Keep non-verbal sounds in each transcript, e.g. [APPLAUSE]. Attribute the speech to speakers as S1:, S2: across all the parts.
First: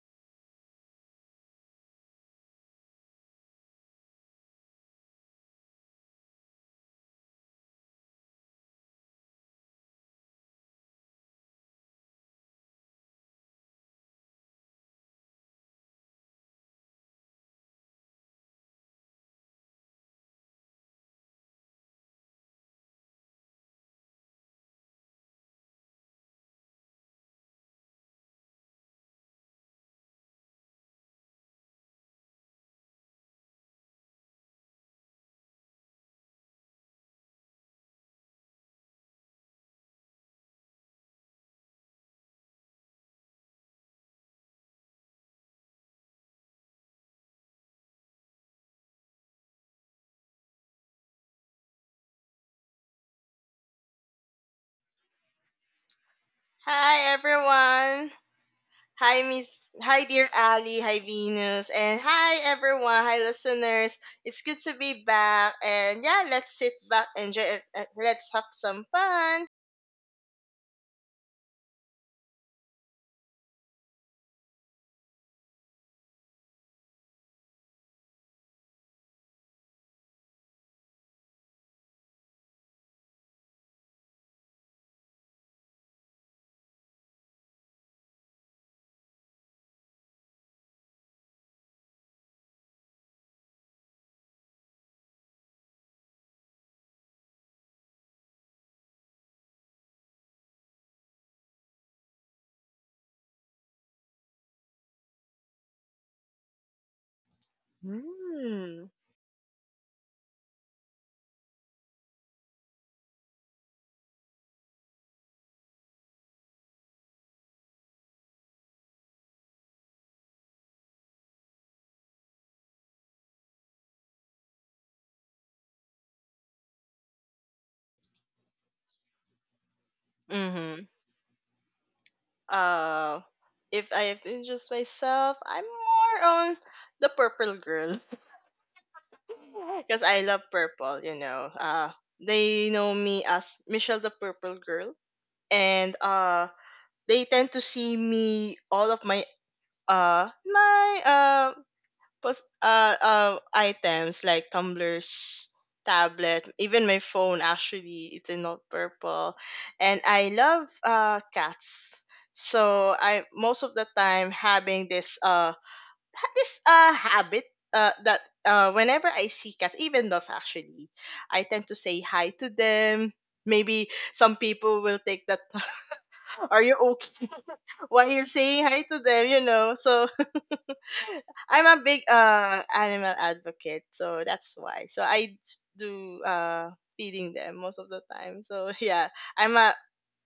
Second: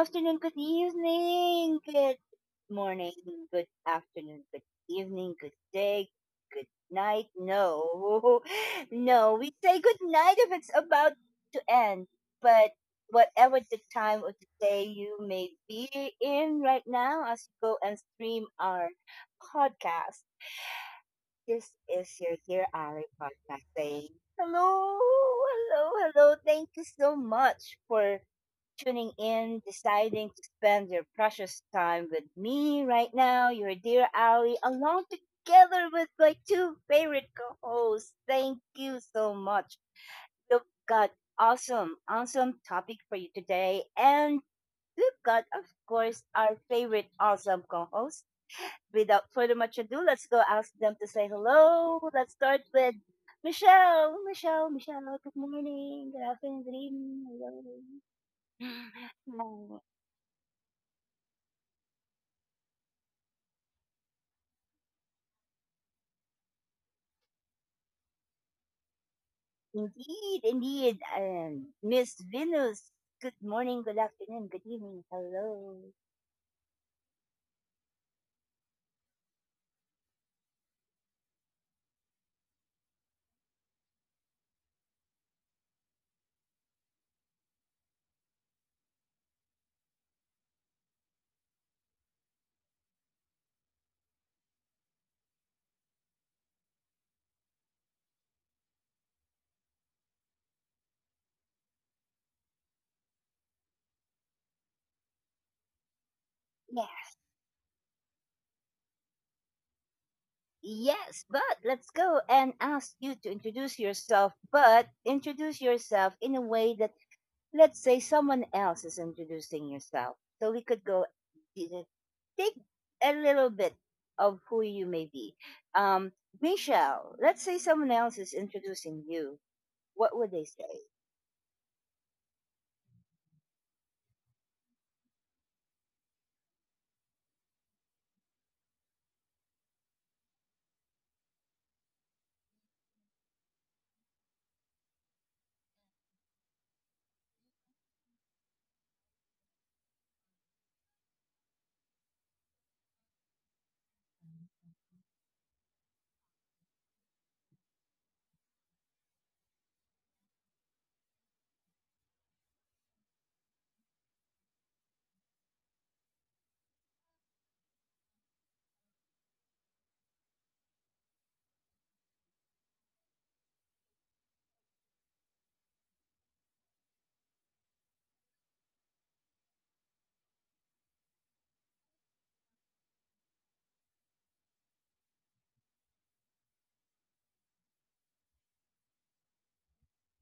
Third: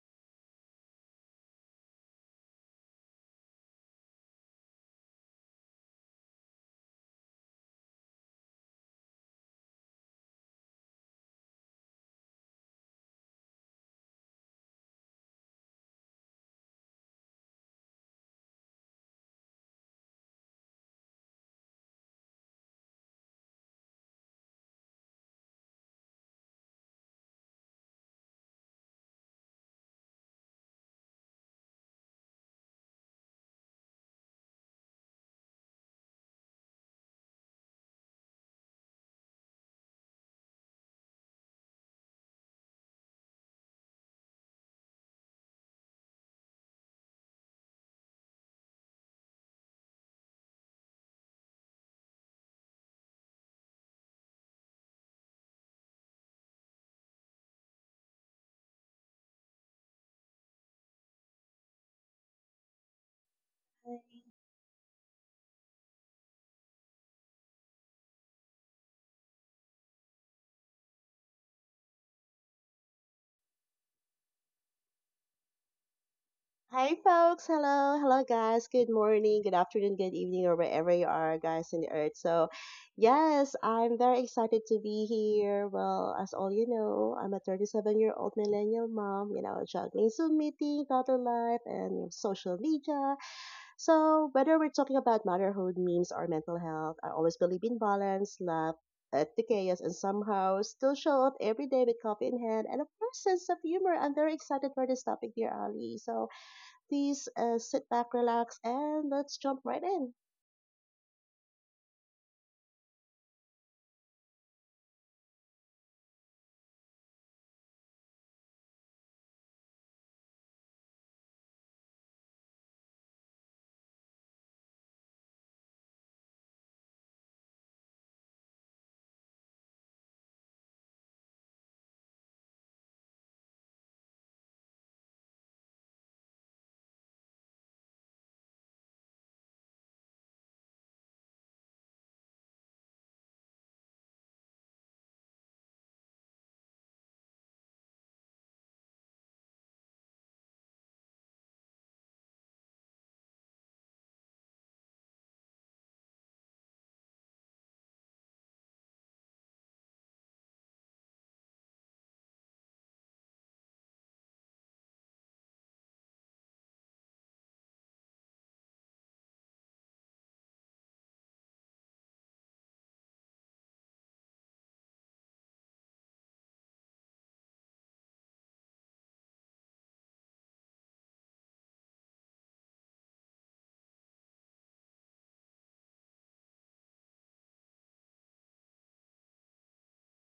S1: afternoon, good evening. Good morning, good afternoon, good evening, good day, good night. No. [LAUGHS] No, we say good night if it's about to end. But whatever the time of the day you may be in right now as you go and stream our podcast, this is your Dear Ari podcast saying hello, hello, hello. Thank you so much for tuning in, deciding to spend your precious time with me right now, your dear Ali, along together with my two favorite co hosts. Thank you so much. We've got awesome, awesome topic for you today. And we've got, of course, our favorite awesome co host. Without further much ado, let's go ask them to say hello. Let's start with Michelle. Michelle, Michelle, good morning, good afternoon, good
S2: Hi
S1: evening.
S2: everyone.
S1: Hello.
S2: Hi,
S1: [SIGHS]
S2: dear Ali, hi Venus, and hi everyone, hi listeners. It's good to be back, and yeah, let's sit back, enjoy it. Let's have some fun.
S1: Indeed, indeed. Miss Venus, good morning, good afternoon, good evening, hello.
S3: Hi, folks. Hello. Hello, guys. Good morning, good afternoon, good evening, or wherever you are, guys, in the earth. Yes, I'm very excited to be here. Well, as all you know, I'm a 37-year-old millennial mom, you know, juggling Zoom meeting, daughter life, and social media. So, whether we're talking about motherhood, memes, or mental health, I always believe in balance, love, at the chaos and somehow still show up every day with coffee in hand and a course sense of humor. I'm very excited for this topic, dear Ali. So
S1: Yes,
S3: please sit back, relax,
S2: Hmm.
S3: and let's jump right in.
S1: yes, but let's go and ask you to introduce yourself, but introduce yourself in a way that, let's say, someone else is introducing yourself. So we could go take a little bit of who you may be. Um, Michelle, let's say someone else is introducing you. What would they say?
S2: Mhm. Uh if I have to introduce myself, I'm more on the purple girl [LAUGHS] because I love purple. They know me as Michelle the Purple Girl, and they tend to see me. All of my items, like tumblers, tablet, even my phone, actually it's in not purple. And I love cats, so I, most of the time, having this habit, that whenever I see cats, even dogs, actually, I tend to say hi to them. Maybe some people will take that, [LAUGHS] are you okay? [LAUGHS] while you're saying hi to them. So I'm a big animal advocate, so that's why. So I do feeding them most of the time. So [LAUGHS] yeah, I'm a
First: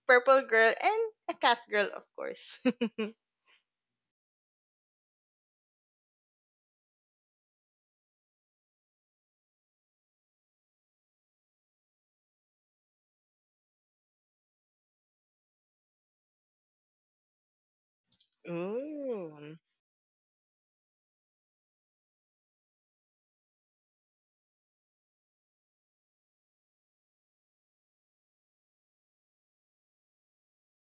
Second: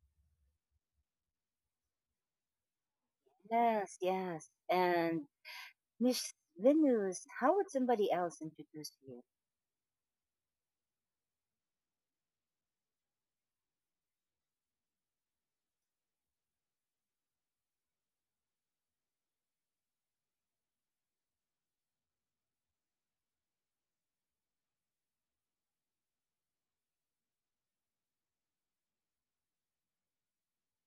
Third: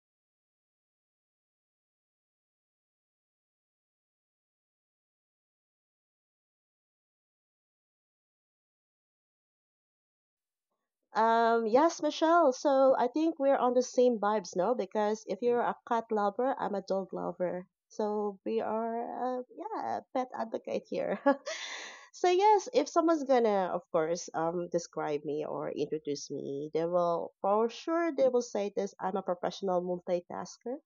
S2: purple girl and a cat girl, of course. [LAUGHS]
S1: Yes, yes. And Miss Venus, how would somebody else introduce you?
S3: Yes, Michelle. So I think we're on the same vibes now because if you're a cat lover, I'm a dog lover. So we are,
S2: Ooh.
S3: yeah, pet advocate here. [LAUGHS] So yes, if someone's gonna, of course, describe me or introduce me, they will for sure they will say this. I'm a professional multitasker,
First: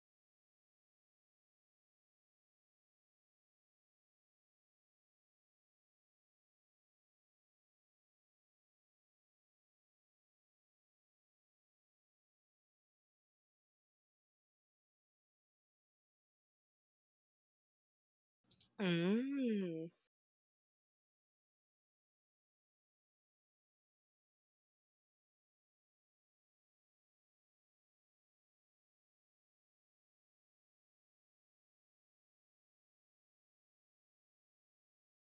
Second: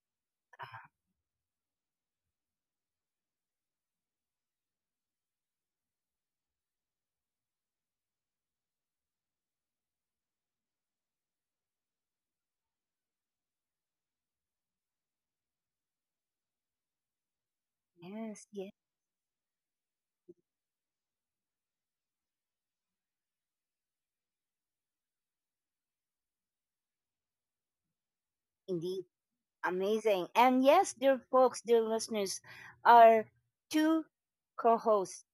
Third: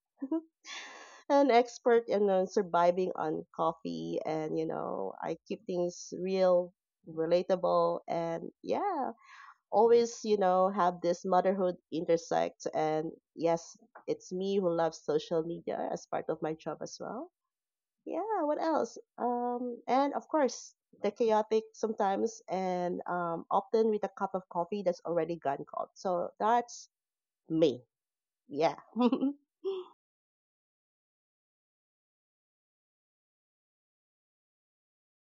S3: an expert in surviving on coffee, and you know, I keep things real, relatable, and yeah, always, you know, have this motherhood intersect. And yes, it's me who loves social media as part of my job as well. Yeah,
S1: Yes,
S3: what
S1: yes,
S3: else?
S2: Mm.
S3: And of course, the chaotic sometimes, and often with a cup of coffee that's already gone cold. So that's me. Yeah. [LAUGHS]
S1: indeed. Amazing. And yes, dear folks, dear listeners, our two co hosts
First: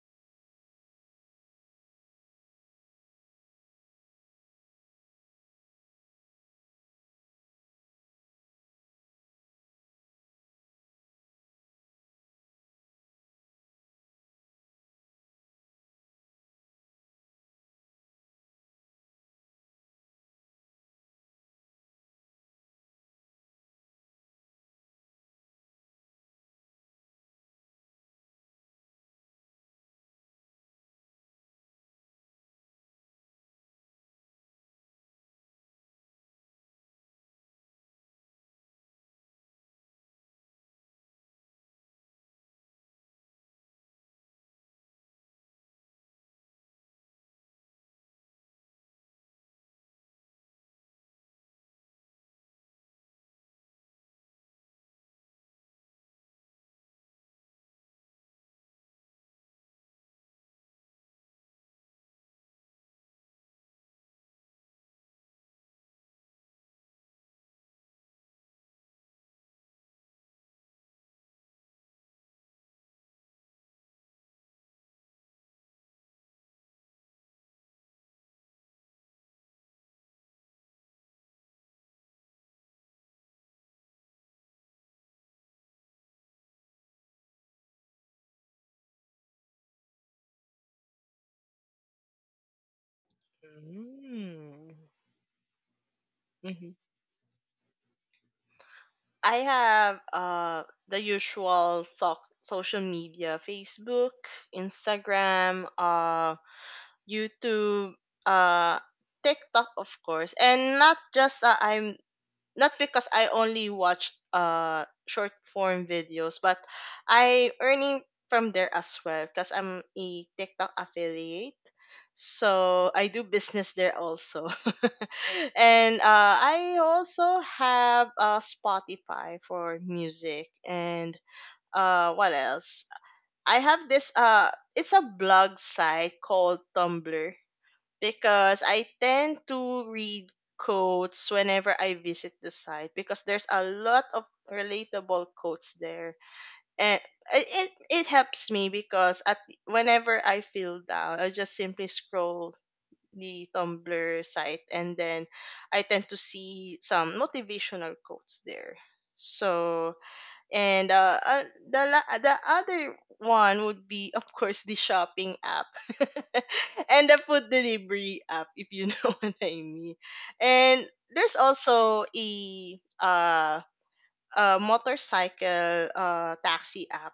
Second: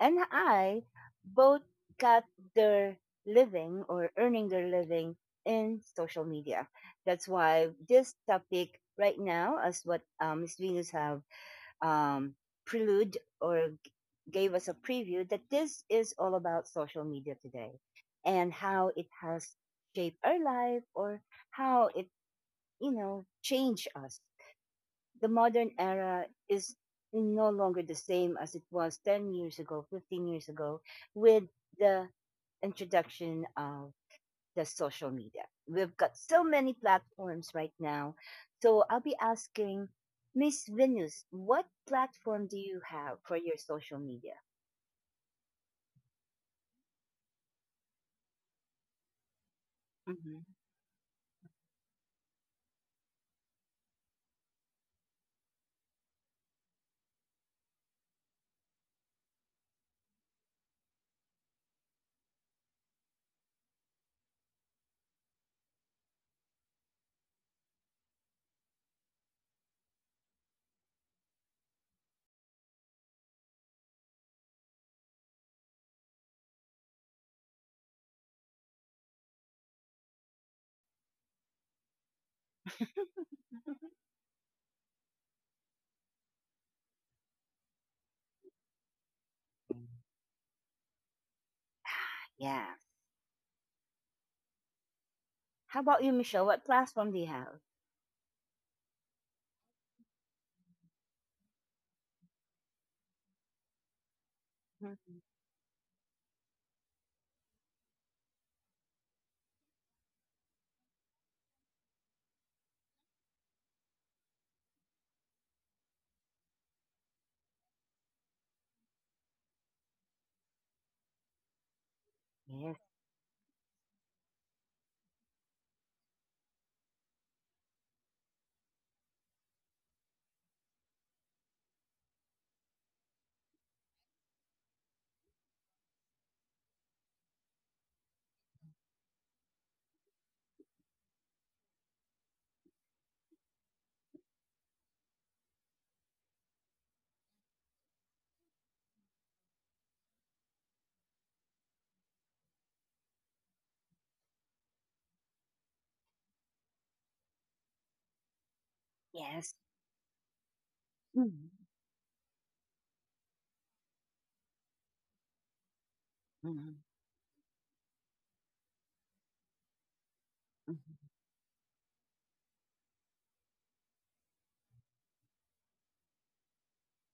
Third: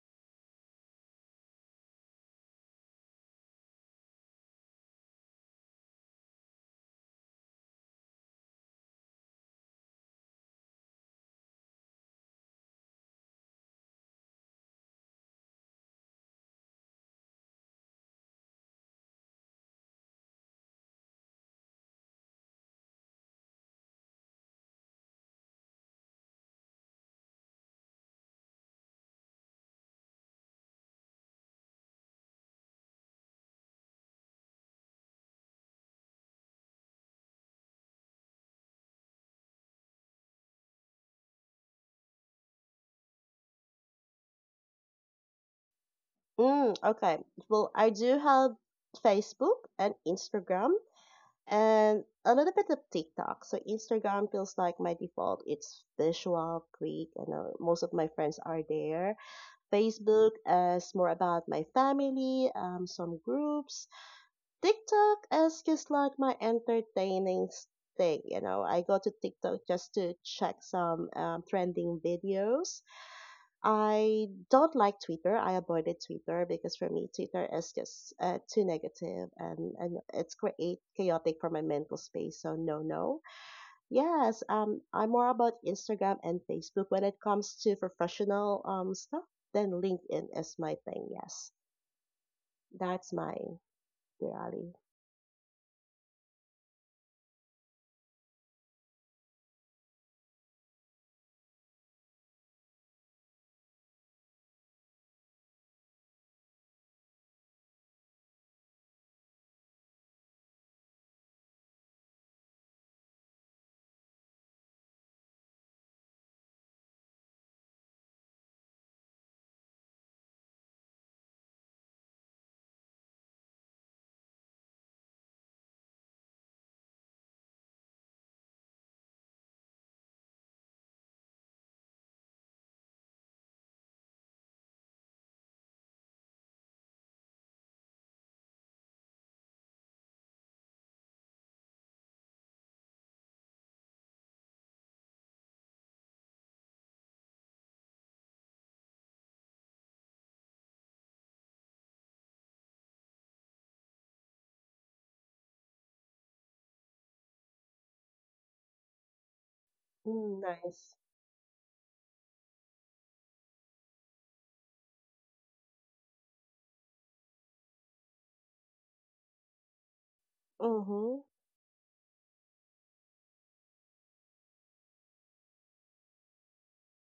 S1: and I both got their living or earning their living in social media. That's why this topic right now is what Miss Venus have um, prelude or gave us a preview that this is all about social media today and how it has shaped our life or how it, you know, changed us. The modern era is no longer the same as it was 10 years ago, 15 years ago, with the introduction of the social media. We've got so many platforms right now. So I'll be asking Miss Venus, what platform do you have for your social media?
S3: Mm, okay. Well, I do have Facebook and
S1: Hmm.
S3: Instagram and a little bit of TikTok. So Instagram feels like my default. It's visual, quick, and most of my friends are there. Facebook is more about my family, some groups. TikTok is just like my entertaining thing. You know, I go to TikTok just to check some trending videos. I don't like Twitter. I avoided Twitter because for me, Twitter is just too negative, and it's create chaotic for my mental space. So no, no. Yes, I'm more about Instagram and Facebook. When it comes to professional stuff, then LinkedIn is my thing. Yes,
S1: Yeah.
S3: that's mine, really,
S2: Mm.
S3: Ali.
S1: How about you, Michelle? What
S2: Mhm.
S1: platform do you have?
S2: I have the usual social media: Facebook,
S1: Mhm.
S2: Instagram, YouTube, uh TikTok, of course. And not just, I'm not, because I only watch short form videos, but I earning from there as well, because I'm a TikTok affiliate.
S1: Yes.
S2: So I do business there also. [LAUGHS] And I also have Spotify for music, and what else? I have this, it's a blog site called Tumblr, because I tend to read quotes whenever I visit the site, because there's a lot of relatable quotes there. And it helps me, because at, whenever I feel down, I just simply scroll the Tumblr site, and then I tend to see some motivational quotes there.
S1: Yes.
S2: So,
S3: Mm,
S2: and
S3: nice.
S2: uh, uh
S1: Mhm.
S2: the other one would be, of course, the shopping app, [LAUGHS]
S1: Mhm.
S2: and the food delivery app, if you know [LAUGHS] what I mean. And
S1: Mhm.
S3: Mhm.
S2: there's also a motorcycle taxi app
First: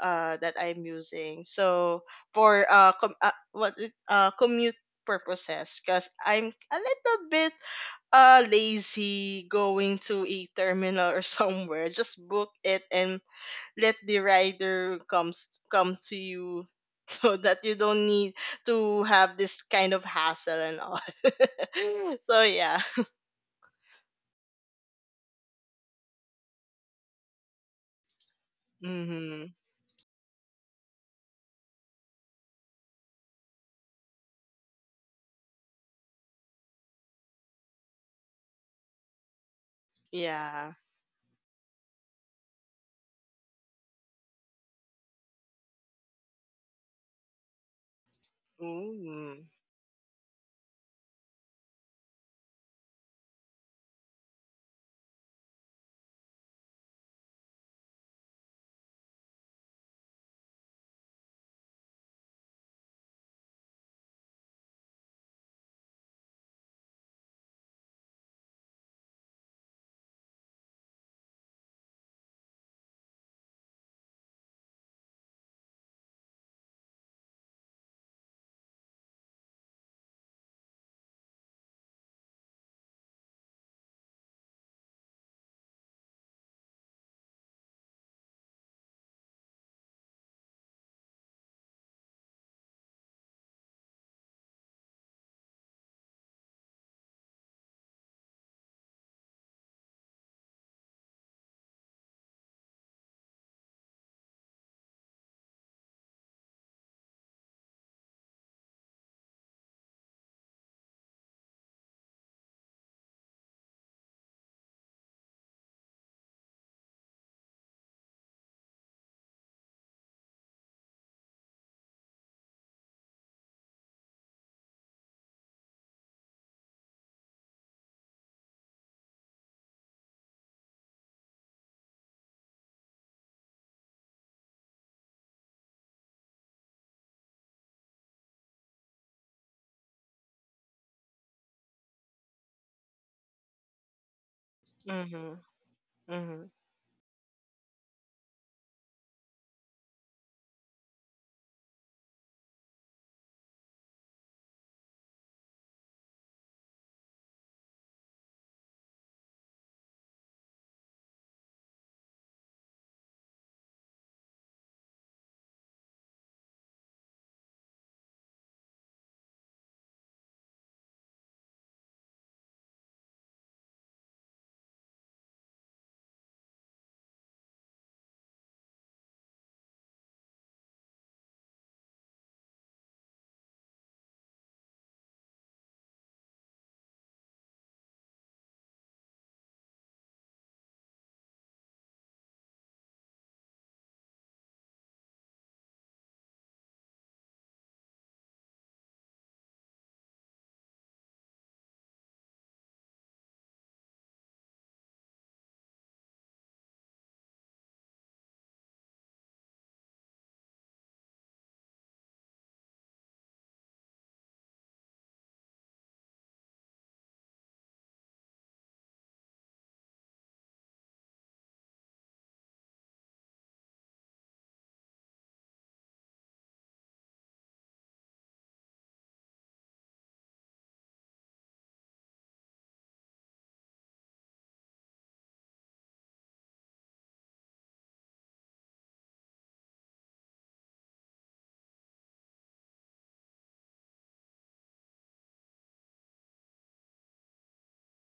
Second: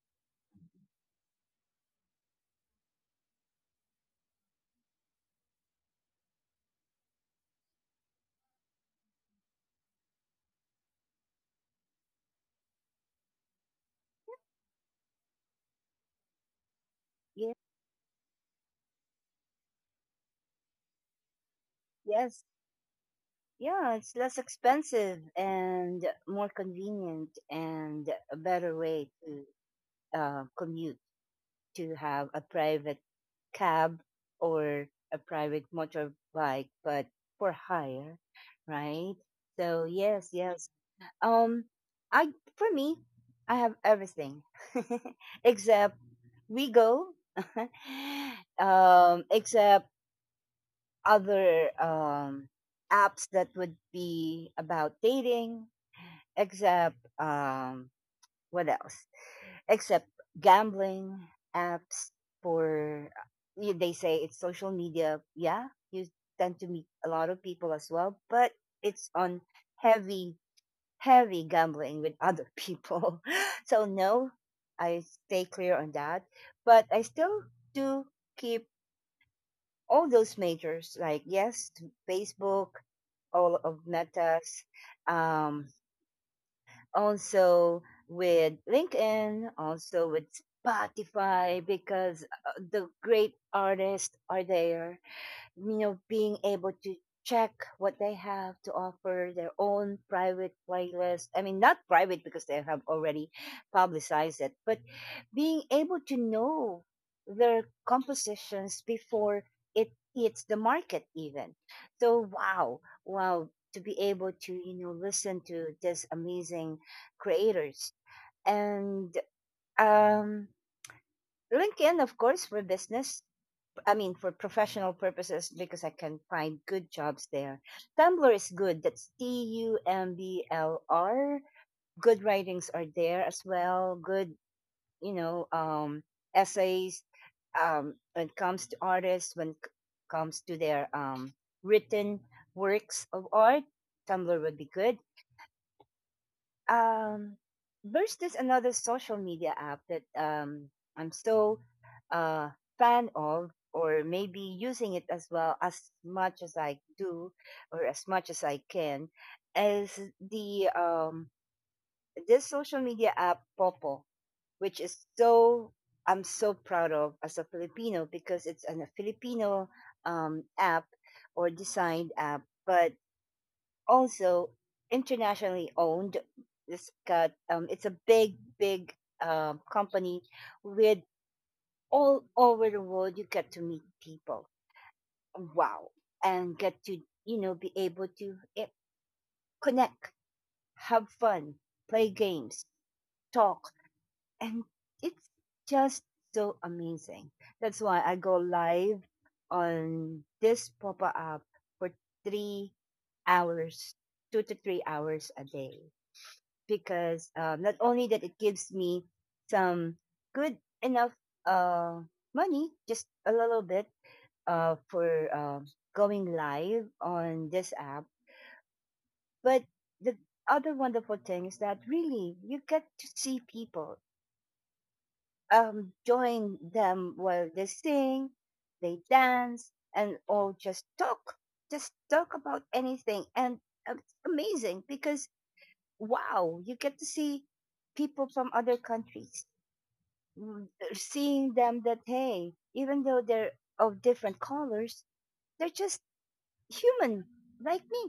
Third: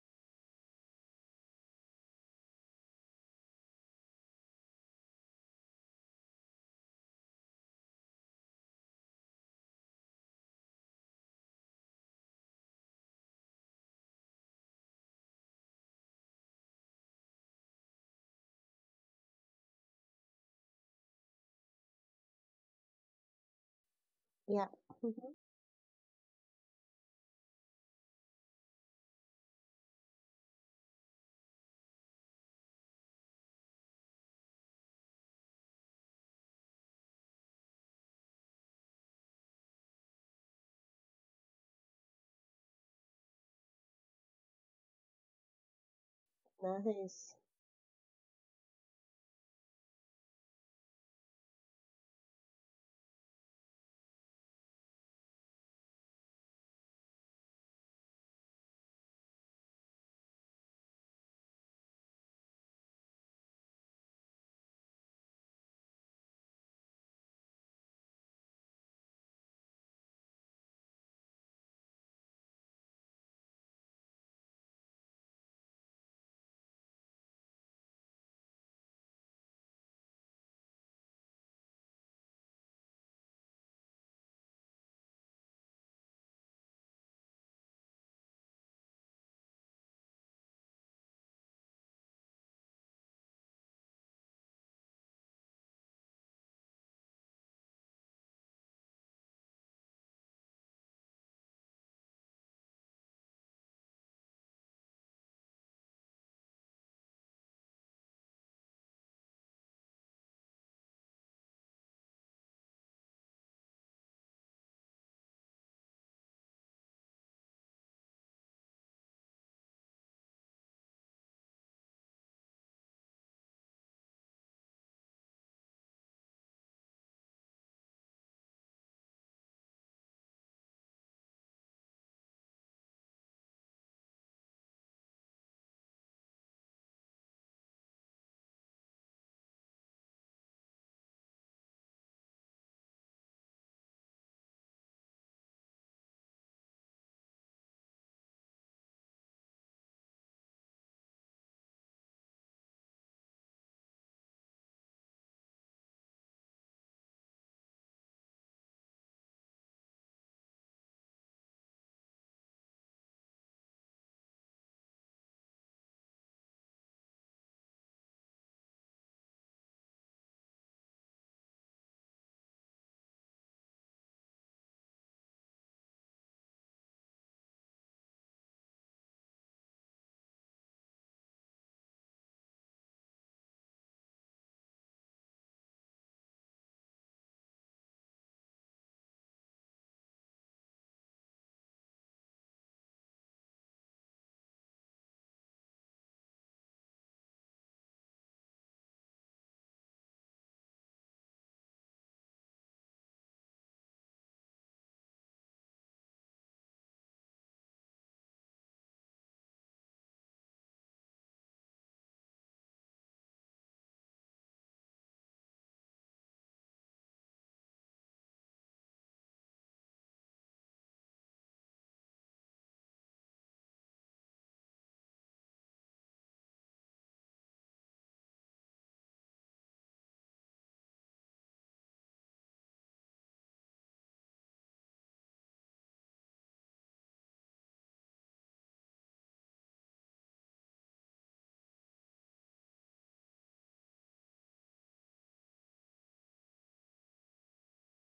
S2: that I'm using, so for commute purposes, because I'm a little bit lazy going to a terminal or [LAUGHS] somewhere, just book it and let the rider come to you, [LAUGHS] so
S1: Yes.
S2: that you don't need to have this kind of hassle and all. [LAUGHS] So
S1: Yes.
S2: yeah.
S1: Yeah, it's less
S3: Yeah.
S1: expensive
S3: Mhm.
S1: and more convenient and a better way
S2: Mm-hmm.
S1: to commute, to have a private cab or a private motorbike, but for hire, right? So yes,
S2: Yeah.
S1: yes. Um, I, for me, I have everything [LAUGHS] except we go,
S3: Nice.
S1: [LAUGHS]
S2: Ooh.
S1: except other apps that would be about dating, except what else? Except gambling apps for they say it's social media. Yeah, you tend to meet a lot of people as well, but it's on heavy heavy gambling with other people. [LAUGHS] So no, I stay clear on that. But I still do keep all those majors, like yes, Facebook, all of Meta's, um, also with LinkedIn, also with Spotify, because the great artists are there, you know, being able to check what they have to offer, their own private playlist. I mean, not private, because they have already publicized it, but being able to know their compositions before it hits the market even. So wow, wow, to be able to, you know, listen to these amazing creators. And um LinkedIn, of course, for business. I mean, for professional purposes, because I can find good jobs there. Tumblr is good. That's Tumblr. Good writings are there as well. Good, you know, essays. When it comes to artists, when it comes to their written works of art, Tumblr would be good.
S2: Mm-hmm. Mm-hmm.
S1: um there's this another social media app that I'm so uh fan of, or maybe using it as well as much as I do or as much as I can, is the this social media app Popo, which is so, I'm so proud of as a Filipino because it's an, a Filipino app or designed app, but also internationally owned. This got it's a big, big company with all over the world. You get to meet people, wow, and get to, you know, be able to connect, have fun, play games, talk, and it's just so amazing. That's why I go live on this pop up for 3 hours, 2 to 3 hours a day. Because not only that it gives me some good enough uh, money, just a little bit for going live on this app, but the other wonderful thing is that really you get to see people, join them while they sing, they dance, and all just talk about anything, and it's amazing because wow, you get to see people from other countries. Seeing them that hey, even though they're of different colors, they're just human like me,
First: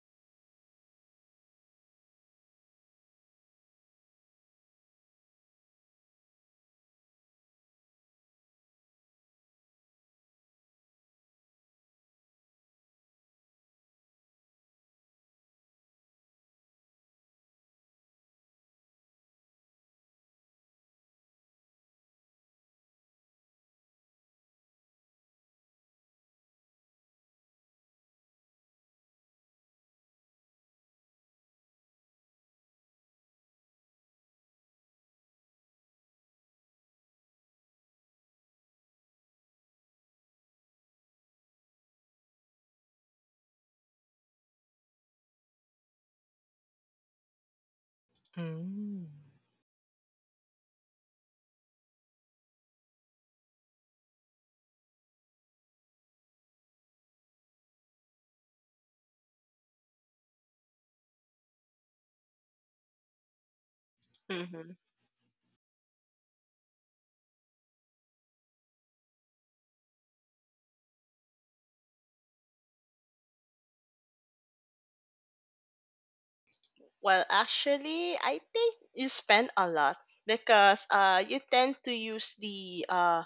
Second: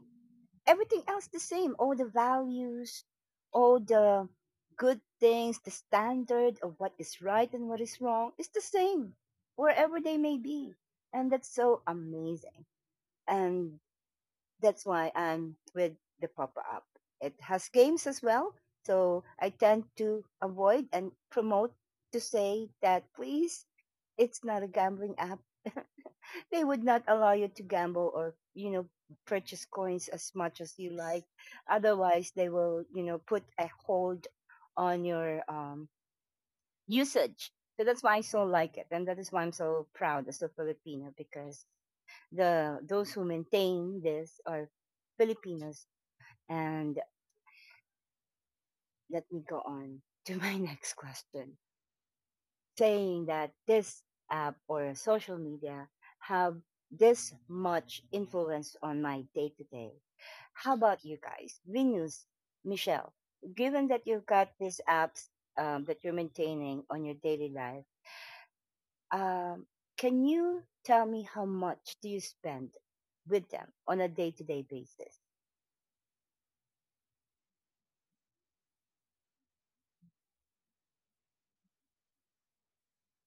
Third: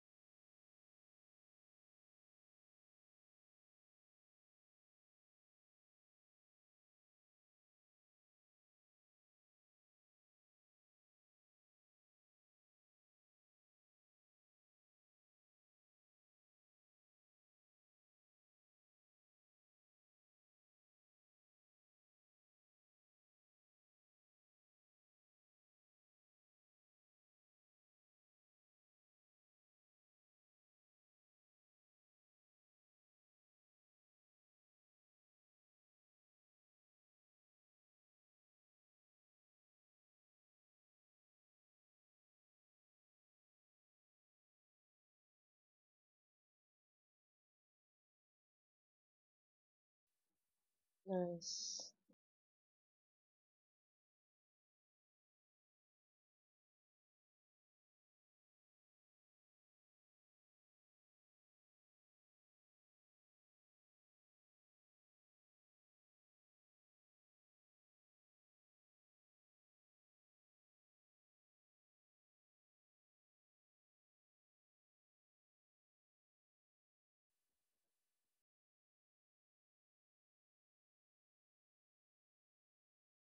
S1: everything else the same, all the values, all the good things, the standard of what is right and what is wrong is the same wherever they may be. And that's so amazing. And that's why I'm with the pop Up. It has games as well, so I tend to avoid and promote to say that please, it's not a gambling app. [LAUGHS] They would not allow you to gamble or, you know, purchase coins as much as you like. Otherwise, they will, you know, put a hold on your usage. So that's why I so like it, and that is why I'm so proud as a Filipino because the those who maintain this are Filipinos. And
S2: Mm.
S1: let me go on to my [LAUGHS] next question,
S3: Nice.
S1: saying that this app or social media have this much influence on my day to day. How about you guys? Venus, Michelle, given that you've got
S2: Mm-hmm.
S1: these apps that you're maintaining on your daily life, um, can you tell me how much do you spend with them on a day to day basis?
S2: Well, actually, I think you spend a lot, because you tend to use the,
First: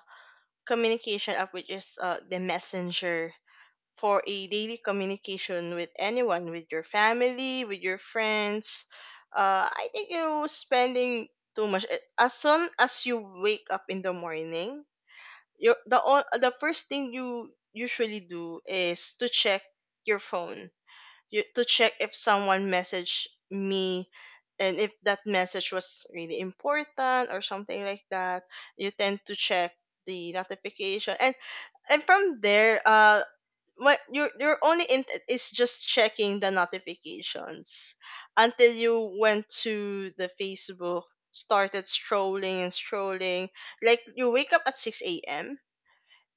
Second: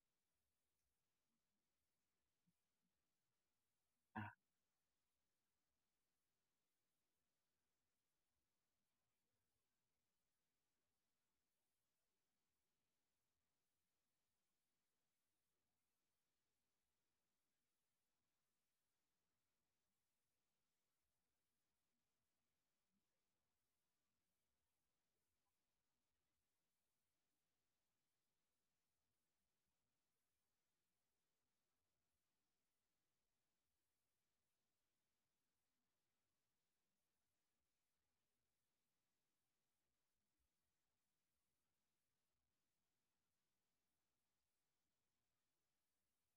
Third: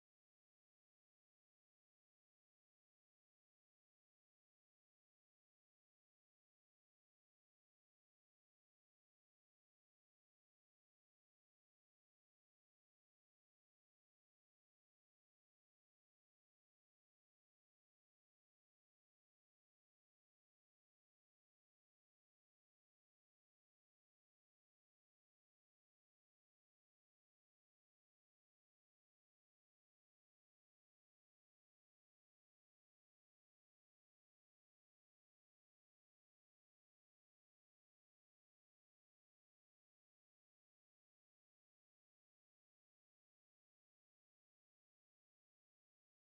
S2: communication app, which is, the messenger, for a daily communication with anyone, with your family, with your friends. I think you spending too much. As soon as you wake up in the morning, the first thing you usually do is to check your phone, to check if someone messaged me, and if that message was really important or something like that. You tend to check the notification, and from there, what your only intent is, just checking the notifications, until you went to the Facebook, started strolling and strolling. Like, you wake up at 6 a.m.,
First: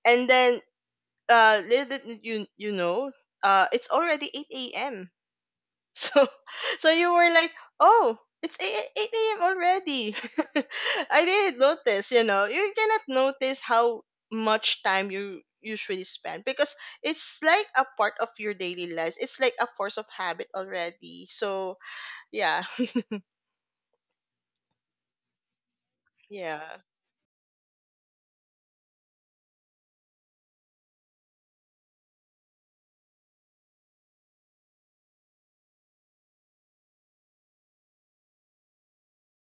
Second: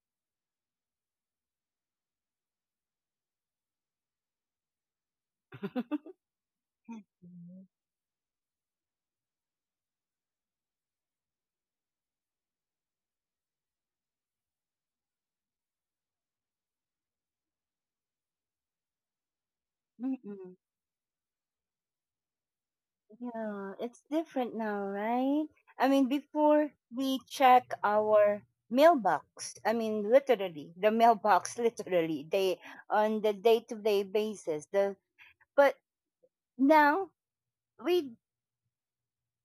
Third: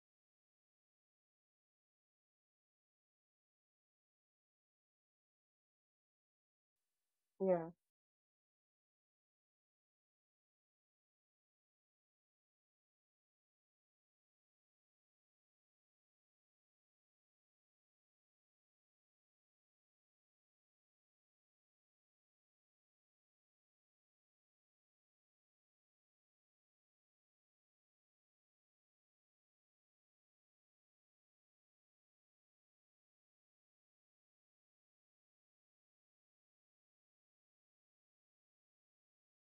S2: and then little did you know, it's already 8 a.m. So, [LAUGHS] so you were like,
S3: Yeah.
S2: oh, it's 8 eight a.m. already. [LAUGHS] I didn't notice, you know. You cannot notice how much time you usually spend, because it's like a part of your daily lives. It's like a force of habit
S1: [LAUGHS]
S2: already. So, yeah. [LAUGHS]
S1: Yeah, it's different now, right? I mean,
S2: Yeah.
S1: before we check our mailbox, I mean, literally, the mailbox, [LAUGHS] literally, they on the day-to-day basis. The but now we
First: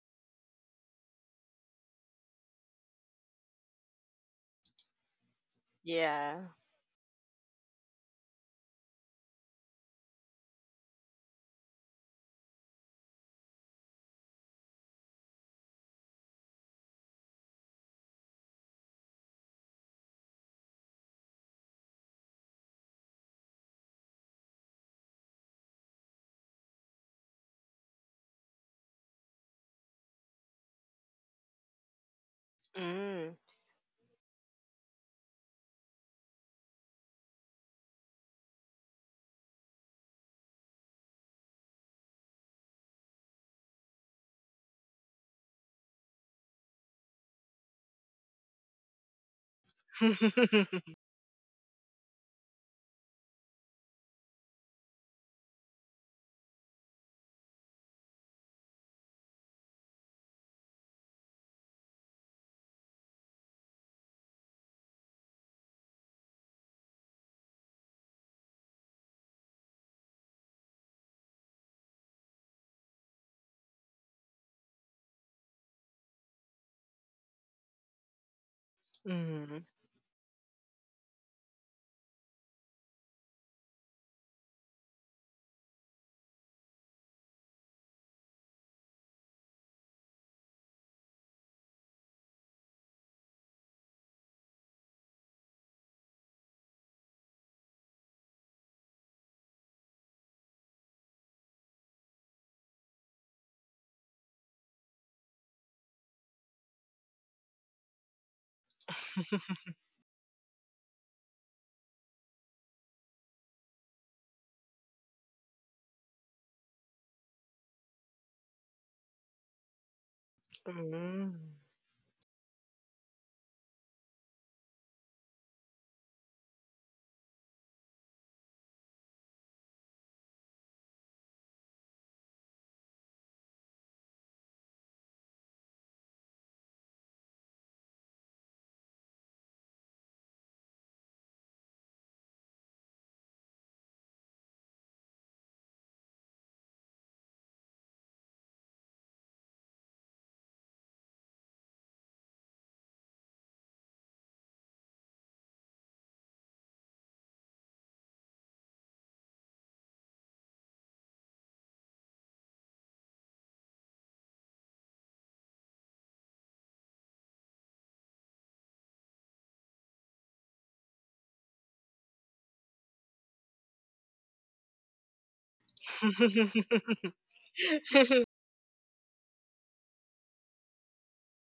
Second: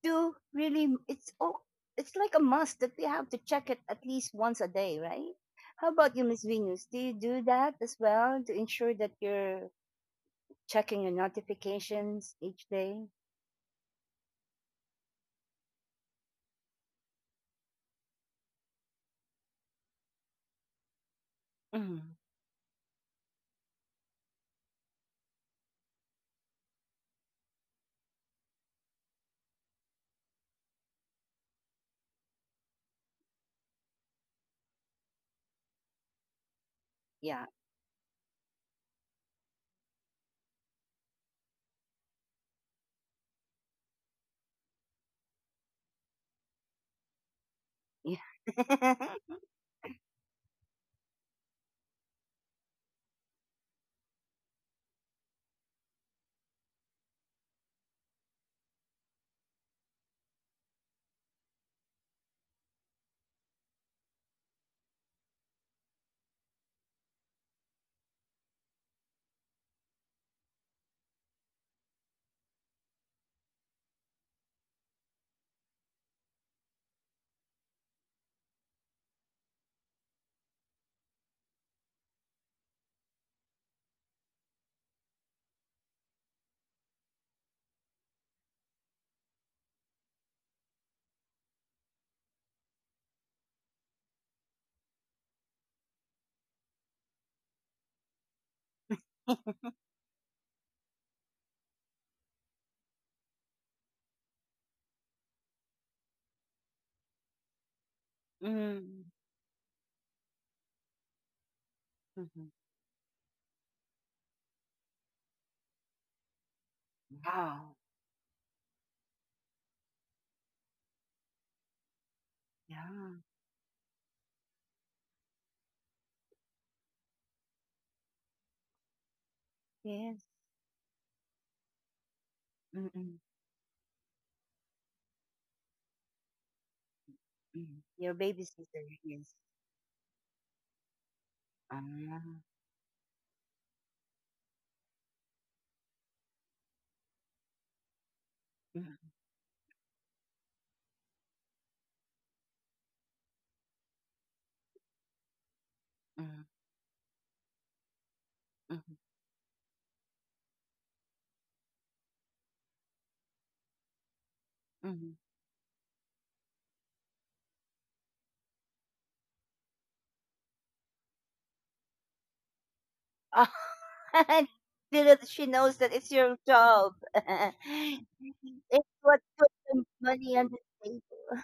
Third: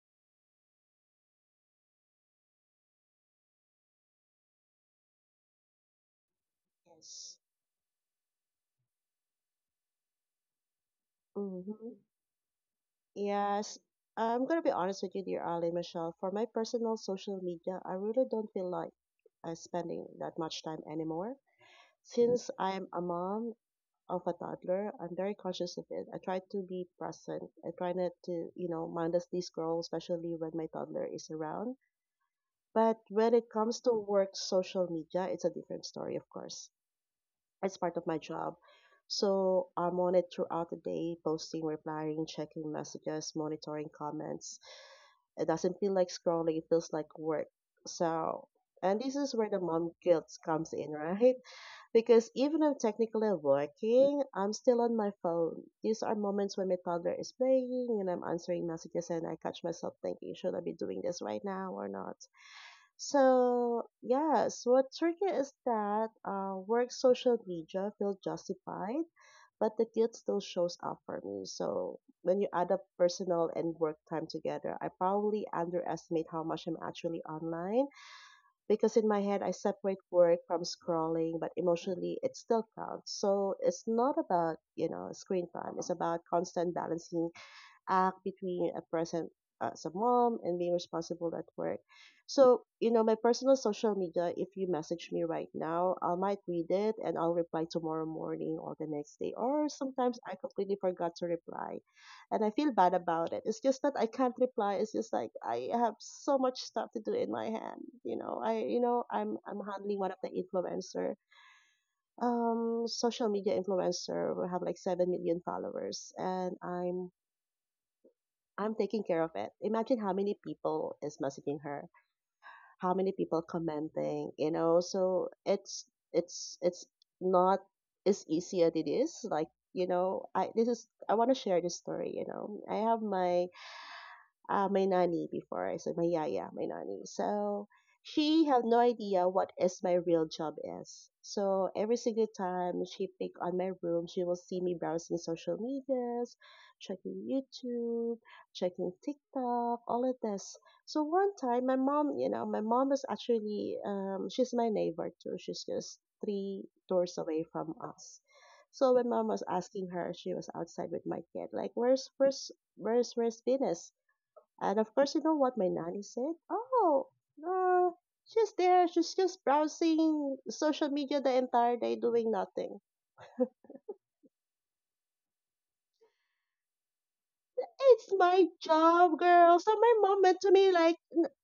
S1: do really. It's all. It's like a must that we have to check it at least once a day, right? How about you,
S2: Yeah.
S1: Miss Venus? Do you
S3: Yes.
S1: do that as well to ensure that you're checking your
S3: Mhm.
S1: notifications each day?
S3: Yes, I'm gonna be honest with you, dear Ali, Michelle. For my personal social media, I really don't feel like spending that much time anymore.
S1: Mhm.
S3: Since I'm a mom of a toddler, I'm very conscious of it. I try to be present. I try not to, you know, mindlessly scroll, especially when my toddler is around. But
S2: Mm.
S3: when it comes to work social media, it's a different story, of course.
S1: Yeah.
S3: It's part of my job. So I'm on it throughout the day, posting, replying, checking messages, monitoring comments. It doesn't feel like scrolling, it feels like work. So, and this is
S1: [LAUGHS]
S3: where the mom
S2: [LAUGHS]
S3: guilt comes in,
S2: mm.
S3: right? [LAUGHS] Because even I'm technically working, I'm still on my phone. These are moments when my toddler is playing and I'm answering messages, and I catch myself thinking, should I be doing this right now or not? So yes, what trigger is that work social media feel justified, but the guilt still shows up for me. So when you add up personal and work time together, I probably underestimate how much I'm actually online, because in my head I separate work from scrolling, but emotionally it still counts. So it's not about, you know, screen time. It's about constant balancing act between a present as a mom and being responsible at work. So, you know, my personal social media, if you message me right now, I might read it and I'll reply tomorrow morning or the next day.
S1: Yeah.
S3: Or sometimes I completely forgot to reply and I feel bad about it. It's just that I can't reply. It's just like I have so much stuff to do in my hand. You know, I you
S1: Mm,
S3: know, I'm handling one of the influencer,
S1: mhm.
S3: social media influencer who have like 7 million followers, and I'm
S1: Wow.
S3: I'm taking care of it. Imagine how many people is
S2: Mm.
S3: messaging her, how many
S1: Yeah.
S3: people commenting, you know. So it's not as easy as it is. Like, you
S1: Yes.
S3: know, I want to share this story. You know, I have
S1: Mm-mm,
S3: my my nanny before. I said my yaya, my nanny. So
S1: mm. Your
S3: she had no
S1: babysitter.
S3: idea
S1: Yes.
S3: what is my real job is. So every
S1: Ah.
S3: single time she pick on my room, she will see me browsing social medias, checking YouTube, checking
S1: Mm,
S3: TikTok, all of this. So one time, my mom, you know, my mom is actually, she's my neighbor too. She's just
S1: mm,
S3: three doors away from us. So
S1: mhm,
S3: when mom was asking her, she was outside with my kid, like, where's Venus? And of
S1: mhm.
S3: course, you know what my nanny said? Oh, no, she's there. She's just browsing social media the entire day doing nothing.
S1: Oh, [LAUGHS] so that she knows that it's your job. [LAUGHS] It's
S3: It's
S2: [LAUGHS]
S3: my job,
S1: what put
S3: girl. So
S1: the
S3: my mom
S1: money
S3: went
S1: on
S3: to
S1: the
S3: me like,
S1: table.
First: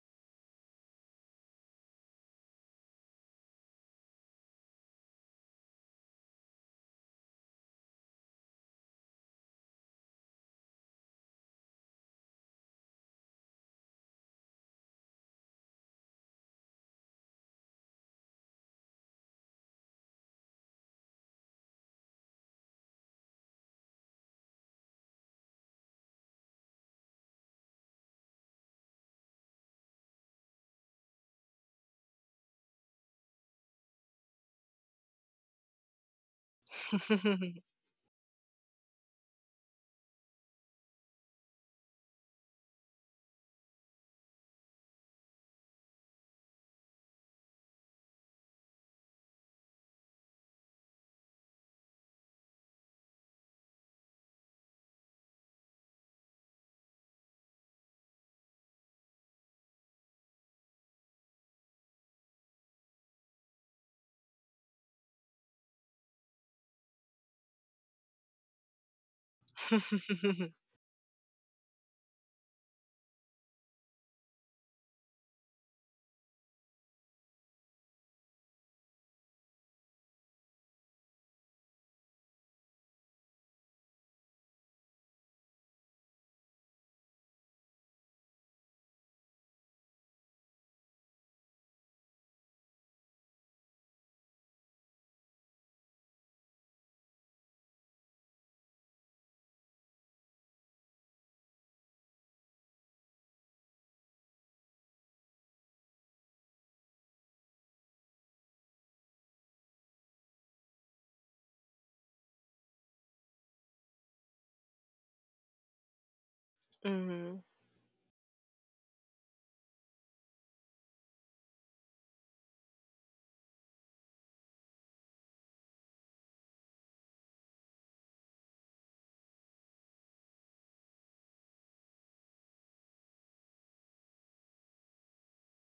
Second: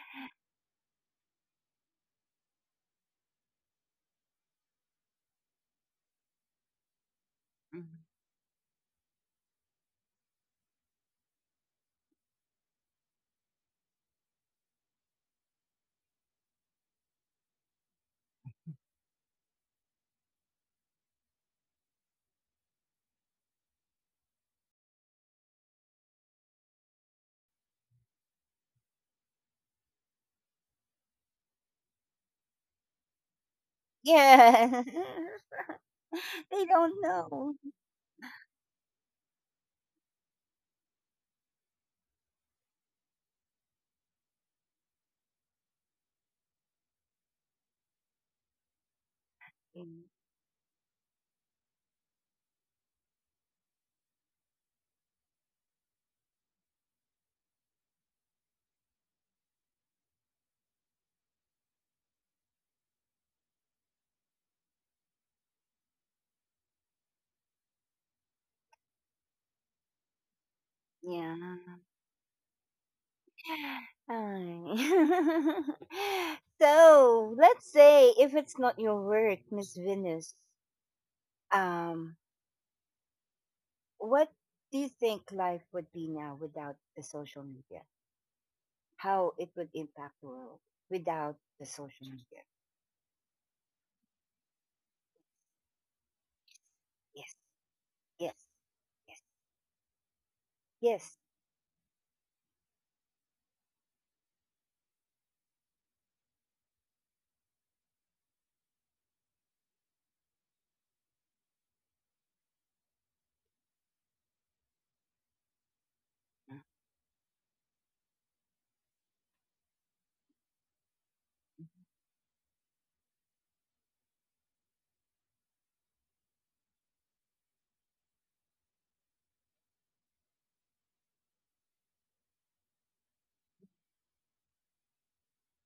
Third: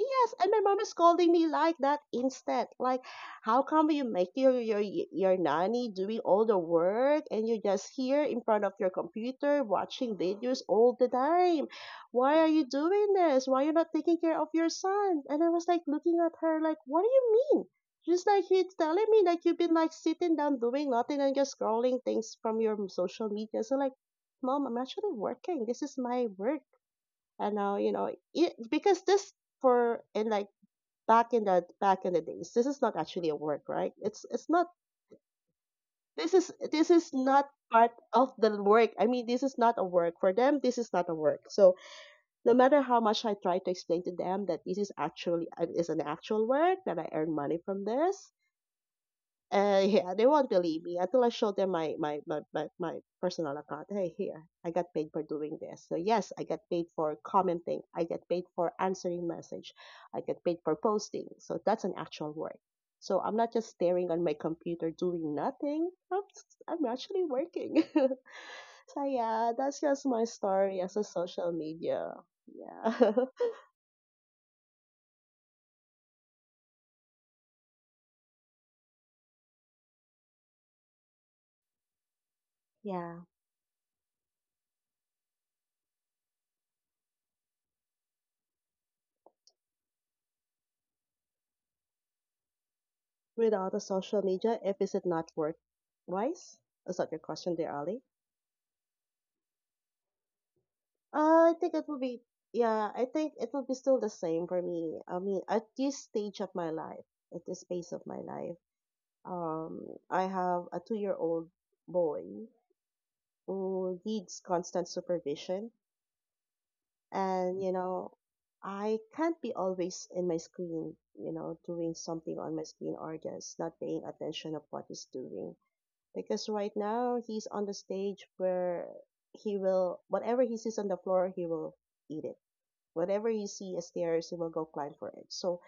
S3: yes, and my mom is scolding me like that instead. Like, how come you make your nanny doing all the work and you're
S1: Mm.
S3: just here in front of your computer watching videos all the time? Why are you doing this? Why you not taking care of your son? And I was like looking at her like, what do you mean? She's like, you're telling me like you've been like sitting down doing nothing and just scrolling things from your social media. So like, mom, I'm actually working. This is my work. And now, you know, it, because this for, in like, back in the days, this is not actually a work, right? It's not
S1: Yeah.
S3: this
S1: [LAUGHS]
S3: is
S1: They
S3: This
S1: don't
S3: is not
S1: know.
S2: [LAUGHS]
S3: part of the work. I mean, this is not a work for them. This is not a work. So no matter how much I try to explain to them that this is actually is an actual work that I earn money from this, uh,
S1: Mm.
S3: yeah, they won't believe me until I show them my personal account. Hey, here, I got paid for doing this. So yes, I got paid for commenting. I got paid for answering message. I got paid for posting. So that's an actual work. So I'm not just staring on my computer doing nothing. I'm actually working. [LAUGHS] So yeah, that's just my story as a
S1: Yeah.
S3: social media. Yeah,
S1: Ay. [LAUGHS] So let's say if it's not your work, Miss Venus. Um,
S3: [LAUGHS] yeah.
S1: what do you think life would be now without the social media? How it would impact the world without the social media?
S3: Without the social media, if is it not work wise? Is that your
S1: Yes,
S3: question there, Ali?
S1: yes, yes, yes.
S3: I think it will be, yeah, I think it will be still the same for me. I mean, at this stage of my life, at this phase of my life, um, I have a two-year-old boy who needs constant supervision,
S2: Mhm.
S3: and you know, I can't be always in my screen, you know, doing something on my screen or just not paying attention of what he's doing. Because right now he's on the stage where he will, whatever he sees on the floor, he will eat it. Whatever you see as theirs, you will go climb for it. So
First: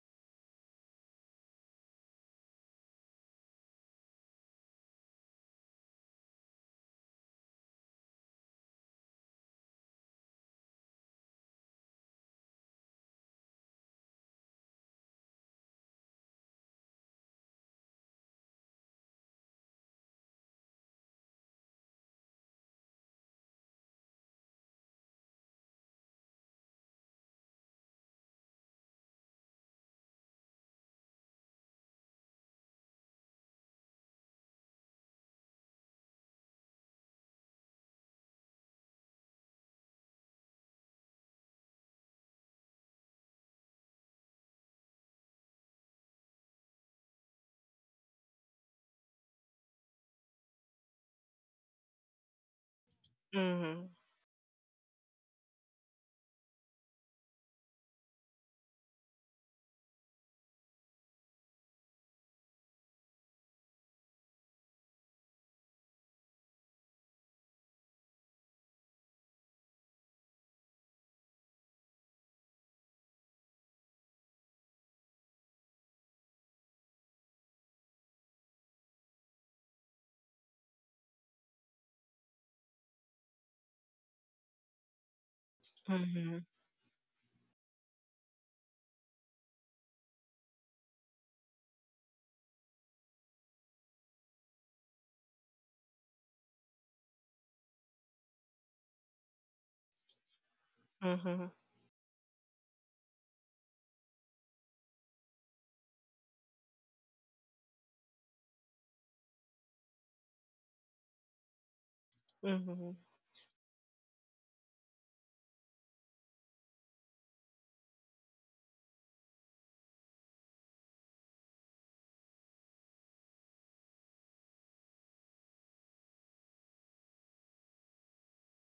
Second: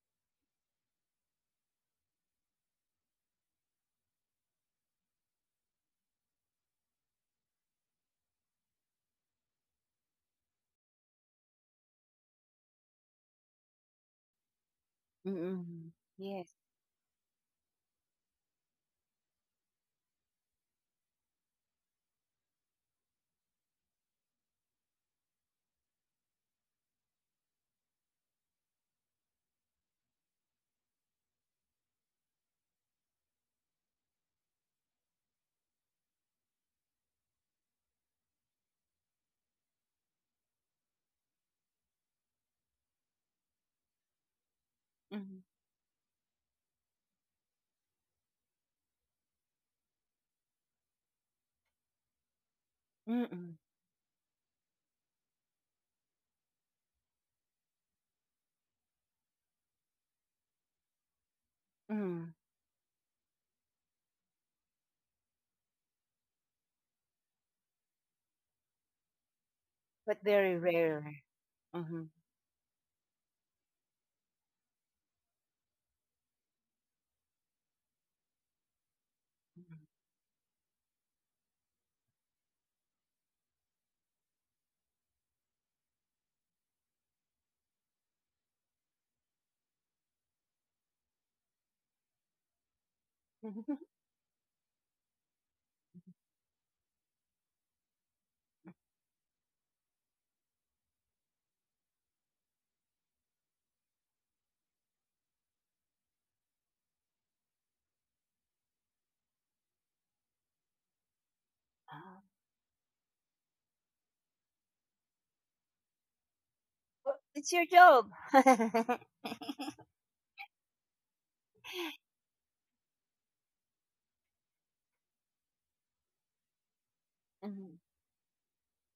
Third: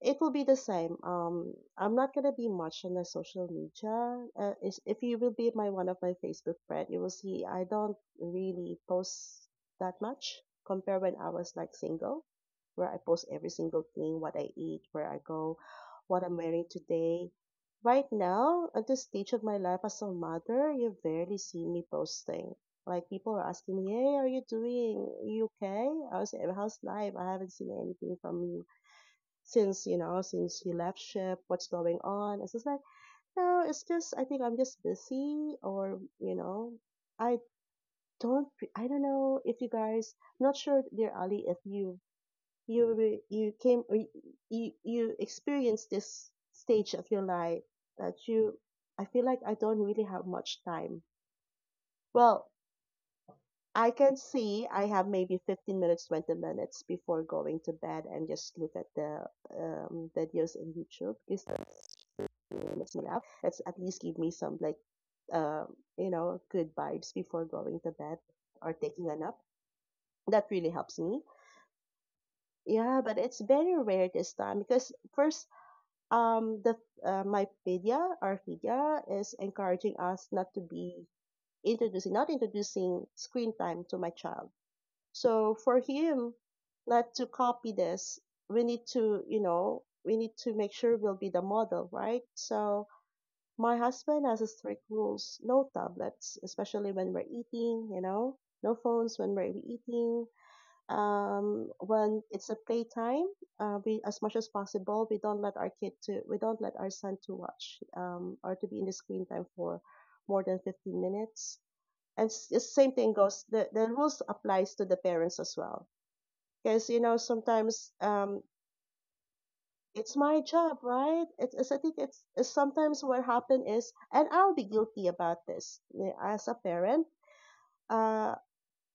S3: it will be the same. I'm not gonna be much on the social media. If you will be my one of my Facebook friend, you will see I don't really post that much compared when I was like single, where I post every single thing, what I eat, where I go,
S1: Mm-hmm.
S3: what I'm
S1: Yes.
S3: wearing today. Right now, at this stage of my life as a mother, you barely see me posting. Like people are asking me, "Hey, are you doing? You okay? How's life? I haven't seen anything from you since, you know, since you left ship. What's going on?" It's just like, no, it's just I think I'm just busy. Or you know, i I don't know if you guys, not sure, dear Ali, if you you re- you came or y- you
S1: Mm-hmm.
S3: experienced this stage of your life, that you, I feel like I don't really have much time. Well,
S1: Mm-hmm.
S3: I
S2: Mhm.
S3: can see I have maybe 15 minutes, 20 minutes before going to bed and just look at the videos in YouTube is
S1: Mm-hmm.
S3: limits me up. It's at least give me some like, um, you know, good vibes before going to bed or taking a nap.
S1: But
S3: That
S1: very
S3: really helps
S1: rare.
S3: me.
S1: Mm-hmm.
S3: Yeah, but it's very rare this time because first the my pedia or pedia is encouraging us not introducing screen time to my child. So for him
S2: Mhm.
S3: not to copy this, we need to, you know, we need to make sure we'll be the model, right? So
S1: [LAUGHS]
S3: my husband has a strict rules. No tablets, especially when we're eating, you know. No phones when we're eating.
S2: Mhm. [LAUGHS]
S3: When it's a playtime, we as much as possible we don't let our son to watch or to be in the screen time for more than 15 minutes. And the same thing
S2: Mhm.
S3: goes the rules applies to the parents as well. Because you know
S1: Well, it's your
S3: sometimes
S1: job. [LAUGHS]
S3: it's my job, right? It's I think it's sometimes what happened is, and I'll be guilty about this as a parent. Uh,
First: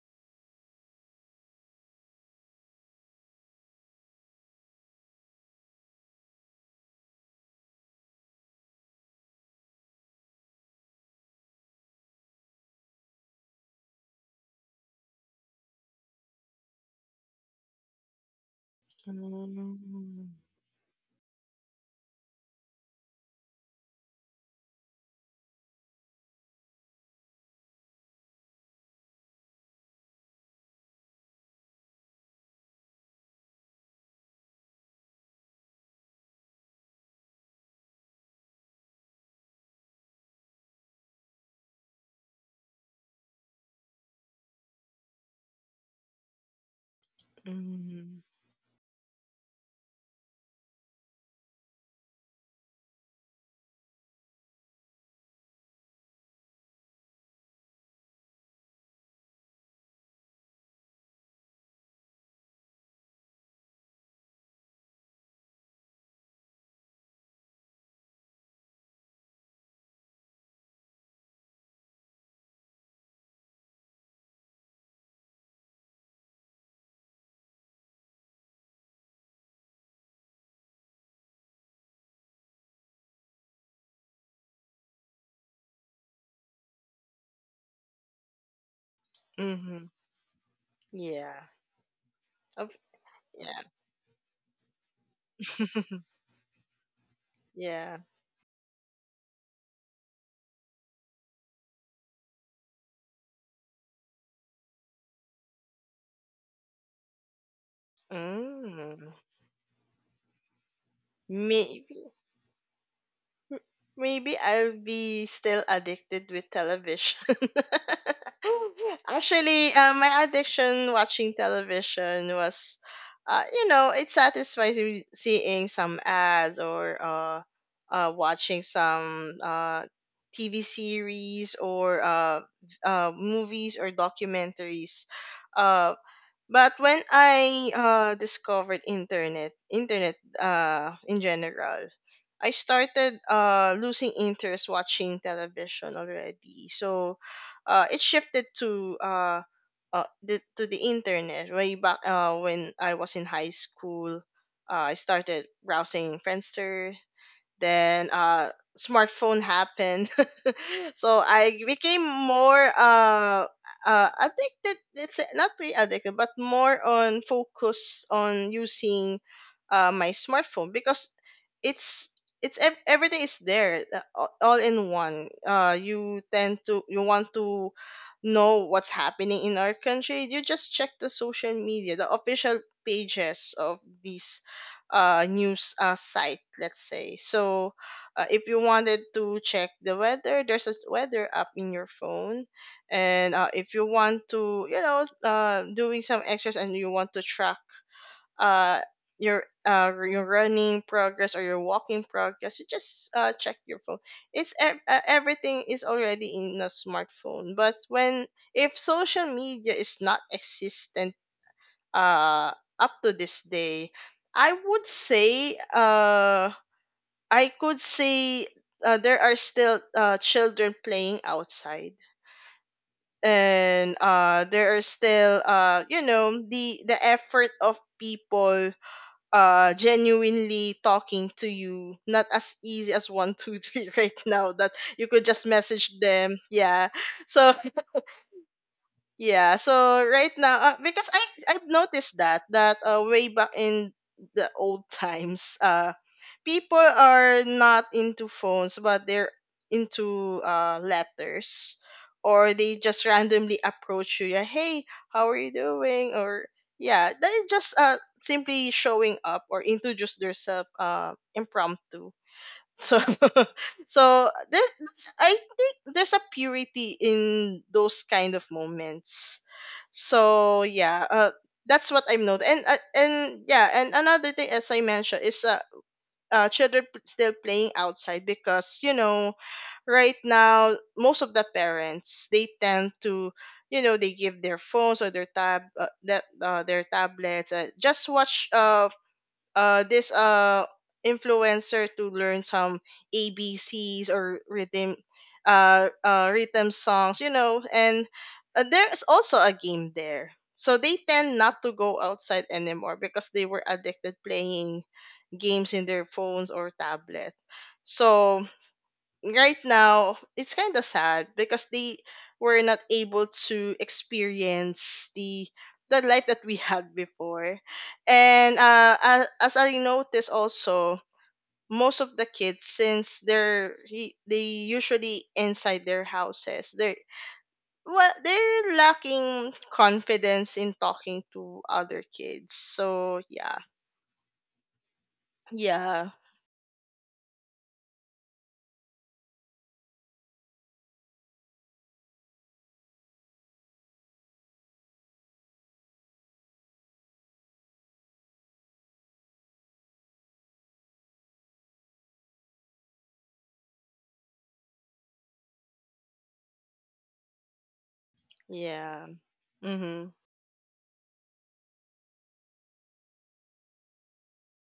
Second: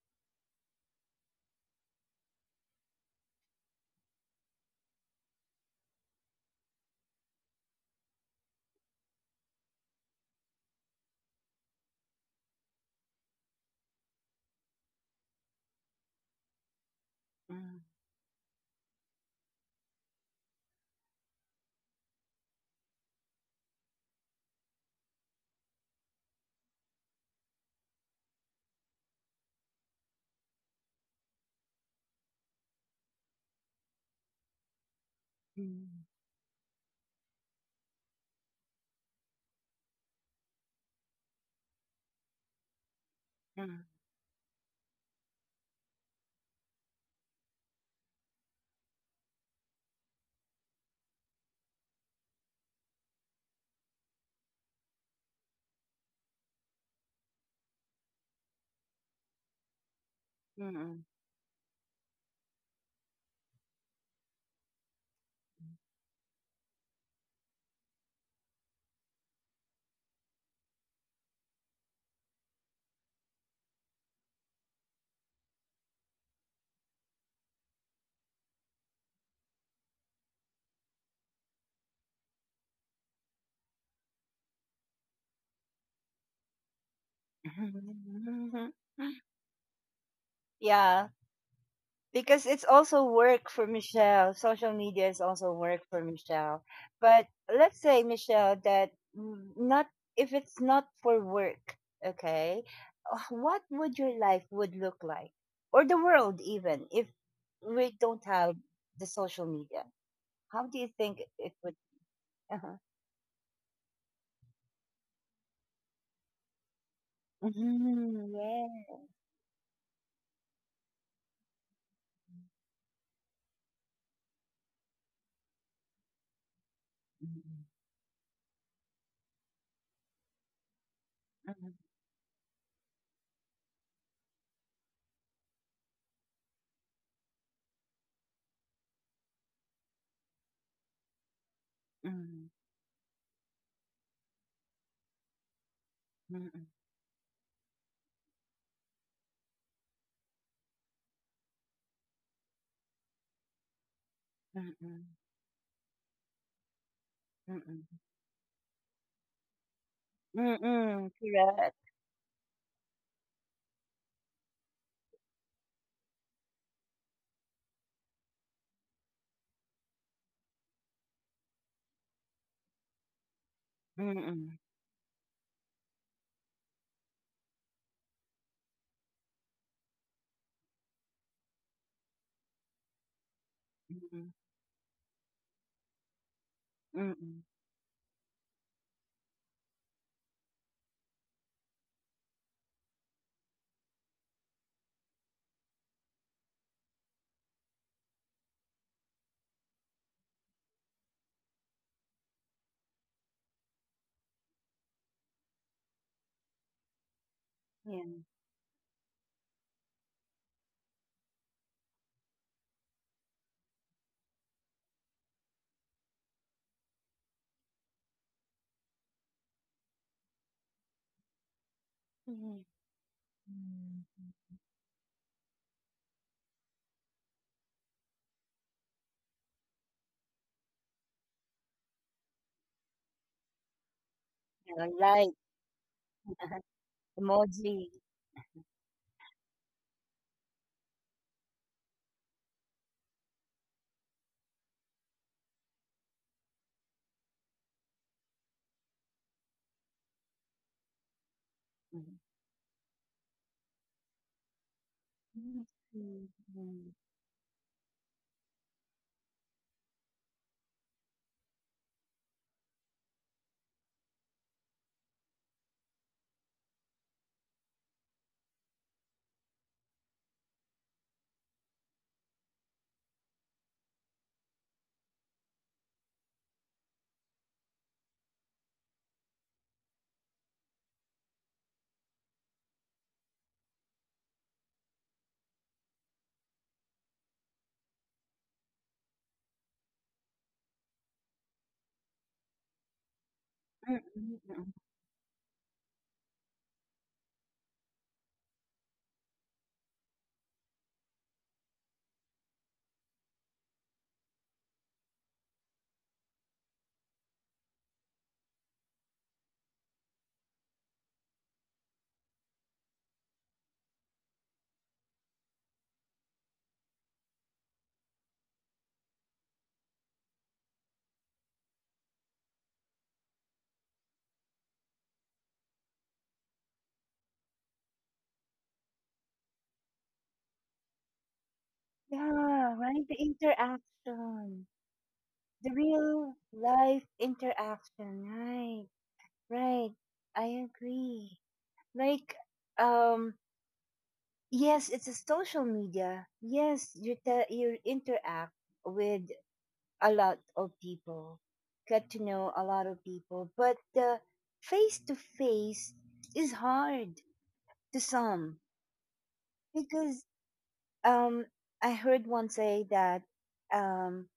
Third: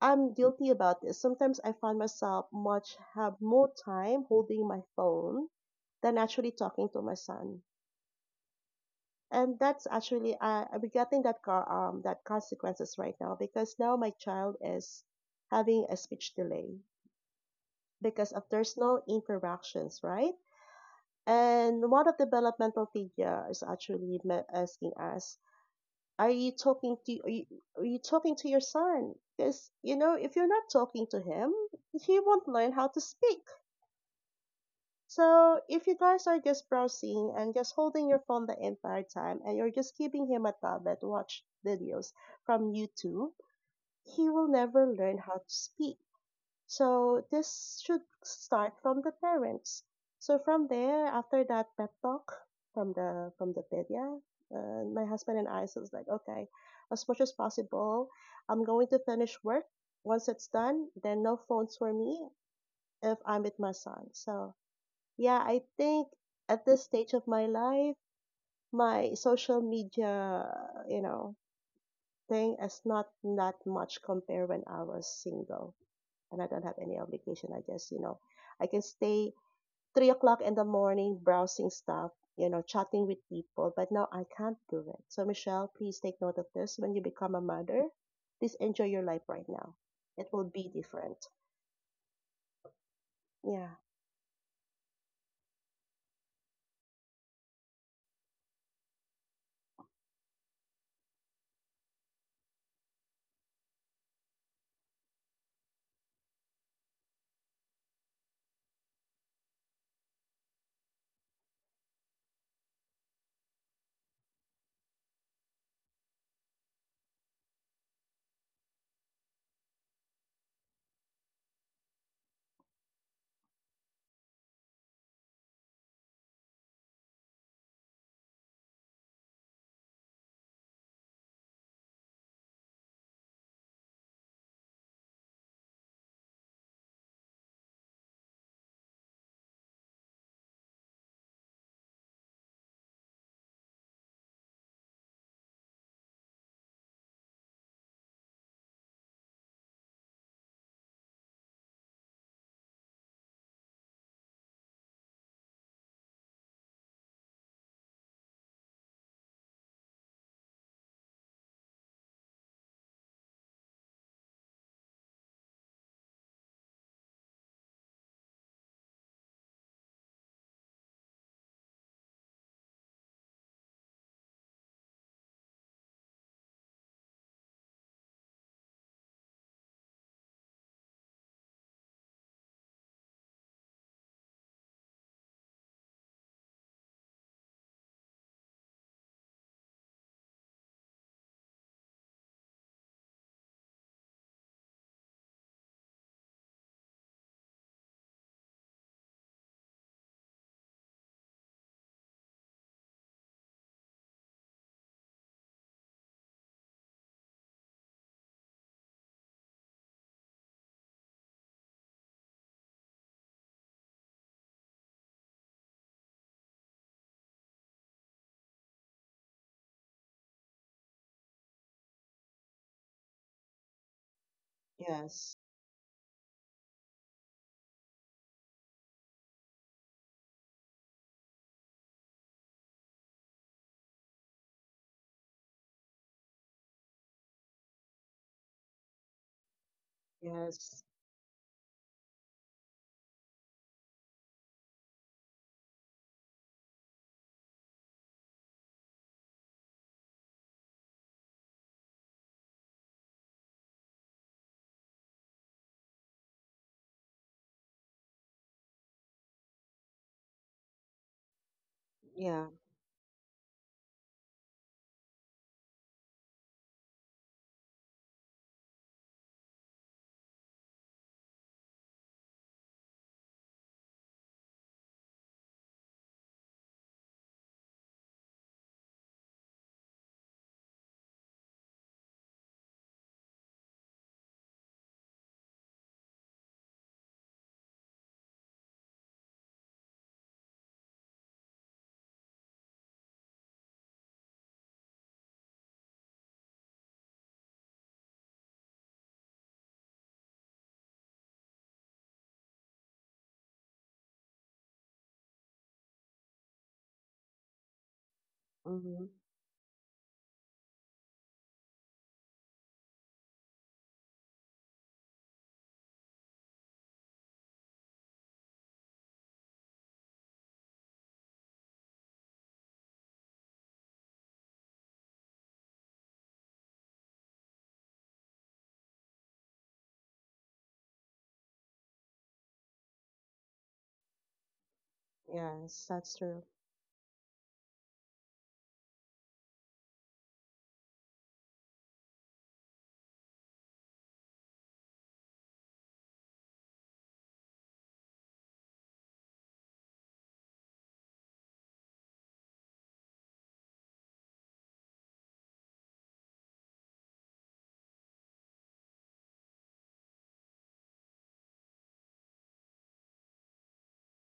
S3: I'm guilty about this. Sometimes I find myself much have more time holding my phone than actually talking to my son. And that's actually I'm getting that car that consequences right now because now my child is having a speech delay because of there's no interactions,
S2: Mm.
S3: right? And one of the developmental figure is actually asking us, "Are you talking to are you talking to your son? Because you know, if you're not talking to him, he won't learn how to speak. So if you
S1: Mhm,
S3: guys are just browsing and just holding your phone the entire time, and you're just giving him a tablet to watch videos from YouTube,
S1: mhm, mhm,
S3: he will never learn how to speak. So this should
S2: Mhm.
S3: start from the parents. So from there, after that pep talk from the Vidya, my husband and I so was like, okay, as much as possible, I'm going to finish work. Once it's done,
S1: mhm,
S3: then no phones for me if I'm with my son. So yeah, I think at this stage of my life, my social media, you know, thing is not that much compared when I was single and I don't have any obligation. I just, you know, I can stay 3 o'clock in the morning browsing stuff, you know, chatting with people, but now I can't do it. So, Michelle, please take note of this. When you become a mother, please
S1: mhm.
S3: enjoy your life right now.
S2: Mhm.
S3: It will
S1: [LAUGHS]
S3: be
S1: Yeah.
S3: different.
S2: Yeah.
S1: Because it's
S2: Of
S1: also work
S2: yeah.
S1: for
S3: Yeah.
S1: Michelle. Social media is also work for
S2: [LAUGHS]
S1: Michelle. But let's
S2: yeah.
S1: say Michelle that not, if it's not for work, okay? What would your life would look like or the world even if we don't have the
S2: Mm.
S1: social media? How do you think it
S2: Me
S1: would? Uh-huh.
S2: Maybe I'll be still addicted with television. [LAUGHS]
S1: Mm, yeah.
S2: Actually, my addiction watching television was, it satisfies me seeing some ads or,
S1: Mm,
S2: watching some TV series or movies or documentaries. Uh, but when I, discovered internet, in general,
S1: mm,
S2: I
S1: mm,
S2: started losing interest watching television already. So, it shifted to the internet, way back, when I was in high school.
S1: mm,
S2: I
S1: mm, mm,
S2: started browsing Friendster,
S1: mm,
S2: then
S1: mm,
S2: smartphone happened. [LAUGHS]
S1: mm,
S2: So
S1: mm,
S2: I became
S1: correct.
S2: more addicted. It's not really addicted, but more on focus on using, my smartphone, because it's everything is there, all
S1: Mm,
S2: all
S1: mm,
S2: in one. You tend to you want to know what's happening in our country. You just check the social media, the official pages of these,
S1: mm,
S2: news site, let's say.
S1: mm,
S2: So, if you wanted to check the weather, there's a weather app in your phone. And if you want to, doing some exercise, and you want to track, uh, your your running progress or your walking progress, you just check your phone. Everything is already in a smartphone. But when
S1: mm.
S2: if social media is not existent uh up to this day, i would say uh i could say, there are still children playing outside,
S1: Mhm.
S2: and
S1: Hmm.
S2: there are still,
S3: Yes.
S2: the effort of people genuinely talking to you, not as easy as one two three [LAUGHS] right now, that you could just
S1: Alright,
S2: message them,
S1: uh-huh,
S2: yeah,
S1: [LAUGHS]
S2: so.
S1: emoji.
S2: Yeah, so right now, because
S3: Yes.
S2: I've noticed that, way back in the old times, people are not into phones, but they're into letters,
S1: Mhm.
S2: or they just randomly approach you. Yeah, hey, how are you
S1: Mm,
S2: doing? Or yeah,
S1: mm.
S2: they just simply showing up, or introduce themselves impromptu.
S3: Yeah.
S2: So, [LAUGHS] so I think there's a purity in those kind of moments. So yeah, that's what I've noticed. And yeah, and another thing, as I mentioned, is children still playing outside, because right now most of the parents, they tend to, they give their phones, or their tablets, just watch, this influencer, to learn some ABCs or
S1: Mm, mm.
S2: rhythm songs, and there's also a game there. So they tend not to go outside anymore, because they were addicted playing games in their phones or tablet. So
S3: Mm-hmm.
S2: right now it's kind of sad, because they were not able to experience the life that we had before, and as I noticed also, most of the kids, since they usually inside their houses, they're well, they're lacking confidence in talking to other kids,
S1: Yeah,
S2: so
S1: right, the
S2: yeah.
S1: interaction, the
S2: Yeah.
S3: Yes, that's
S1: real
S3: true.
S1: life interaction, right, right, I agree. Like, um, yes, it's a social media. Yes, you interact with a lot of people, get to know a lot of people, but the face to face is hard to some.
S2: Yeah. Mm-hmm.
S1: Because um I heard one say that um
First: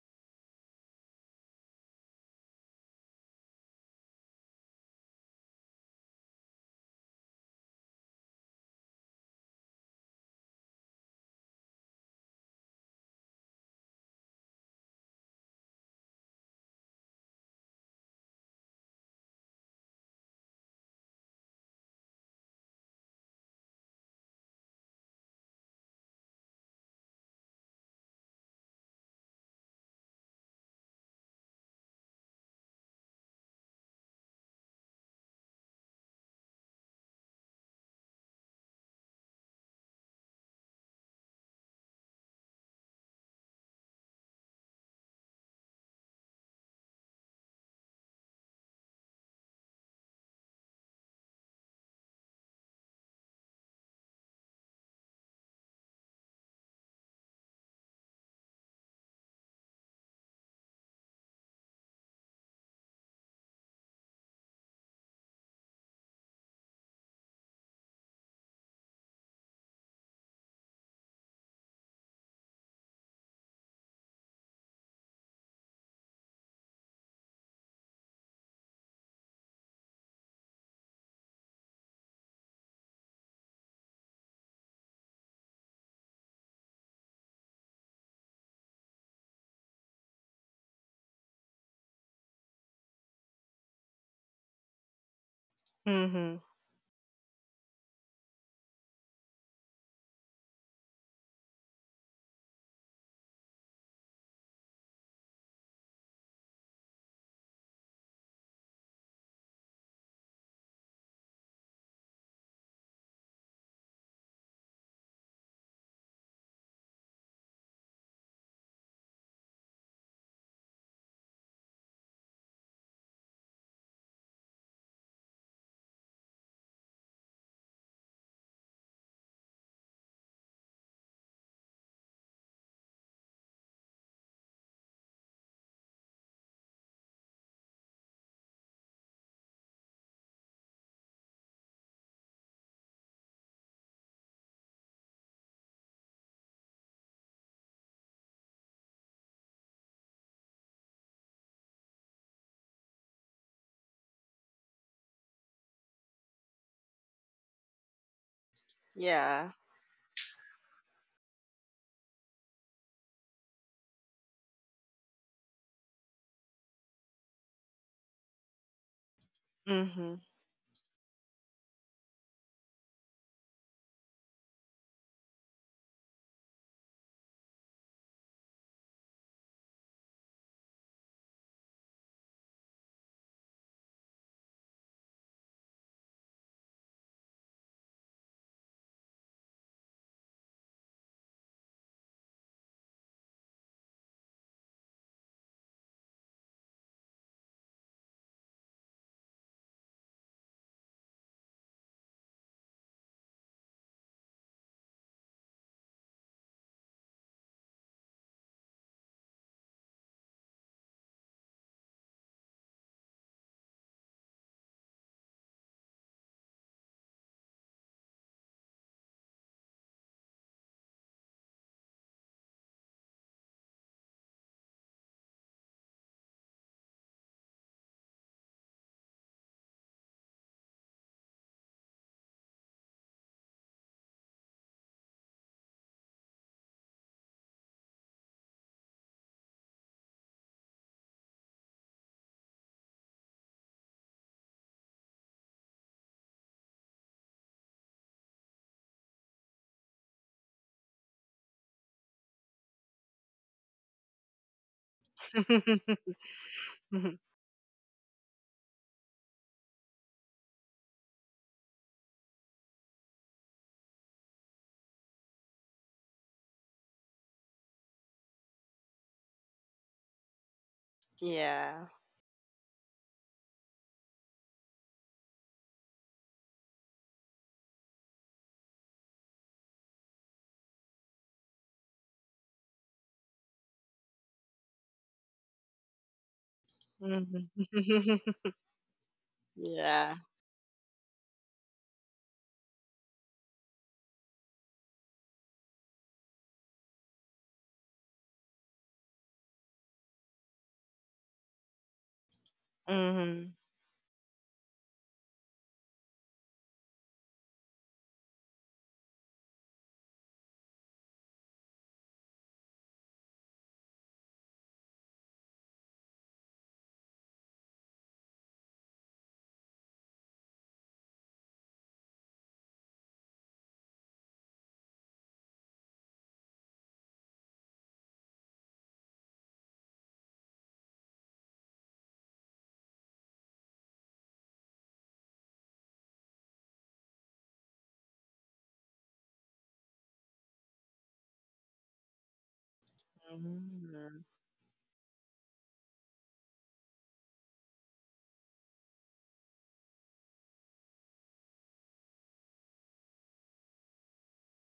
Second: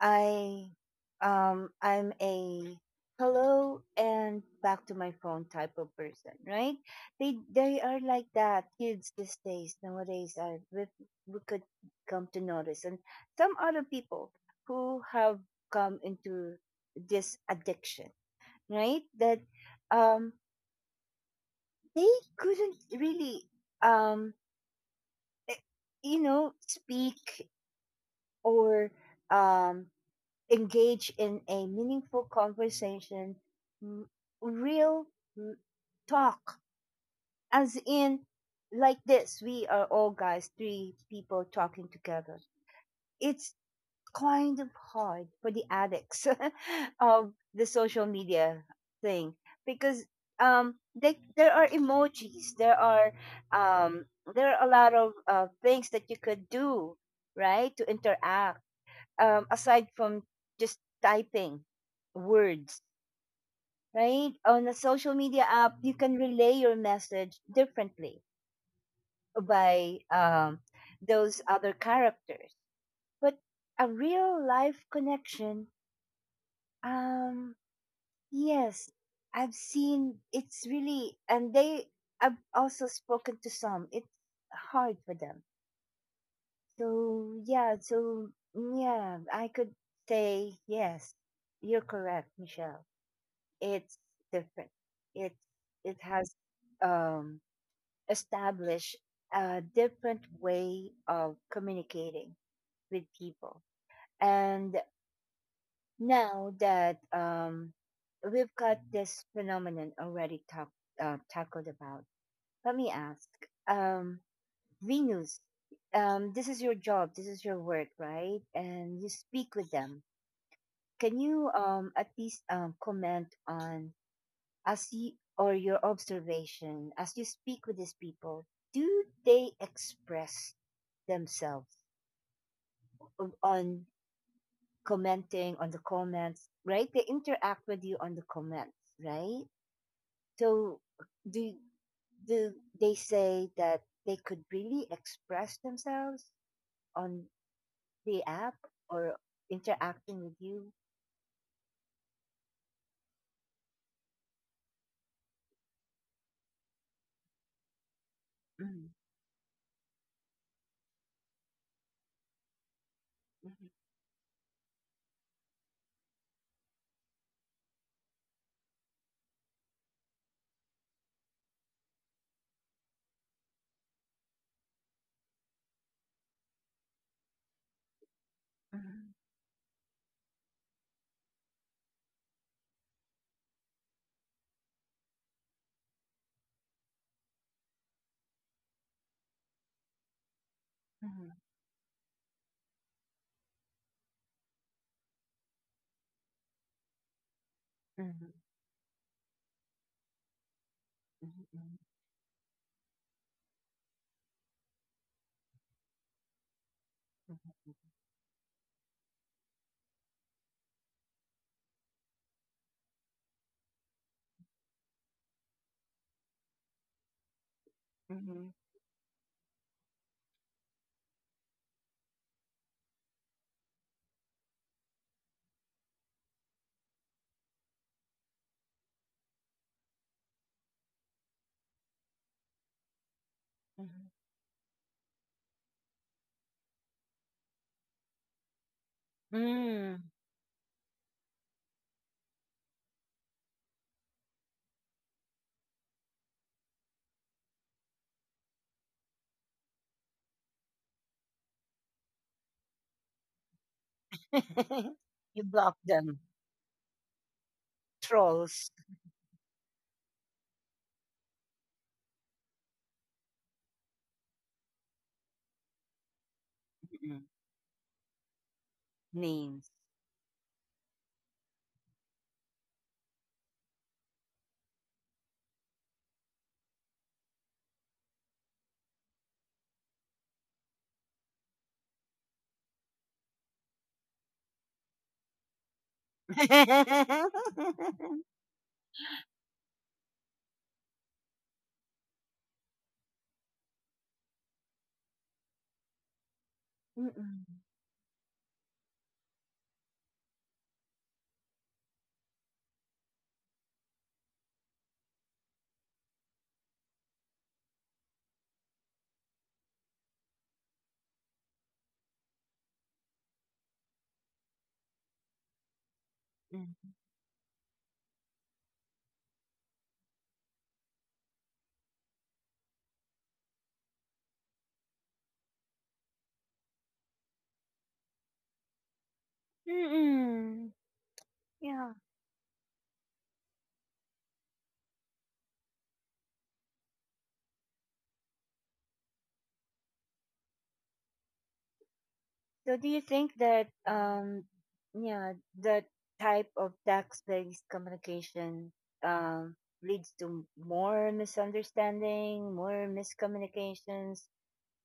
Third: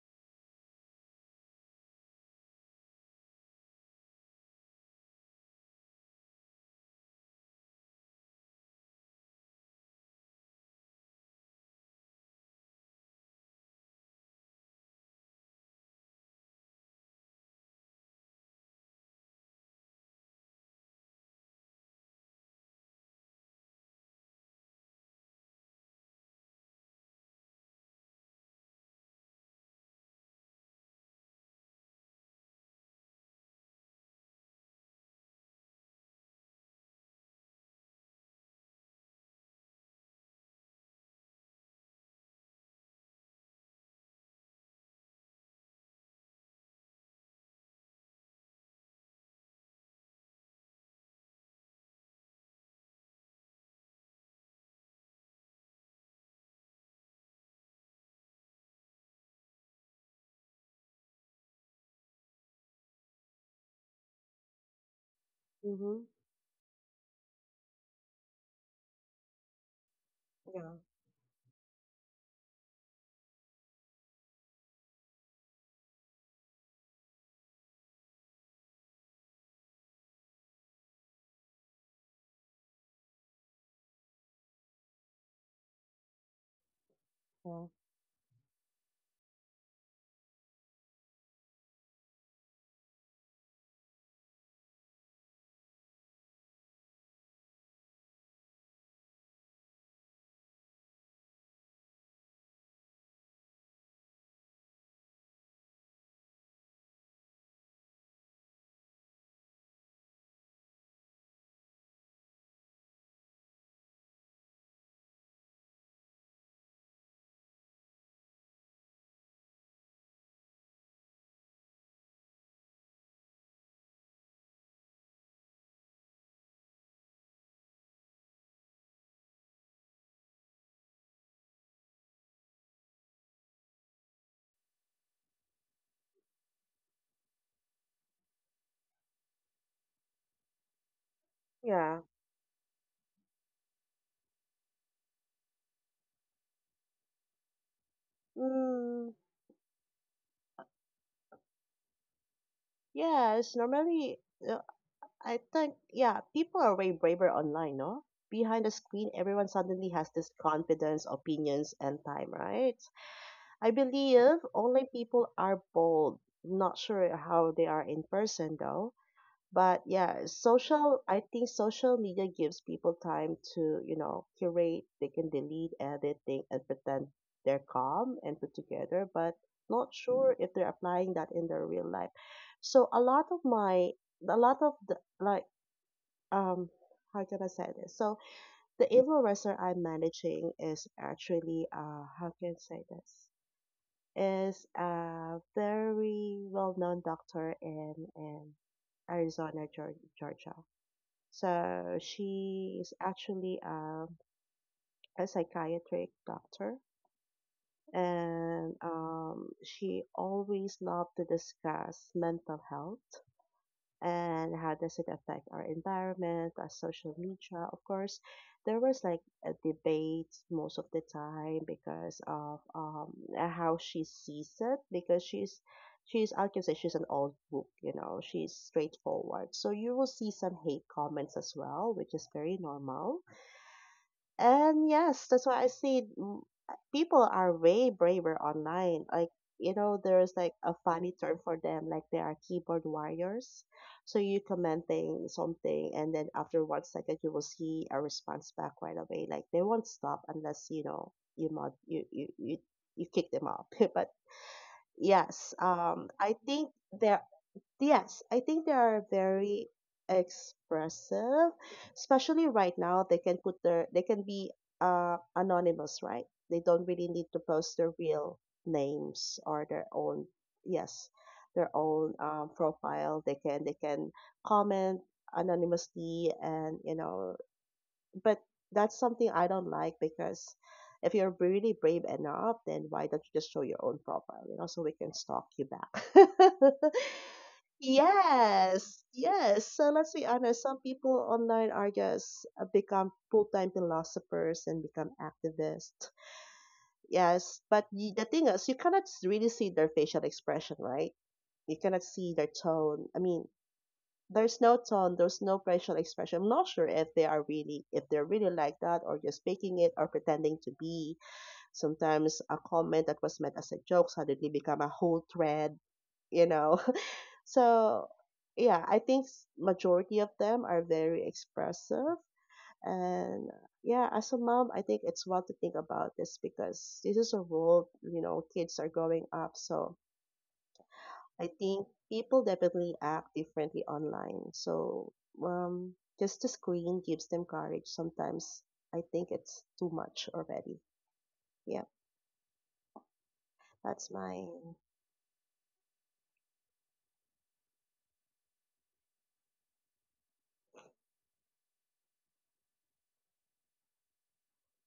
S1: I I'm a hello and back to my phone type of person, right? They are like that. Kids these days nowadays, are we could come to notice, and some other people who have come into this addiction, right? That um they couldn't really, um eh, you know, speak or um, engage in a meaningful conversation, m- real m- talk, as in like this. We are all guys, three people talking together. It's kind of hard for the addicts [LAUGHS] of the social media thing, because there are emojis, um there are a lot of things that you could do, right, to interact, aside from just typing words, right, on a social media app. You
S3: Mm-hmm.
S1: can relay your message differently by
S3: Yeah.
S1: those other characters. But a real life connection, Um, yes, I've seen, it's really, I've also spoken to some. It's hard for them. So
S3: Yeah.
S1: yeah, so yeah, I could say, yes, you're correct, Michelle. It's different. It, it has
S2: Mm-hmm.
S1: um, established a different way of communicating with people. And now that we've got this phenomenon already tackled about, let me ask um, Venus, this is your job, this is your work, right? And you speak with them. Can you at least comment on as you, or your observation as you speak with these people? Do they express themselves on commenting on the comments, right? They interact with you on the comments, right? So do
S3: Yeah.
S1: do they say that they could really express themselves on the app
S3: Mm,
S1: or interacting with you?
S3: yes. Normally, uh, I think, yeah, people are way braver online, no? Behind the
S1: Mhm,
S3: screen,
S2: Yeah.
S3: everyone suddenly has this confidence, opinions, and time, right?
S1: mhm,
S3: I believe online people are bold. Not sure how they are in person, though. But yeah, I think social media gives people time to, you know, curate. They can delete, edit, think, and pretend they're calm and put together,
S1: mhm,
S3: but not sure if they're applying that in their real life. So a lot of my, a lot of the, like, um how can I say this? So the influencer I'm managing is actually how can I say this? Is a very well known doctor
S1: mhm,
S3: in Arizona, Georgia.
S1: mhm, mhm,
S3: So she is actually a psychiatric doctor
S1: mhm,
S3: and she always loved to discuss mental health and how does it affect our environment, our social media? Of course,
S1: mhm, mhm,
S3: there was like a debate most of the time because of how she sees it because she's I can say she's an old book, you know, she's straightforward. So you will see some hate comments as well, which is very normal
S1: mhm.
S3: and yes, that's why I see people are way braver online. Like, you know,
S1: Mm.
S3: there's like a funny term for them, like they are keyboard warriors. So you commenting something, and then after 1 second, you will see a response back right away. Like they won't stop unless, you know, you mod you you you, you kick them out. [LAUGHS] But
S1: [LAUGHS] You
S3: yes,
S1: block
S2: Mm-hmm.
S1: them,
S3: I think there
S2: [LAUGHS]
S3: Yes, I think
S1: trolls.
S3: they are very expressive, especially right now. They can put their, they can be anonymous, right? They don't really
S1: Mm-mm.
S3: need to post their real names or
S1: Names.
S3: their own, yes, their
S2: Yeah.
S3: own profile. They can comment anonymously and, you know, but that's something I don't like because if you're really brave enough, then why don't you just show your own profile, you know, so we can stalk you back. [LAUGHS]
S2: Mhm.
S1: [LAUGHS]
S2: [LAUGHS]
S3: Yes, yes. So let's
S2: Yeah.
S3: be honest, some people online are just become full-time philosophers and become activists.
S1: Mm-mm.
S3: Yes, but y the thing is, you cannot really see their facial expression, right? You cannot see their tone. I mean,
S2: Mhm.
S3: there's no tone, there's no facial expression. I'm not sure if they are really, if they're really like that or just faking it or pretending to be. Sometimes a comment that was meant as a joke suddenly become a whole thread you know.
S1: Mm-mm.
S3: [LAUGHS] So yeah, I think majority of them are very expressive. And yeah, as a mom, I think it's well to think about this because this is a world, you know, kids are growing up. So
S1: Mm-mm.
S3: I think
S1: Yeah.
S3: people definitely act differently online. So um, just the screen gives them courage. Sometimes I think it's too much already. Yeah,
S1: So do you think that
S3: that's
S2: Mhm.
S3: my
S1: yeah that type of text based communication um leads to more misunderstanding, more miscommunications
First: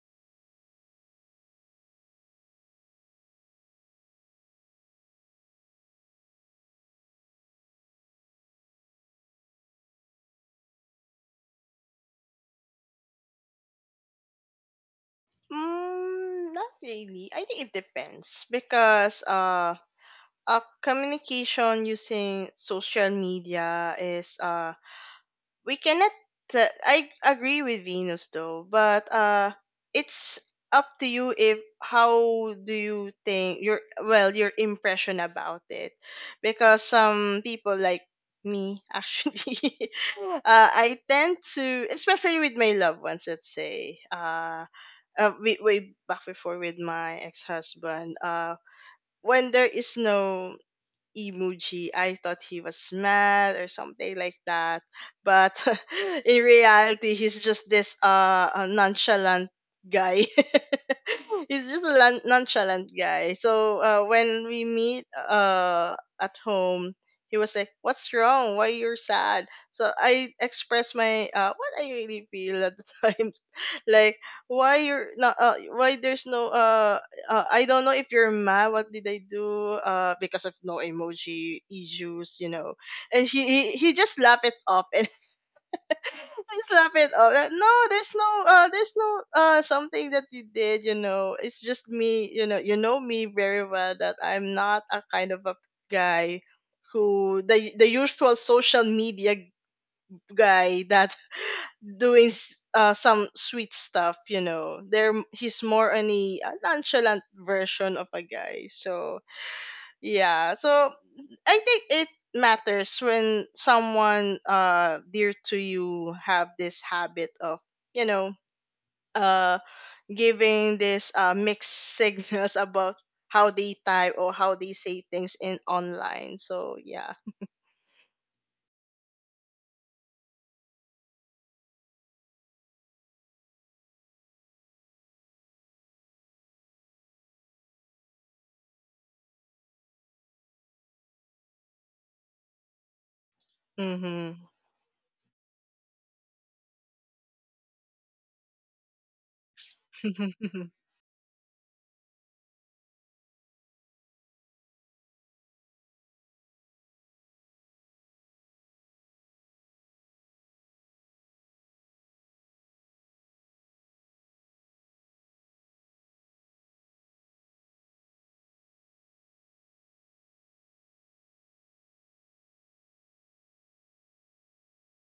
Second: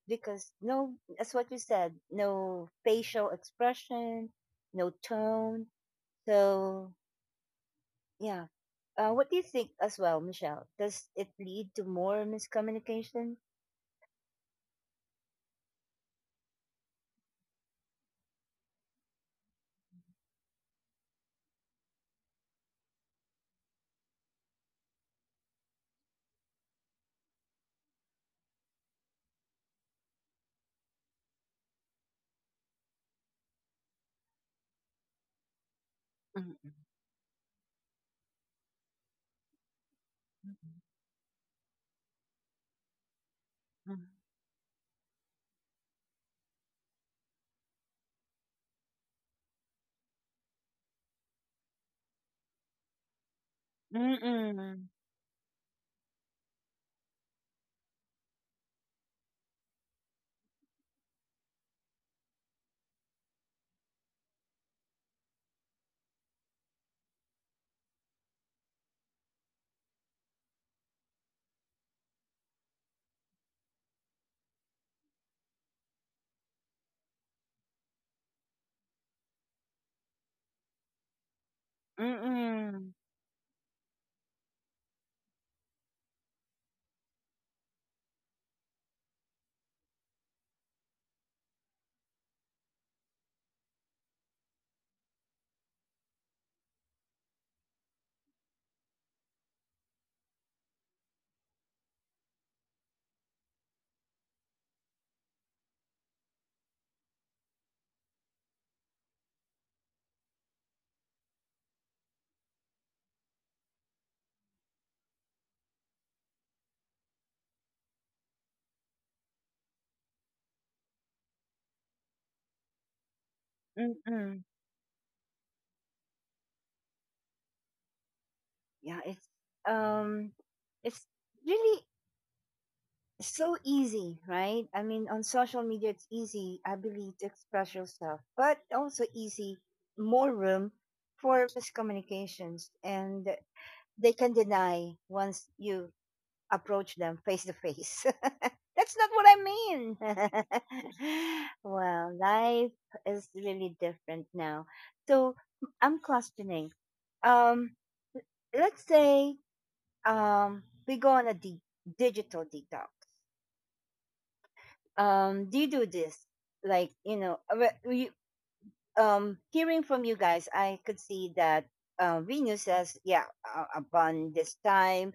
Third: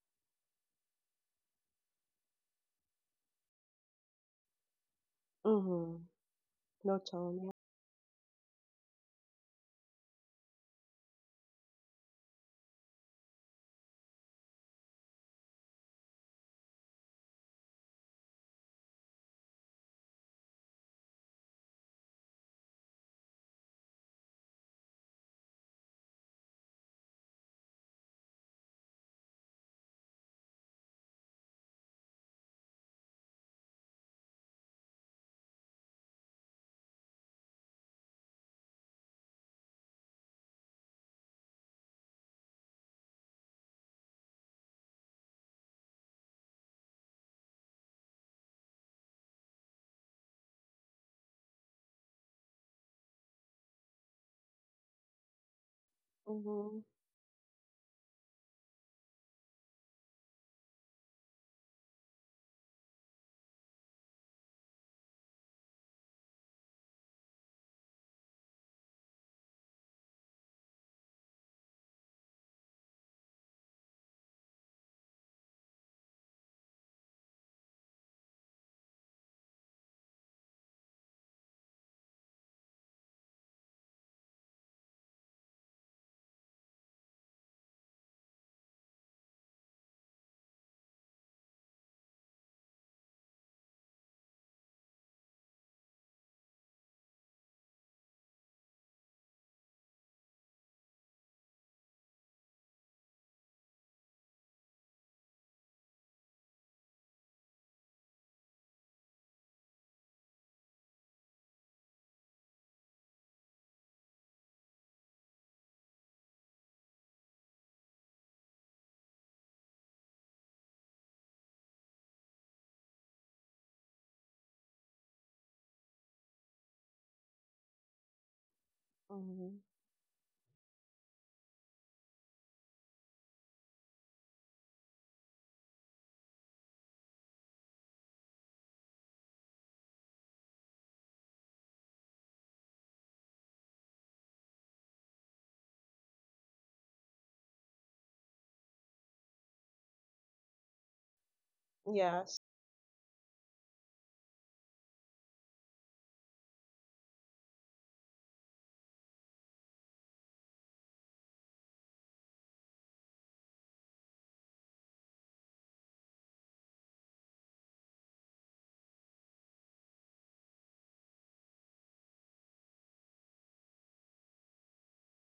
S1: because no that's what you said, no facial expression, no tone.
S3: mm-hmm.
S1: So
S3: No tone. Yeah.
S1: yeah. What do you think as well, Michelle? Does it lead to more miscommunication?
S2: Mm, not really. I think it depends, because communication using social media is, we cannot, I agree with Venus, though, but it's up to you. If how do you think your impression about it, because
S1: Mm-mm.
S2: some people, like me, actually, [LAUGHS]
S1: Mm-mm.
S2: I tend to, especially with my loved ones, let's say, way, way back before, with my ex-husband, when there is no emoji, I thought he was mad or something like that.
S1: Mm-mm.
S2: But [LAUGHS] in
S3: Mm-hmm.
S2: reality, he's just this nonchalant guy. [LAUGHS] He's just a nonchalant guy. So, when we meet at home, he was like, "What's wrong? Why you're sad?" So I expressed my, what I really feel at the [LAUGHS] time, like, why you're not why there's no, I don't know if you're mad. What did I do? Because of no emoji issues.
S1: Mm-mm.
S2: And he just laughed it off, and [LAUGHS] just laughed it off. That, no, there's no something that you did. It's just me. You know me very well, that I'm not a kind of a guy, who the usual social media guy, that doing some sweet stuff. There he's more on a, nonchalant version of a guy, so yeah. So I think it matters when someone, dear to you, have this habit of, you know uh giving this, mixed signals [LAUGHS] about how they type
S1: Mm-mm.
S2: or how they say things in online, so yeah.
S1: Yeah,
S3: Mm-hmm.
S1: um it's really so easy, right? I mean, on social media, it's easy, I believe, to express yourself, but also easy, more room for miscommunications, and they can
S2: Mm-hmm.
S1: deny once you approach them face to face. [LAUGHS] That's not what I mean. [LAUGHS] Well,
S3: Yes.
S1: life is really different now, so I'm questioning, um let's say we go on a digital detox. Do you do this, like, you know, hearing from you guys, I could see that Venus says yeah, upon this time,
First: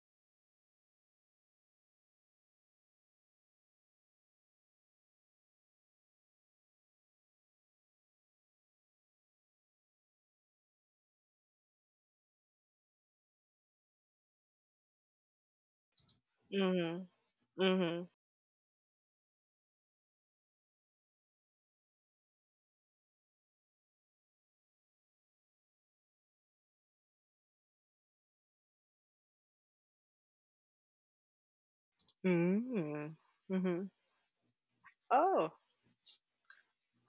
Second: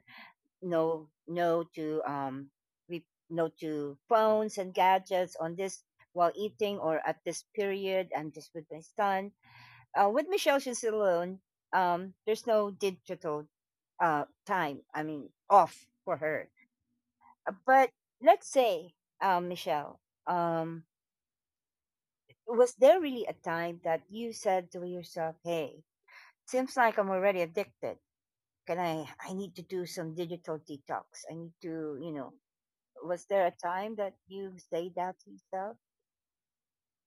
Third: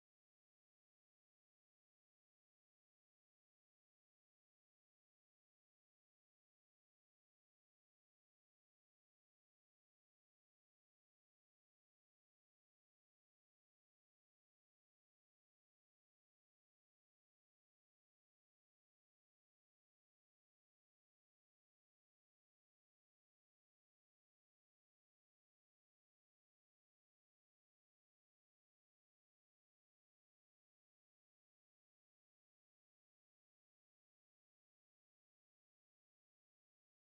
S1: no to no to phones and gadgets on this while eating, or at this period I'm just with my son, with Michelle, she's alone, there's no digital time, I mean, off for her.
S2: Mm-hmm. [LAUGHS]
S1: But
S2: Mhm.
S1: let's say, Michelle, um, was there really a time that you said to yourself, "Hey, seems like I'm already addicted. Can I? I need to do some digital detox. I need to, you know."
S2: Mm.
S1: Was there a
S2: Mhm.
S1: time that you say that to
S2: Oh,
S1: yourself?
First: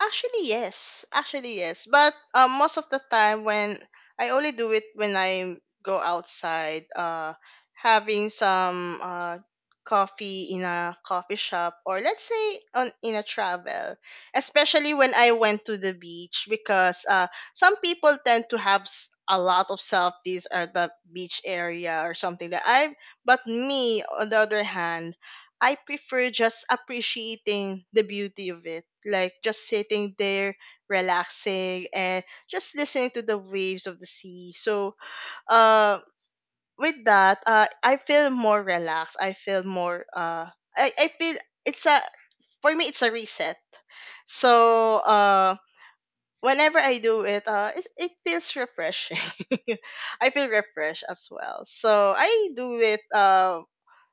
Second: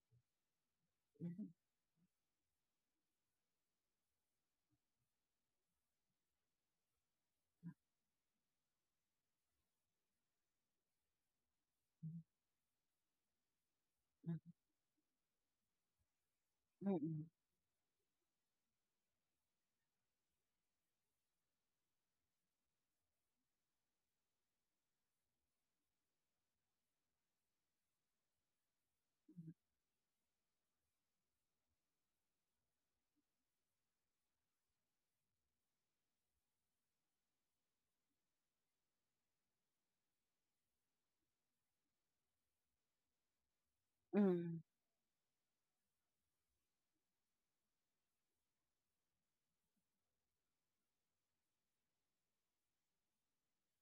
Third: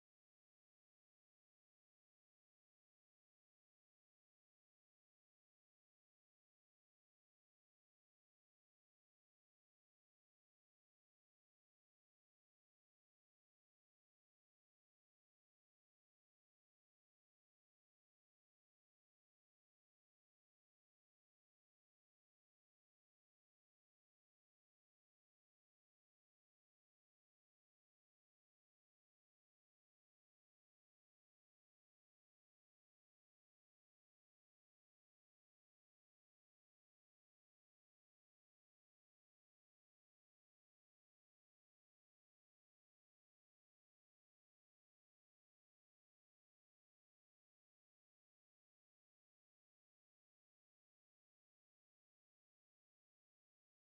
S2: actually yes.
S1: Mhm,
S2: Actually yes. But most of the time, when I only do it when I go outside, having some coffee in a coffee shop, or let's say on in a travel,
S1: mhm,
S2: especially when I went to the beach, because
S1: mhm, mhm,
S2: some people tend to have, a lot of selfies at the beach area, or something that I but me, on the other hand, I prefer just appreciating the beauty of it, like just sitting there, relaxing, and just listening to the waves of the sea. So, uh, with that, I feel more relaxed. I feel more, I feel it's a, for me, it's a reset.
S1: mhm.
S2: So, whenever I do it, it feels refreshing. [LAUGHS] I feel refreshed as well. So, I do it,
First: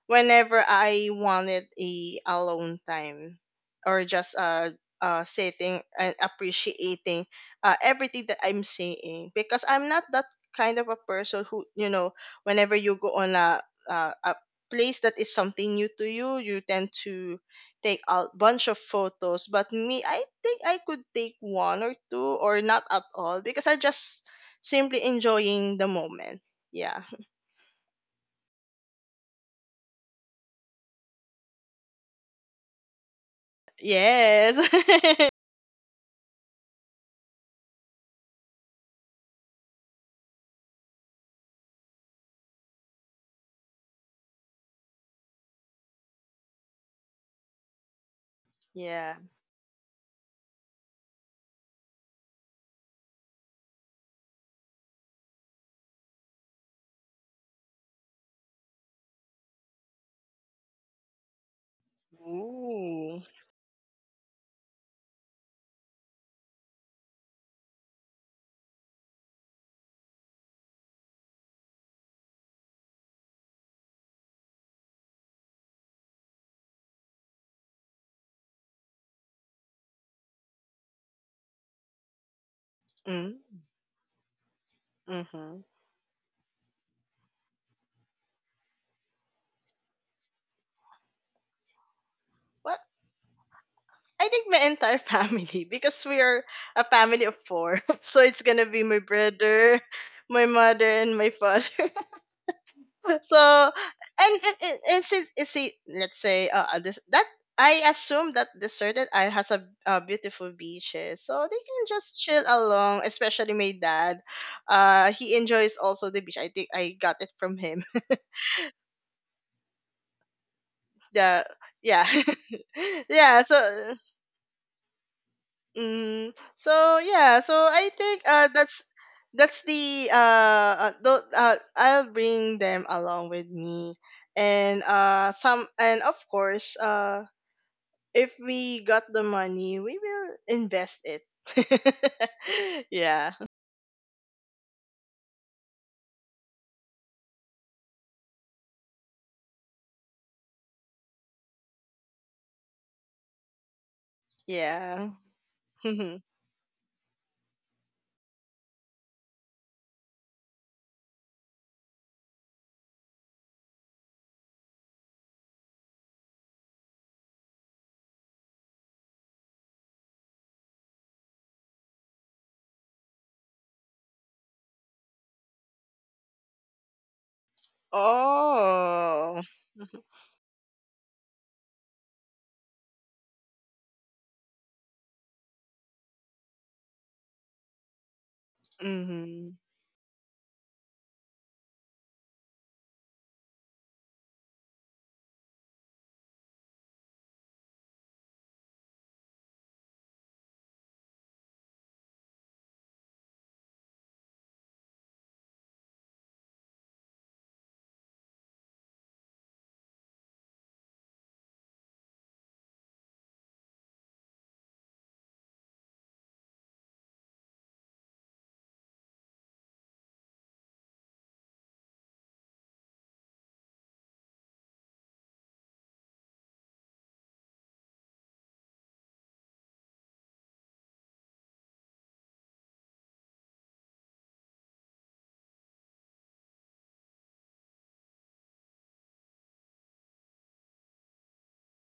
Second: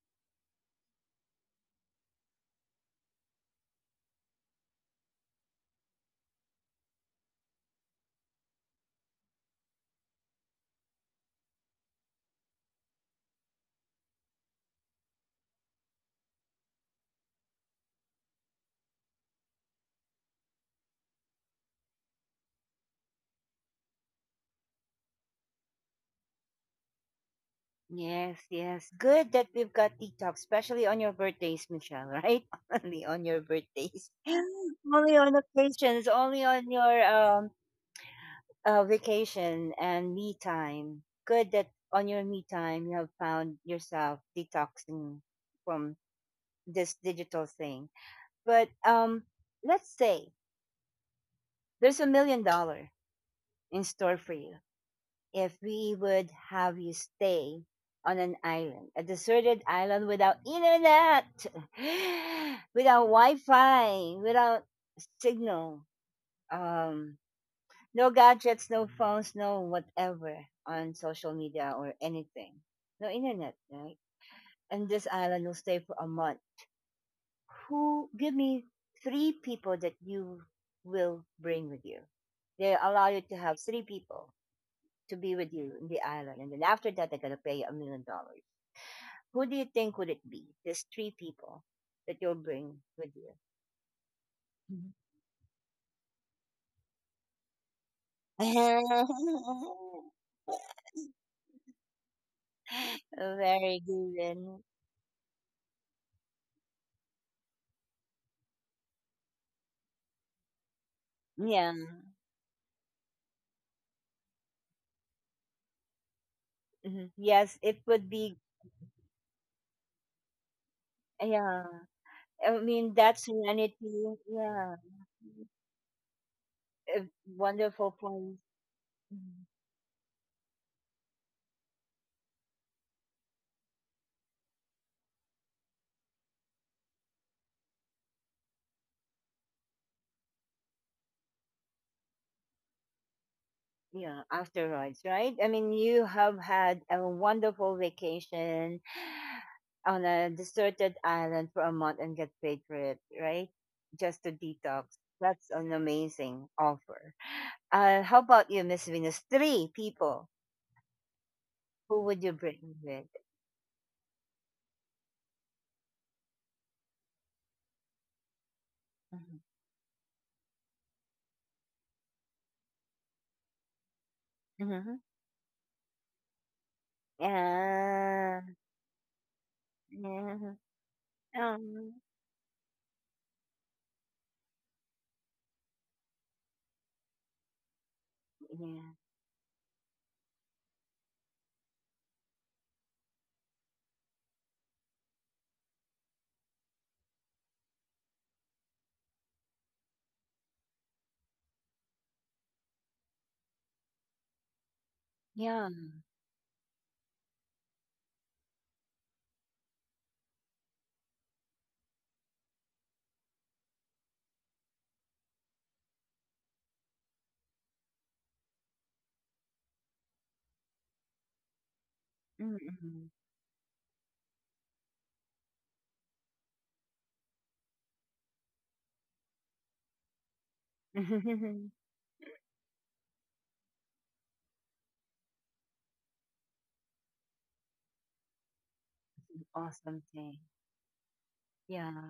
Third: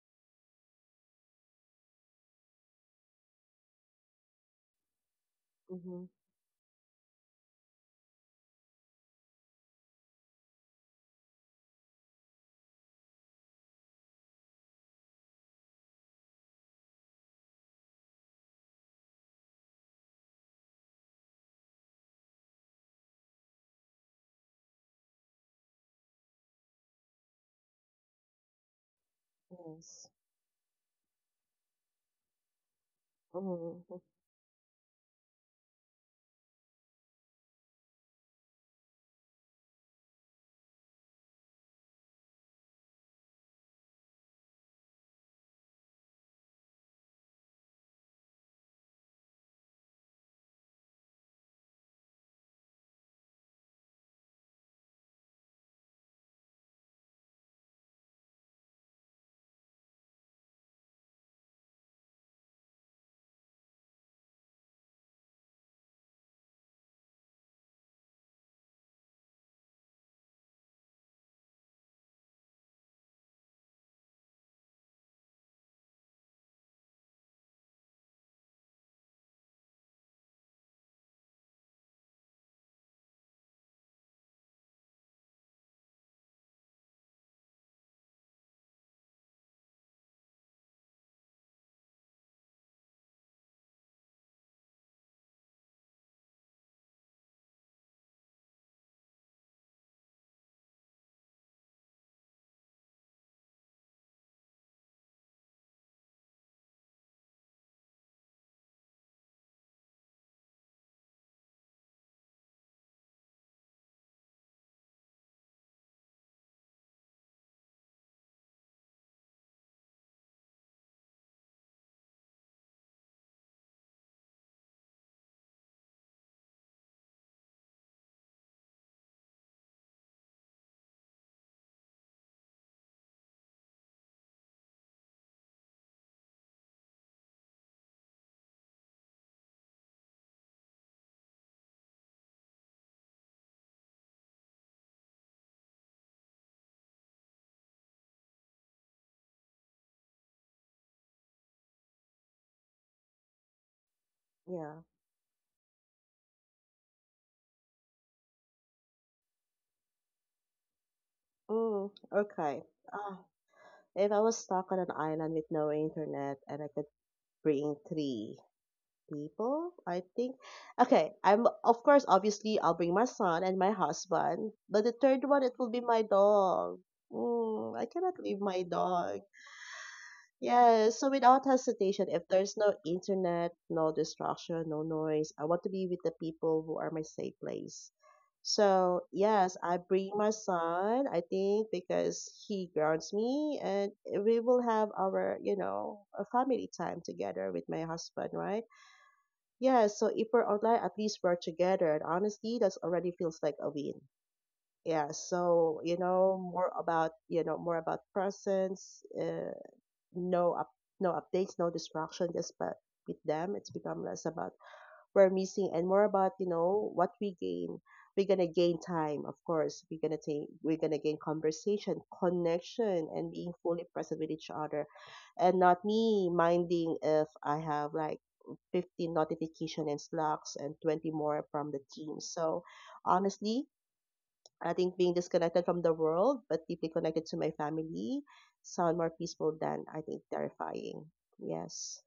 S2: whenever I wanted a alone time, or just sitting
S3: Mm-hmm.
S2: and appreciating everything that I'm seeing, because I'm not that kind of a person who, whenever you go on a place that is something new to you tend to take a bunch of photos. But me, I think I could take one or two or not at all, because I just simply enjoying the moment. Yeah.
S1: Yes, yes. Good that we've got
S3: Yes.
S1: detox, especially on your birthdays, Michelle, right? [LAUGHS] Only on your
S3: Mm,
S2: [LAUGHS]
S1: birthdays. [GASPS]
S2: Yes.
S1: [LAUGHS] Only on
S2: [LAUGHS]
S1: occasions, only on your vacation and me time. Good that on your me time you have found yourself detoxing from this digital thing. But
S2: Yeah.
S1: let's say there's a million dollar in store for you if we would have you stay on an island, a deserted island without internet, [GASPS] [SIGHS] without
S2: Ooh.
S1: Wi-Fi, without signal. Um, No gadgets, no phones, no whatever on social media or anything. No internet, right? And this island will stay for a month. Who give me three people that you will bring with you? They allow you to
S2: Mm,
S1: have three people to be with
S2: mhm.
S1: you in the island, and then after that they're gonna pay you a million dollars. Who do you think would it be? There's three people that you'll
S2: Well,
S1: bring with you.
S2: I think my entire [LAUGHS] family, because we are a family of four. [LAUGHS] So it's gonna be my
S1: [LAUGHS]
S2: brother, my mother, and my father. [LAUGHS] So
S1: Very
S2: and and,
S1: good.
S2: and, and since let's say, this that I assume that deserted, certain has a beautiful beaches, so they
S1: Yeah.
S2: can just chill along. Especially my dad, he enjoys also the beach. I think
S1: Hmm.
S2: I got
S1: Yes,
S2: it
S1: it
S2: from
S1: would
S2: him.
S1: be.
S2: [LAUGHS]
S1: Yeah,
S2: the Yeah,
S1: I mean that
S2: [LAUGHS] yeah.
S1: serenity.
S2: So
S1: Yeah, a
S2: So yeah, so
S1: wonderful
S2: I
S1: place.
S2: think that's
S1: Mhm.
S2: that's I'll bring them along with me, and of course, if we got the money, we will invest it. [LAUGHS] Yeah.
S1: Yeah, afterwards, right? I mean, you have had a wonderful vacation on a deserted island for a month and get paid for it, right? Just to
S3: yeah.
S1: detox.
S2: Yeah.
S1: That's an amazing
S2: [LAUGHS]
S1: offer. How about you, Miss Venus? Three people.
S3: Mm,
S1: Who would you
S3: okay.
S1: bring with?
S3: Ah, if I was stuck on an island with no internet and I could bring three people, I think. Okay, I'm of course, obviously, I'll bring my son and my husband, but
S1: Mm-hmm.
S3: the third one, it will be my dog. Mm, I cannot
S1: Yeah.
S3: leave my dog.
S2: Oh.
S1: Yeah.
S3: Yes, so without
S1: Um,
S3: hesitation, if there's no internet, no distraction, no noise, I want to be with the people who are my safe place.
S1: yeah.
S3: So, yes, I
S2: Mhm.
S3: bring my son, I think, because he grounds me, and we will have our, you know, a family time together with my husband, right? Yeah, so if we're online, at least we're together. And honestly, that's already feels like a win. Yeah,
S1: Yeah.
S3: so, you know, more about, you know, more about presence, no up no updates, no distraction just but with them. It's become less about we're missing and more about, you know, what we gain. We're gonna gain time, of course. We're gonna gain conversation,
S1: Mm.
S3: connection and being fully present with each other. And not me minding if I have like 15 notification and slacks and 20 more
S1: Hmm.
S3: from
S1: [LAUGHS]
S3: the team. So honestly, I think being disconnected from the world but deeply connected to my family sound more peaceful than
S1: Awesome
S3: I think
S1: thing.
S3: terrifying.
S1: Yeah.
S3: Yes,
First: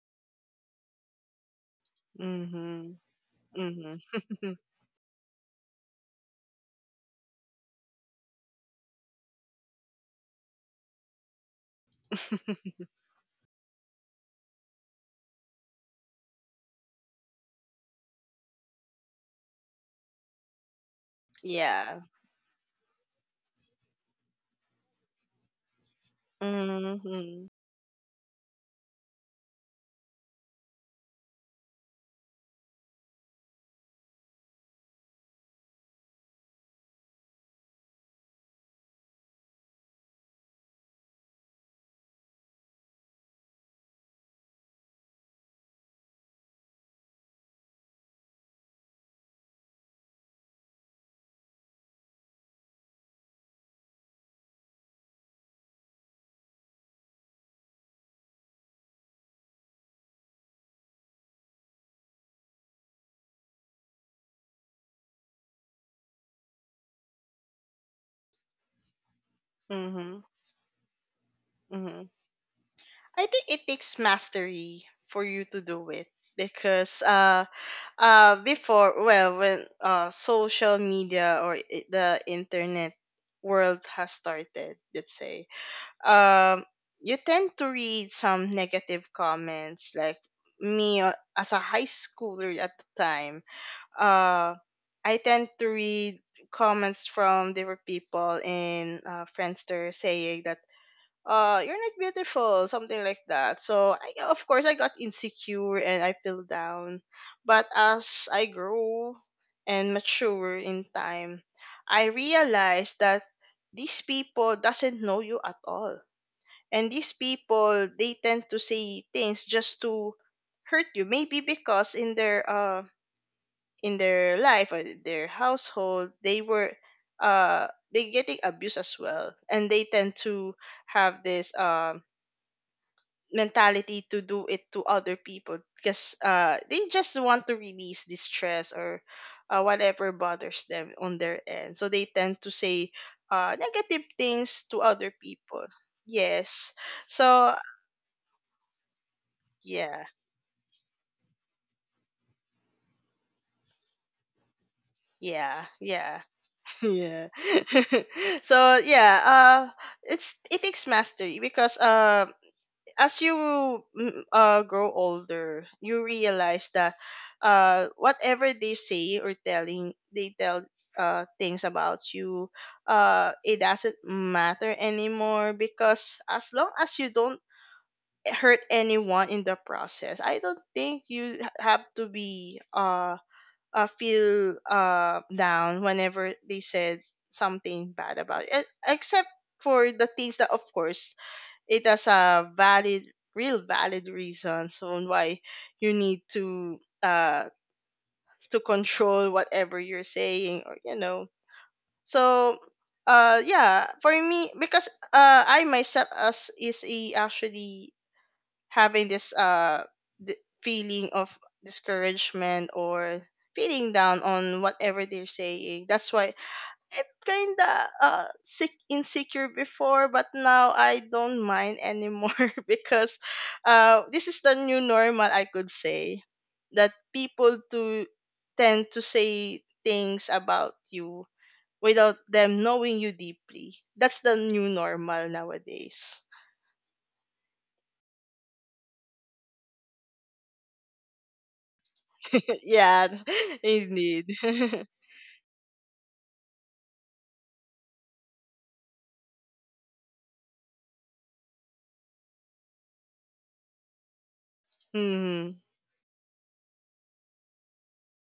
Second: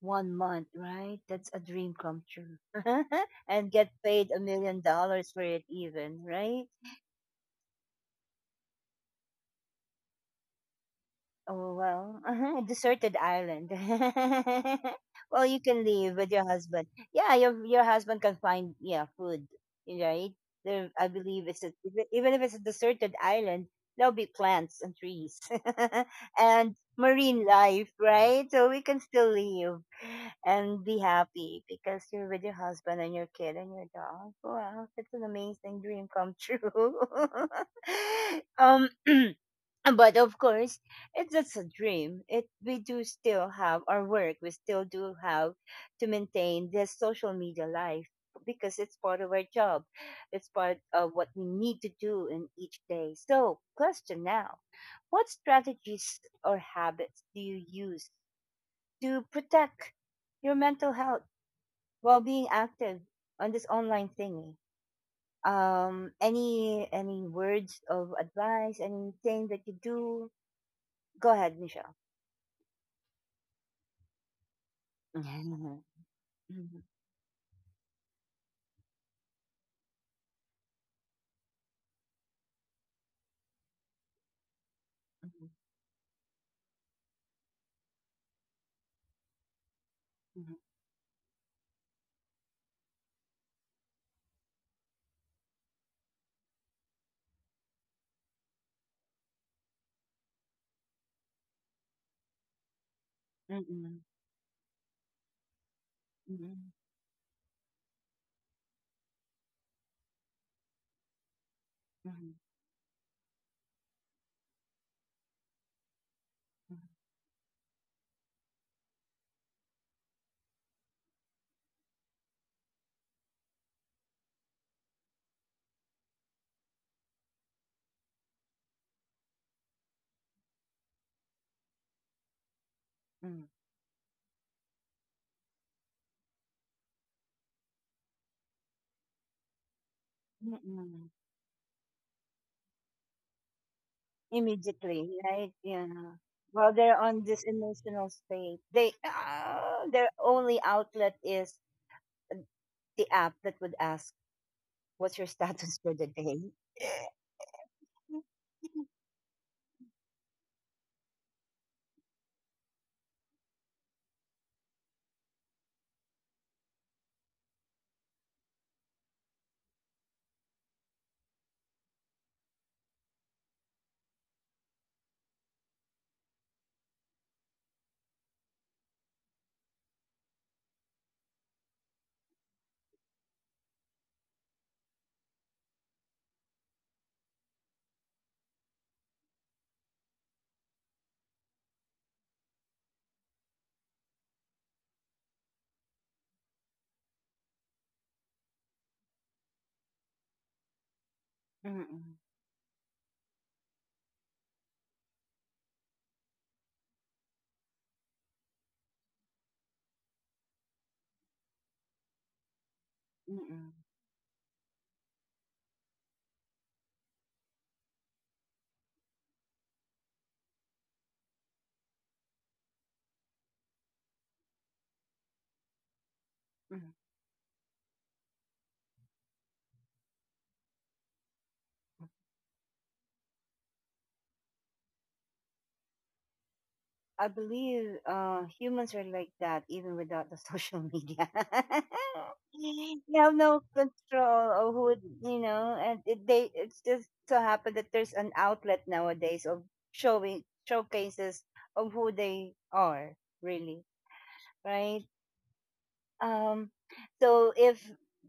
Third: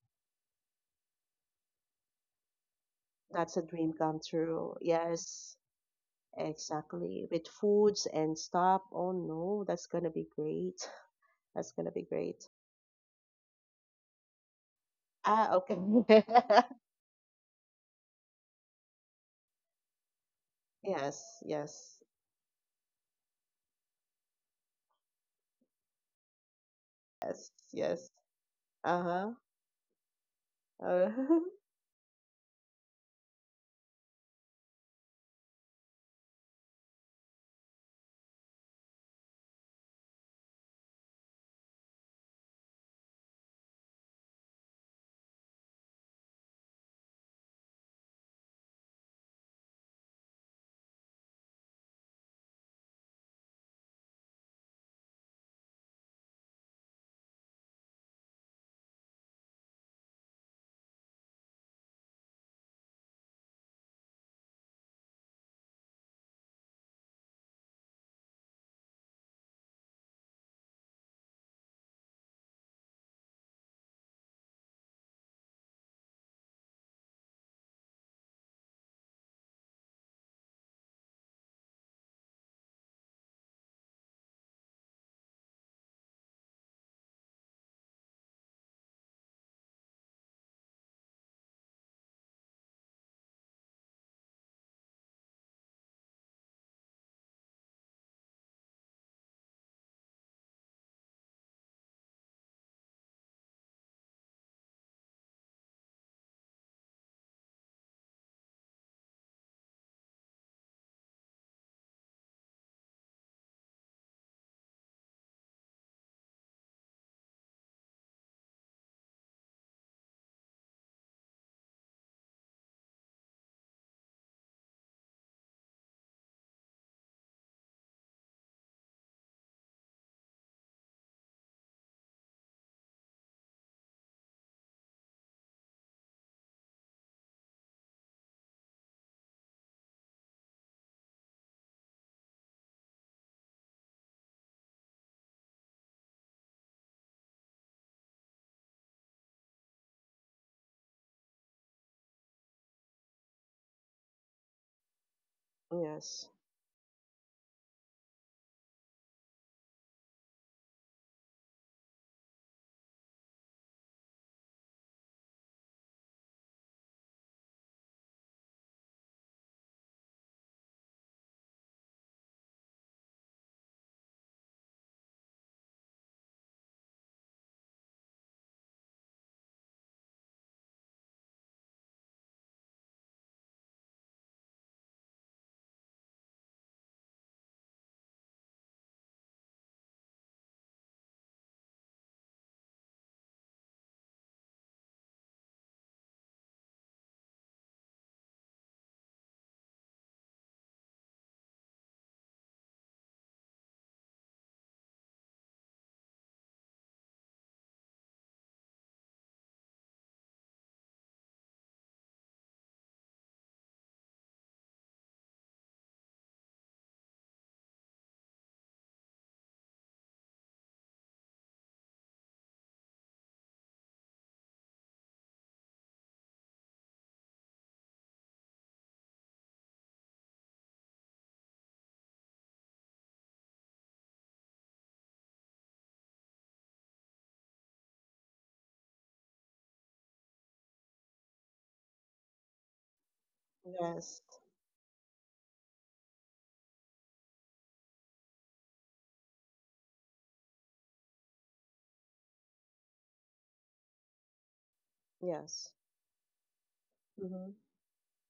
S1: 1 month, right? That's a dream come true.
S2: Mhm.
S1: [LAUGHS]
S3: that's a
S1: And get
S3: dream
S2: Mhm.
S3: come
S1: paid a
S2: [LAUGHS]
S3: true.
S1: million dollars for
S3: Yes,
S1: it even, right?
S3: exactly. With foods and stuff. Oh no, that's gonna be great. [LAUGHS] That's
S1: Oh
S3: gonna be
S1: well,
S3: great.
S1: uh-huh, a deserted island. [LAUGHS] Well,
S3: Ah,
S1: you
S3: okay.
S1: can leave with your
S3: [LAUGHS]
S1: husband. Yeah, your husband can find, yeah, food, right? There, I
S3: Yes,
S1: believe it's a,
S2: Yeah.
S3: yes,
S1: even if it's a deserted island, there'll be plants and trees [LAUGHS] and
S2: Mhm.
S1: marine
S3: yes,
S1: life,
S3: yes.
S1: right? So we can still
S3: Uh-huh.
S1: live and be
S3: Uh,
S1: happy because you're with your husband and your kid and your dog. Wow, it's an amazing dream come true. [LAUGHS] um. [CLEARS THROAT] But of course, it's just a dream. It We do still have our work. We still do have to maintain this social media life because it's part of our job. It's part of what we need to do in each day. So, question now: what strategies or habits do you use to protect your mental health while being active on this online thingy? Any words of advice? Anything that you
S2: Mhm.
S1: do? Go ahead, Michelle.
S2: Mhm. I think it takes mastery for you to
S1: Mhm,
S2: do
S1: mhm,
S2: it, because before, well, when social media or the internet world has started, let's say,
S1: mhm,
S2: um you tend to read some negative comments, like,
S1: mhm,
S2: me, as a high schooler at the time, uh I tend to read comments from different people in, Friendster, saying that you're not beautiful, something like that. So,
S1: mm,
S2: I, of course, I got insecure and I feel
S1: mhm,
S2: down. But as I grow and mature in time, I
S1: mhm,
S2: realized that these people doesn't know you at all, and these people, they tend to say things just to hurt you, maybe because in their life or their household they were, uh they getting abused as well, and they tend to have this
S1: mhm,
S2: mentality to do it to other people, because they just want to release the stress, or whatever bothers
S1: mhm,
S2: them on
S1: mhm.
S2: their end, so they tend to say negative things to other
S1: Immediately,
S2: people.
S1: right? Yeah.
S2: Yes.
S1: While they're on
S2: So,
S1: this emotional state, they ah,
S2: yeah,
S1: their only outlet is uh, the app that would ask, "What's your
S2: yeah,
S3: [LAUGHS]
S1: status for
S2: yeah.
S1: the
S3: yes,
S1: day?"
S2: [LAUGHS] Yeah. [LAUGHS] So, yeah,
S1: [LAUGHS]
S2: it takes mastery because as you grow older, you realize that whatever they say or telling, they tell, things about you, it doesn't matter anymore, because as long as you don't hurt anyone in the process, I don't think you have to be, feel, down whenever they said something bad about it, except for the things that, of course, it has a valid, real valid reasons on why you need to control whatever you're saying, or you know.
S1: Mm-mm,
S2: So, yeah, for me, because I myself as is a actually having this feeling of discouragement, or
S1: mm-mm,
S2: feeling down on whatever they're saying, that's why I'm kinda sick insecure before, but now I don't mind anymore. [LAUGHS] Because this is the new normal, I could say, that
S1: mm-mm.
S2: people to tend to say things about you without them knowing you deeply. That's the new normal nowadays.
S1: I believe humans are like that even without the social media. [LAUGHS]
S2: [LAUGHS] Yeah,
S1: You have
S2: [LAUGHS]
S1: no
S3: yes,
S2: indeed.
S1: control or who would, you know, and they, it's just so happened that there's an outlet nowadays of showing showcases of who they are really,
S2: [LAUGHS]
S1: right?
S2: Hmm.
S3: yes.
S1: Um,
S3: Mm-hmm.
S1: so if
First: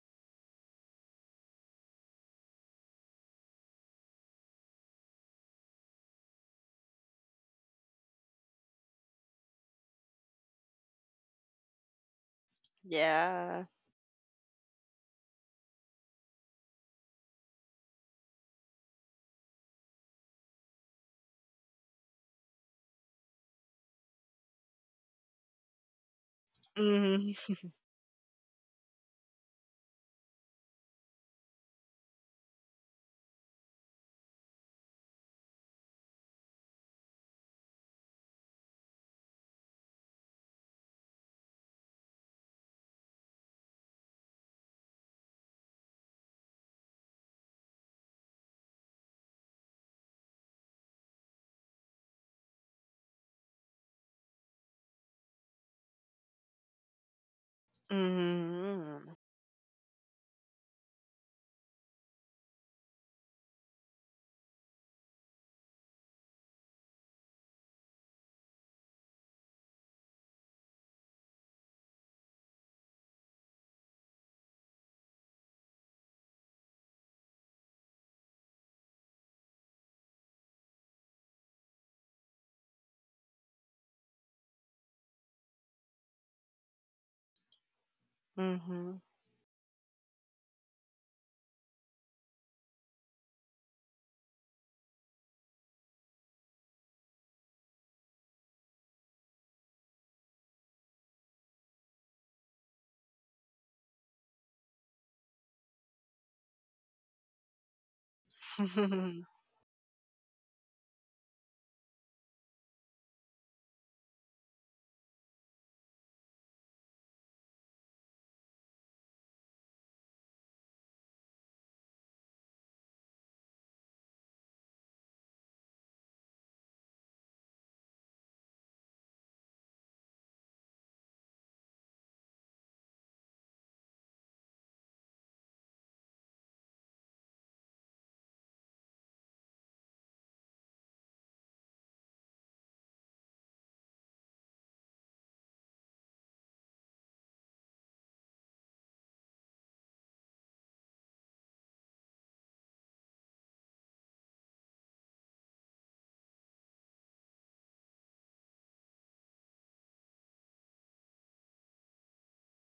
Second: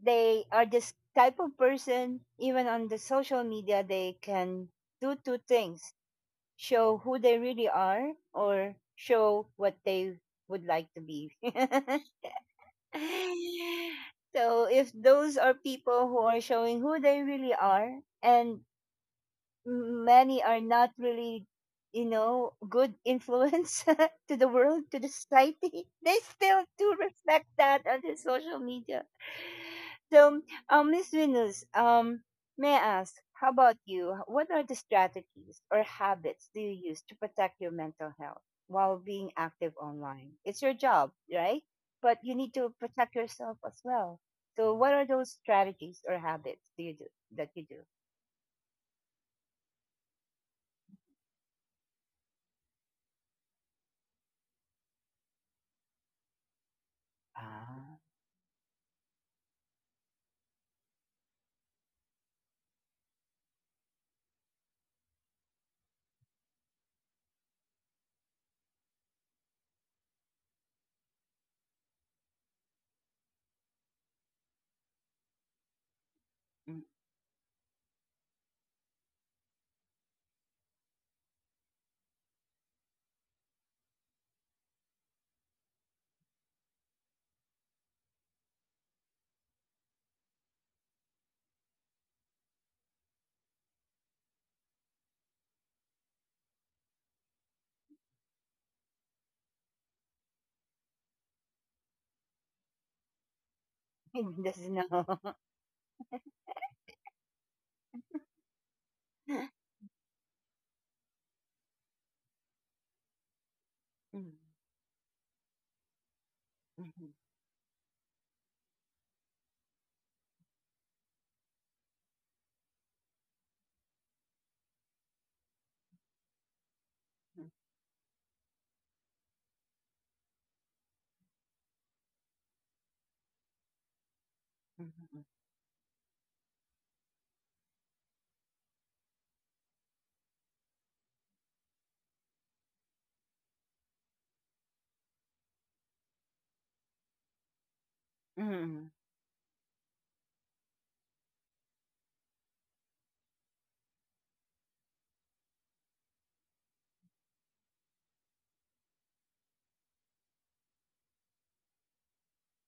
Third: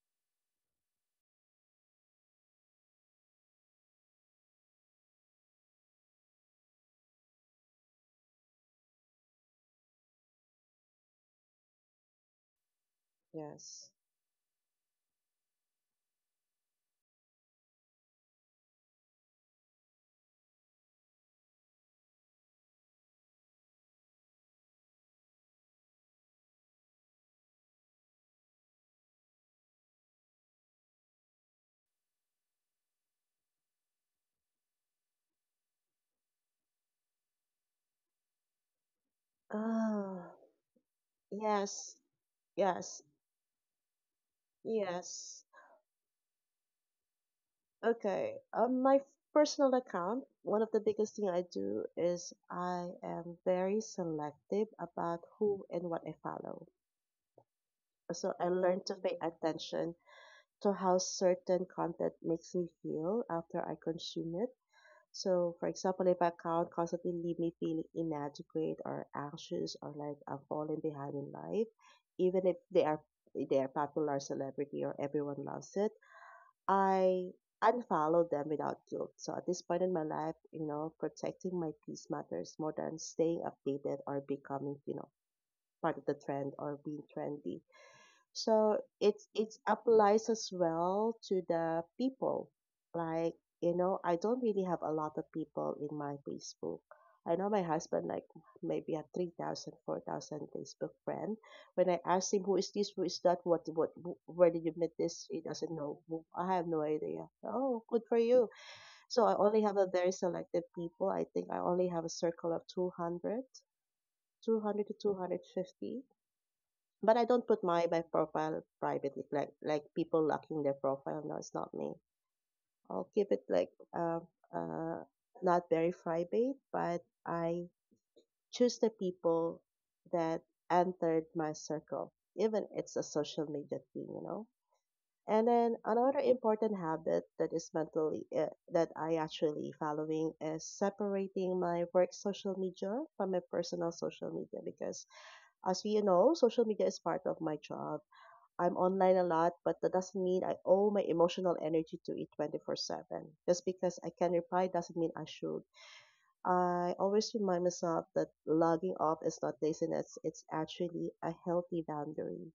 S1: they are this type of person, even on the social media, they can do two things: show who they really are or show what they would like to be. [LAUGHS]
S2: Yeah.
S3: Yes.
S1: So if those are people who are showing who they really are, and many are not really, you know, good influence [LAUGHS] to the world, to the society, [LAUGHS] they still do respect
S2: Hmm.
S1: that on the social media. So Miss Venus, may I ask, how about you? What are the strategies or habits do you use to protect your mental health while being active online?
S3: Ah,
S1: It's your job, right?
S3: yes,
S1: But you need to
S3: yes.
S1: protect yourself as well. So what are those
S3: Yes.
S1: strategies or habits do you do that you do?
S3: Okay. On my personal account, one of the biggest thing I do is I am very selective about who and what I follow.
S1: Ah.
S3: So I learn to
S2: Hmm.
S3: pay attention to how certain content makes me feel after I consume it. So, for example, if account constantly leave me feeling inadequate or anxious or like I'm falling behind in life, even if they are popular celebrity or everyone loves it, I unfollowed them without guilt. So at this point in my life, you know, protecting my peace matters more than staying updated or becoming, you know, part of the trend or being trendy. So
S2: Hmm.
S3: it's it applies as well to the people. Like, you know, I don't really have a lot of people in my Facebook. I know my husband like maybe a 3,000 4,000 Facebook friend. When I ask him who is this, who is that, what who-
S1: う
S3: where
S1: で
S3: did
S1: す
S3: you
S1: の。
S3: meet this? He doesn't know. Who- I have no idea. Oh, good for you. So
S2: [LAUGHS]
S1: う
S3: I
S1: ん。
S3: only have a very selective people. I think I only have a circle of 200 to 250
S1: うん
S3: but I don't put my profile privately, like people locking their profile. No, it's not me. I'll keep it like uh, not very private, but
S1: うん
S3: I choose the people that entered my circle, even it's a social media thing, you know.
S1: うんうんう
S3: And then another important habit that is mentally that I actually following is separating my work social media from my personal social media because as you know, social media is part of my job.
S1: ん
S3: I'm online a lot, but that doesn't mean I owe my emotional energy to it 24/7. Just because I can reply doesn't mean I should. I always remind myself that logging off is not laziness, it's actually a healthy boundary.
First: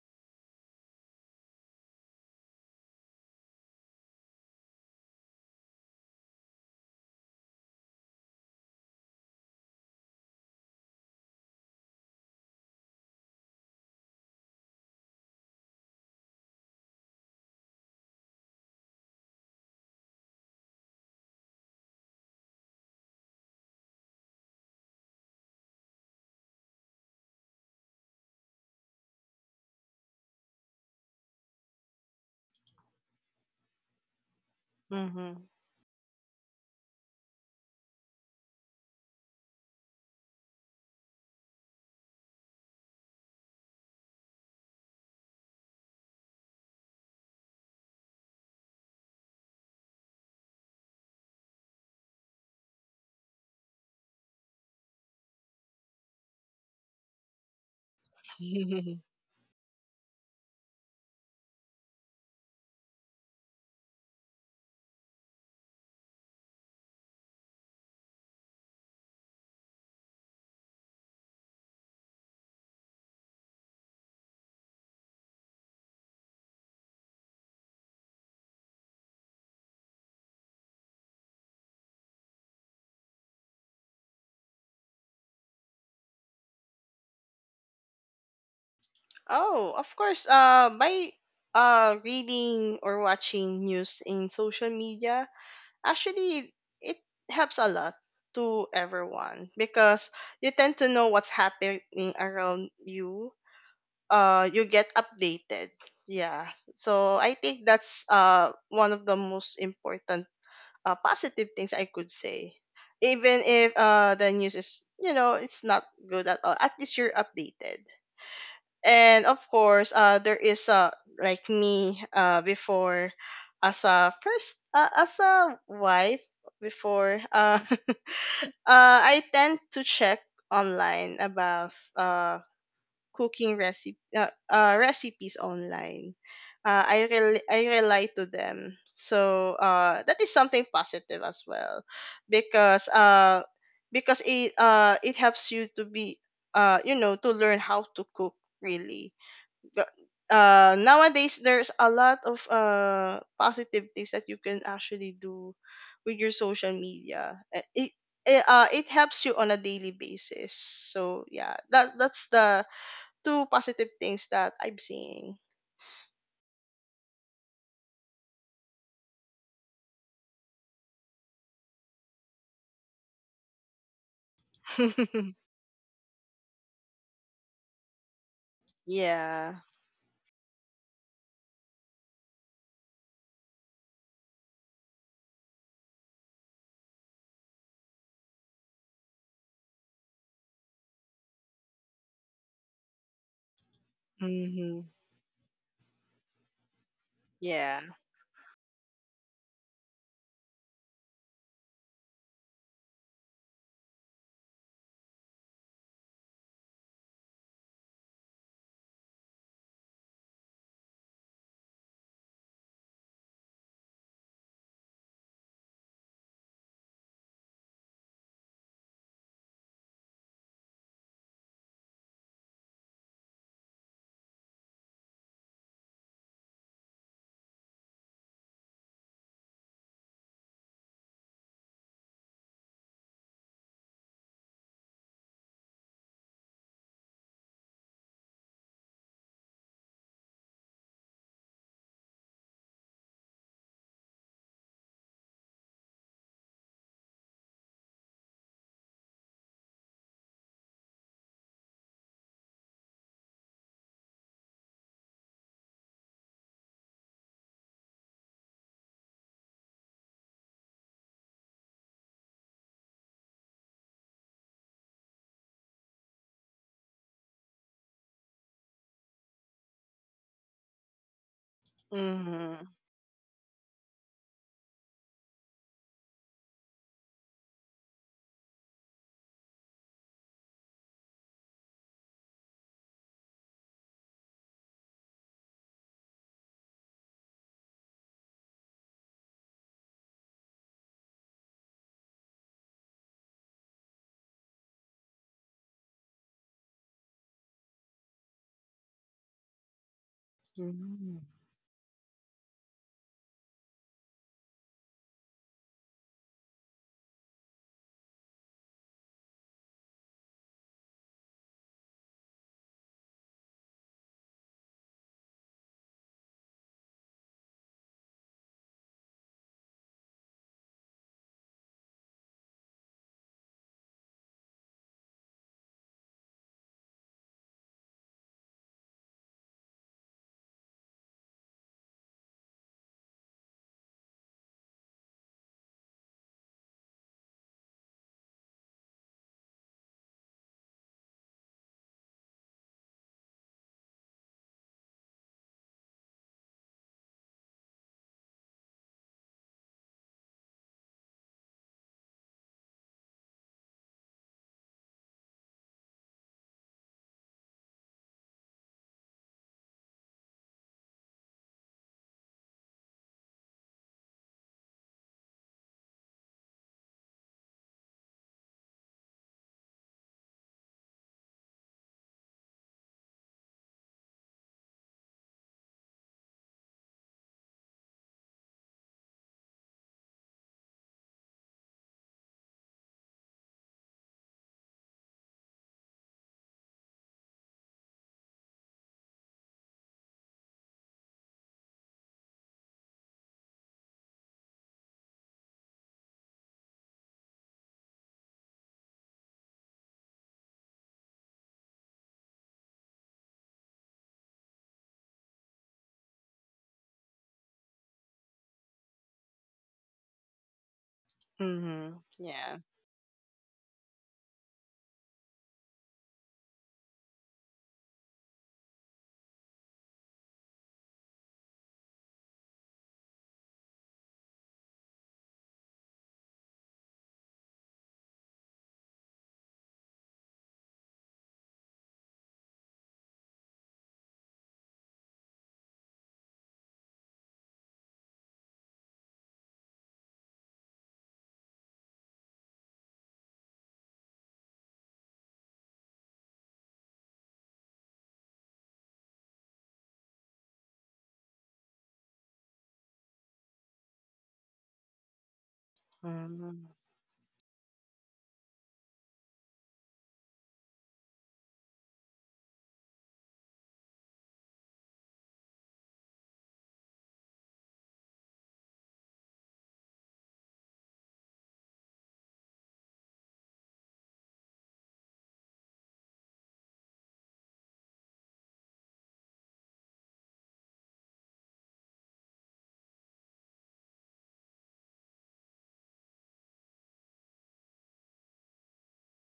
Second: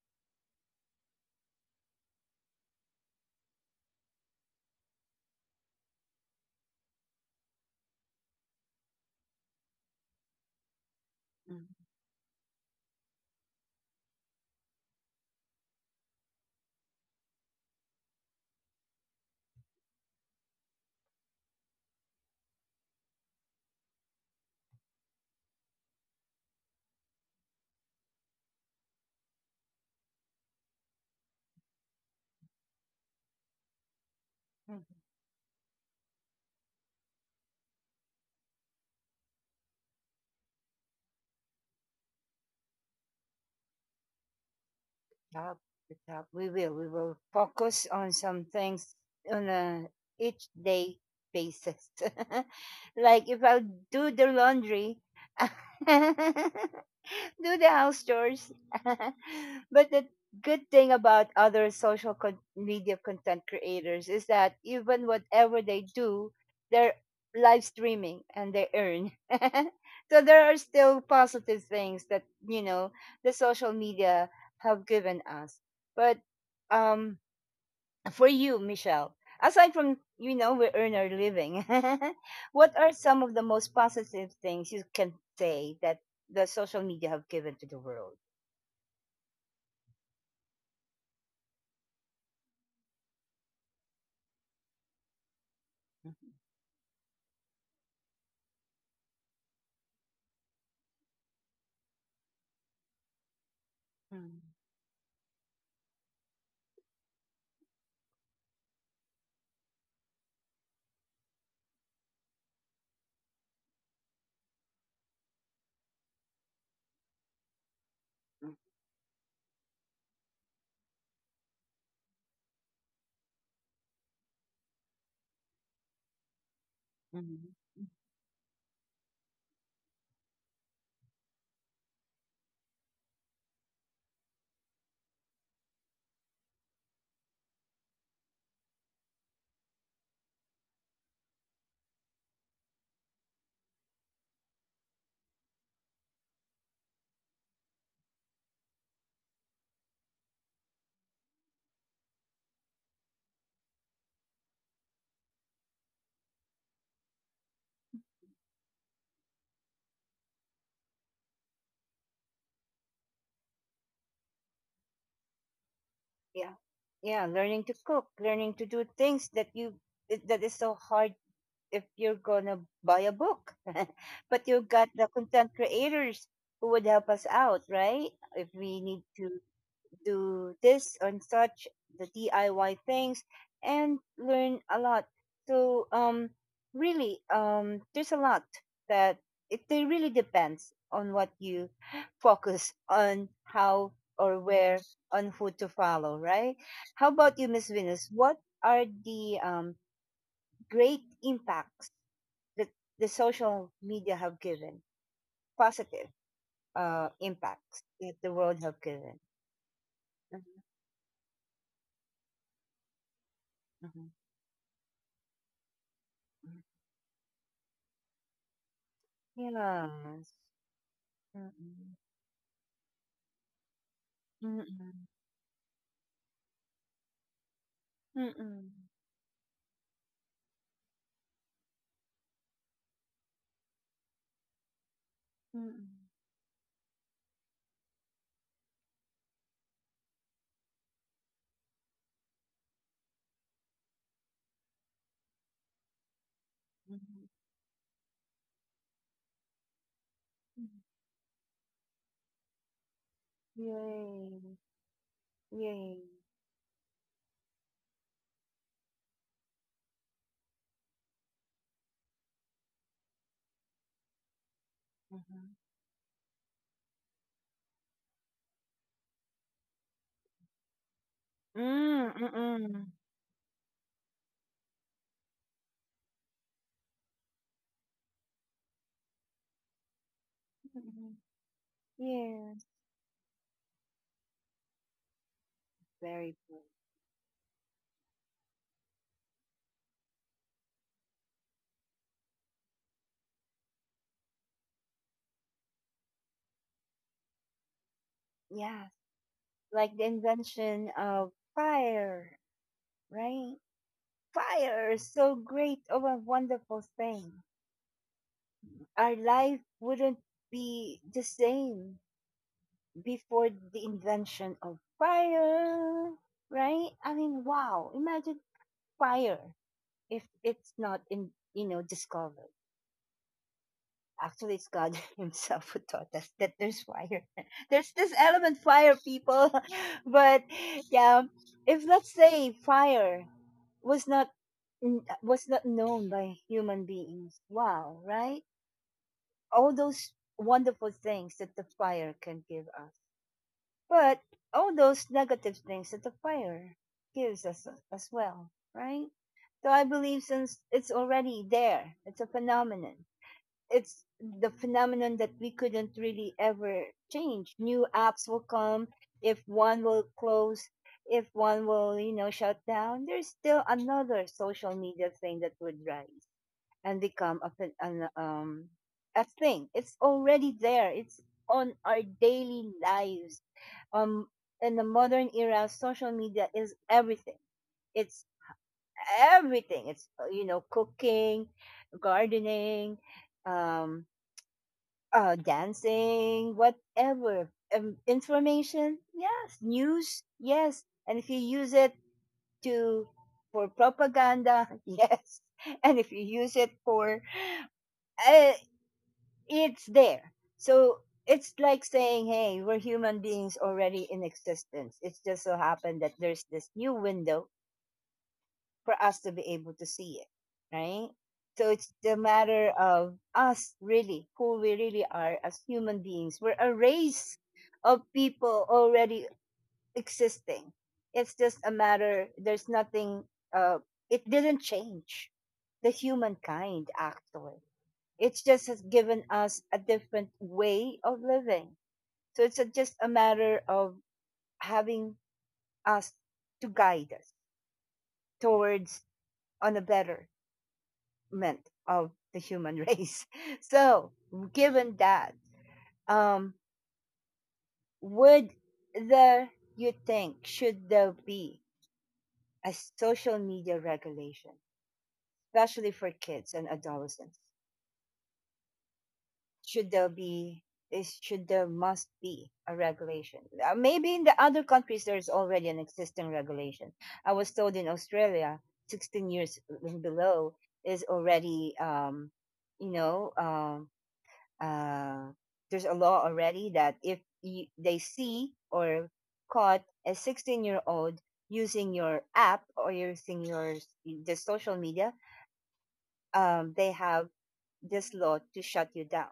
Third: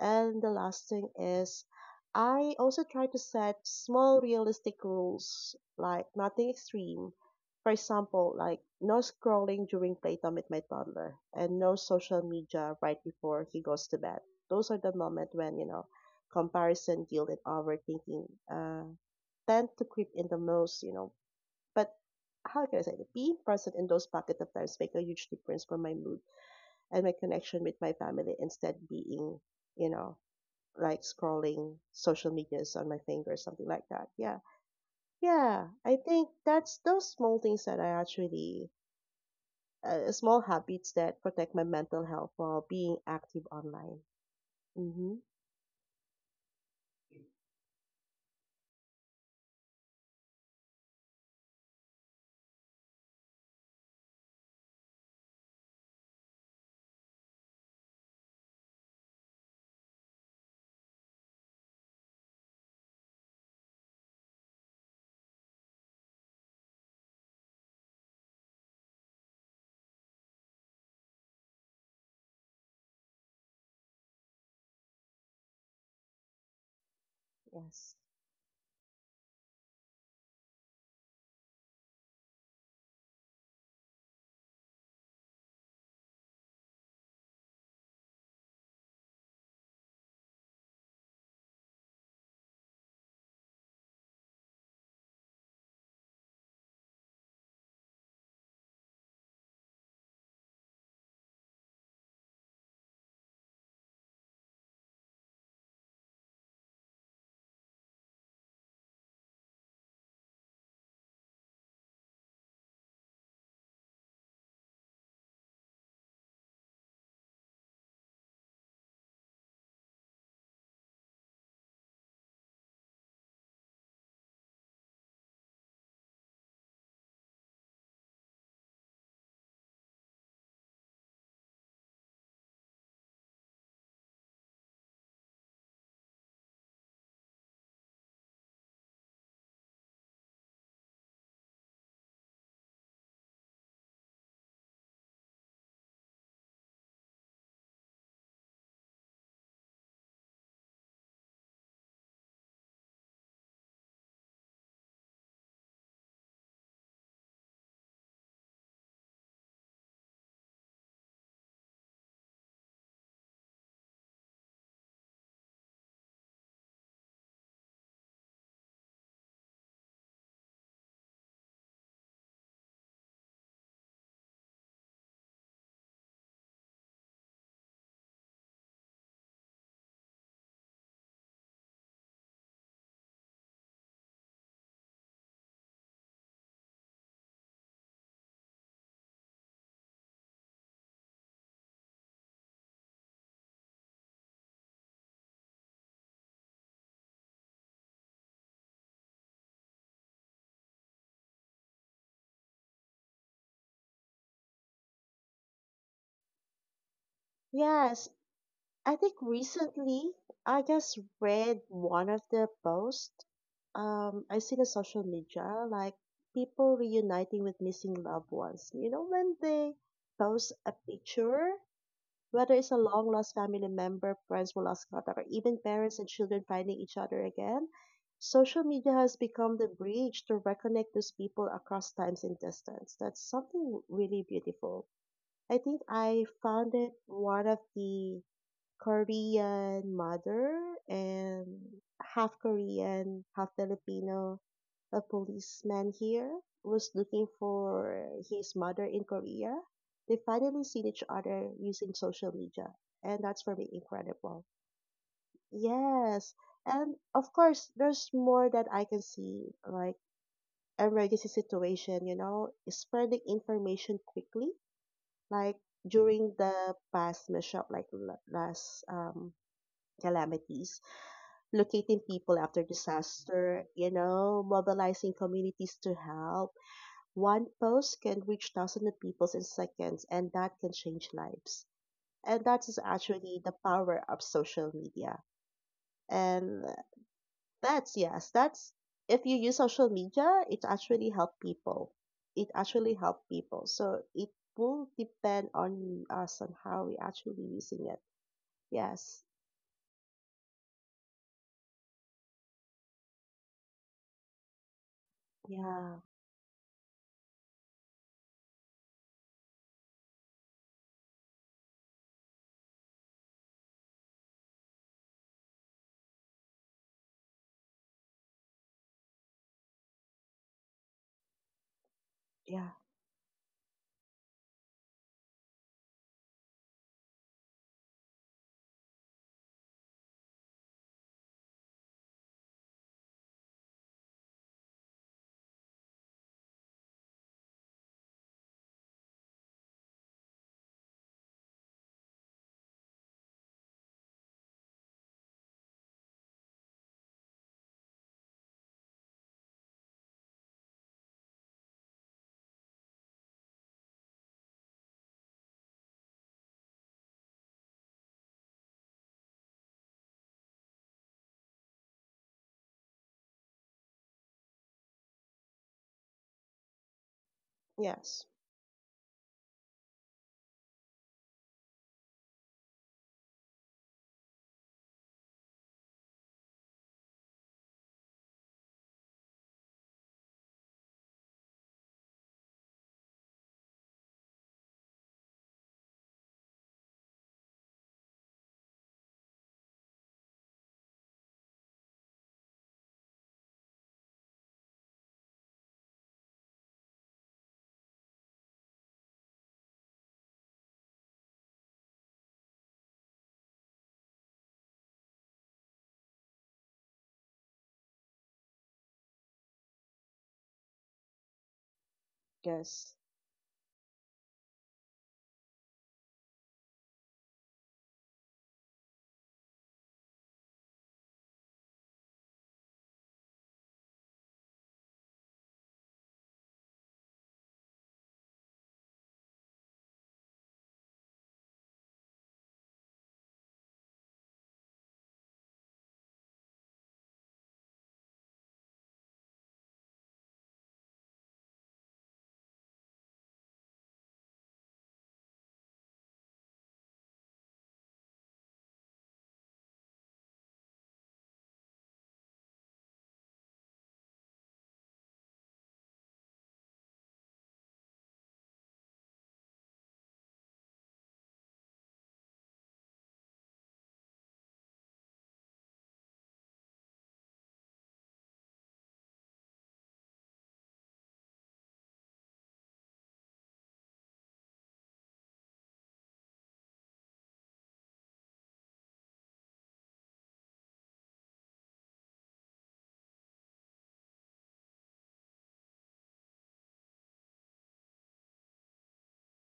S3: And the last thing is, I also try to set small realistic rules, like nothing extreme. For example, like no scrolling during playtime with my toddler
S1: う
S3: and
S1: ん
S3: no social media right before he goes to bed. Those are the moments when, you know, guilt, and overthinking tend to creep in the most, you know. But how can I say it? Being present in those pockets of times make a huge difference for my mood and my connection with my family instead being, you know, like scrolling social medias on my finger something like that. Yeah.
S1: うん
S2: Hmm.
S3: Yeah. I think that's those small things that I actually, small habits that protect my mental health while being active online. Mm-hmm.
S1: Top, the top. We will. We will focus on some things on a each day basis. [LAUGHS] Like if I do the laundry, [LAUGHS] do the house chores.
S2: [LAUGHS]
S1: [LAUGHS] But the good thing about other social media content creators is that even whatever they do, they're live streaming and they earn. [LAUGHS] So there are still positive things that, you know, the social media have given us. But um,
S3: Yes.
S1: for you, Michelle, aside from, you know, we earn our living, [LAUGHS] what are some of the most positive things you can say that the social media have given to the world?
S2: Oh, of course. By reading or watching news in social media, actually it helps a lot to everyone, because you tend to know what's happening around you.
S1: Mm,
S2: You get updated. Yeah. So I think that's one of the most important, positive things I could say. Even if the news is, it's not good at all, at least you're updated. And of course, there is, like me, before, as a first, as a wife before.
S1: mhm.
S2: [LAUGHS] I tend to check online about cooking recipes online. I rely to them, so that is something positive as well, because uh because it helps you to be, to learn how to cook really. Nowadays, there's a lot of, positive things that you can actually do with your social media. It helps you on a daily basis. So yeah, that's the two positive things that I'm seeing.
S1: Yeah, yeah, learning to cook, learning to do things that that is so hard if you're gonna buy a book, [LAUGHS] but you've got the
S2: [LAUGHS]
S1: content creators who would help us out, right, if we need to
S2: Yeah,
S1: do this and such, the DIY things, and learn a lot. So really, there's a lot that it really depends on what you [GASPS] focus on, how or where,
S2: mm-hmm.
S1: on who to follow, right? How about you, Miss
S2: Yeah,
S1: Venus? What are the great impacts that the social media have given? Positive impacts
S3: Yes.
S1: that the world have
S3: I think
S1: given.
S3: recently I just read one of the posts.
S1: Mhm,
S3: I seen a social media like
S1: mhm,
S3: people reuniting with missing loved ones. You know when they
S1: yes.
S3: post a picture.
S1: Mm.
S3: Whether it's a long lost family member, friends who lost
S1: Mm.
S3: contact, or even parents and children finding each other again, social
S1: Mm.
S3: media has become the bridge to reconnect those people across times and distance. That's something really beautiful. I think
S1: Mm.
S3: I found it one of the Korean mother and half Korean, half Filipino, a policeman here was
S1: Mhm.
S3: looking for his mother in Korea. They finally seen each other using social media, and that's for me
S1: Yay.
S3: incredible.
S1: Yay.
S3: Yes, and of course, there's more that I can see, like emergency situation, you know, spreading information quickly, like
S1: Mhm.
S3: during the past mishap, like last calamities locating
S1: Mm.
S3: people after
S2: mm-hmm.
S1: Mm.
S3: disaster, you know, mobilizing communities to help. One post can reach thousands of people in seconds, and that can change
S1: Mhm.
S3: lives. And that
S1: Yes.
S3: is actually the power of social media.
S1: Very
S3: And
S1: good.
S3: yes, if you use social media, it actually help people. It actually help people. So it will depend on us on how we actually using it.
S1: Yes.
S3: Yes.
S1: Like the invention
S2: Mm.
S1: of fire, right? Fire is so great
S3: Yeah.
S1: of a wonderful thing. Our life wouldn't be the same before the invention of fire, right? I mean, wow. Imagine fire if it's not, in you know, discovered.
S3: Yeah.
S1: Actually, it's God [LAUGHS] himself who taught us that there's fire. [LAUGHS] There's this element, fire, people. [LAUGHS] But yeah, if let's say fire was not n- was not known by human beings, wow, right? All those wonderful things that the fire can give us. But all those negative things that the fire gives us, as well, right? So I believe since it's already there, it's a phenomenon. It's the phenomenon that we couldn't really ever change. New apps will come. If one will close, if one will, you know, shut down, there's still another social media thing that would rise and become
S3: Yes.
S1: a thing. It's already there. It's on our daily lives. Um, in the modern era, social media is everything. It's everything. It's, you know, cooking, gardening, um, dancing, whatever. Information, yes. News, yes. And if you use it to for propaganda, [LAUGHS] yes. And if you use it for uh. it's there. So it's like saying, hey, we're human beings already in existence. It's just so happened that there's this new window for us to be able to see it, right? So it's
S2: Mm-hmm.
S1: the
S2: Yeah,
S1: matter
S3: Yes.
S1: of us, really, who we really are as human beings. We're a race of people already existing. It's just a matter, there's nothing, uh, it didn't change the humankind. Actually, it's just has given us a different way of living. So it's a, just a matter of having us to guide us towards on a betterment of the human race. [LAUGHS] So, given that, um, would there you think, should there be a social media regulation, especially for kids and
S2: mm-hmm.
S1: adolescents? Should there be, is should there must be a regulation? Maybe in the other countries there's already an existing regulation. I was told in Australia 16 years [LAUGHS] and below is already, you know um uh uh there's a law already that if you, they see or caught a 16-year-old using your app or using your the social media, they have this law to shut you down.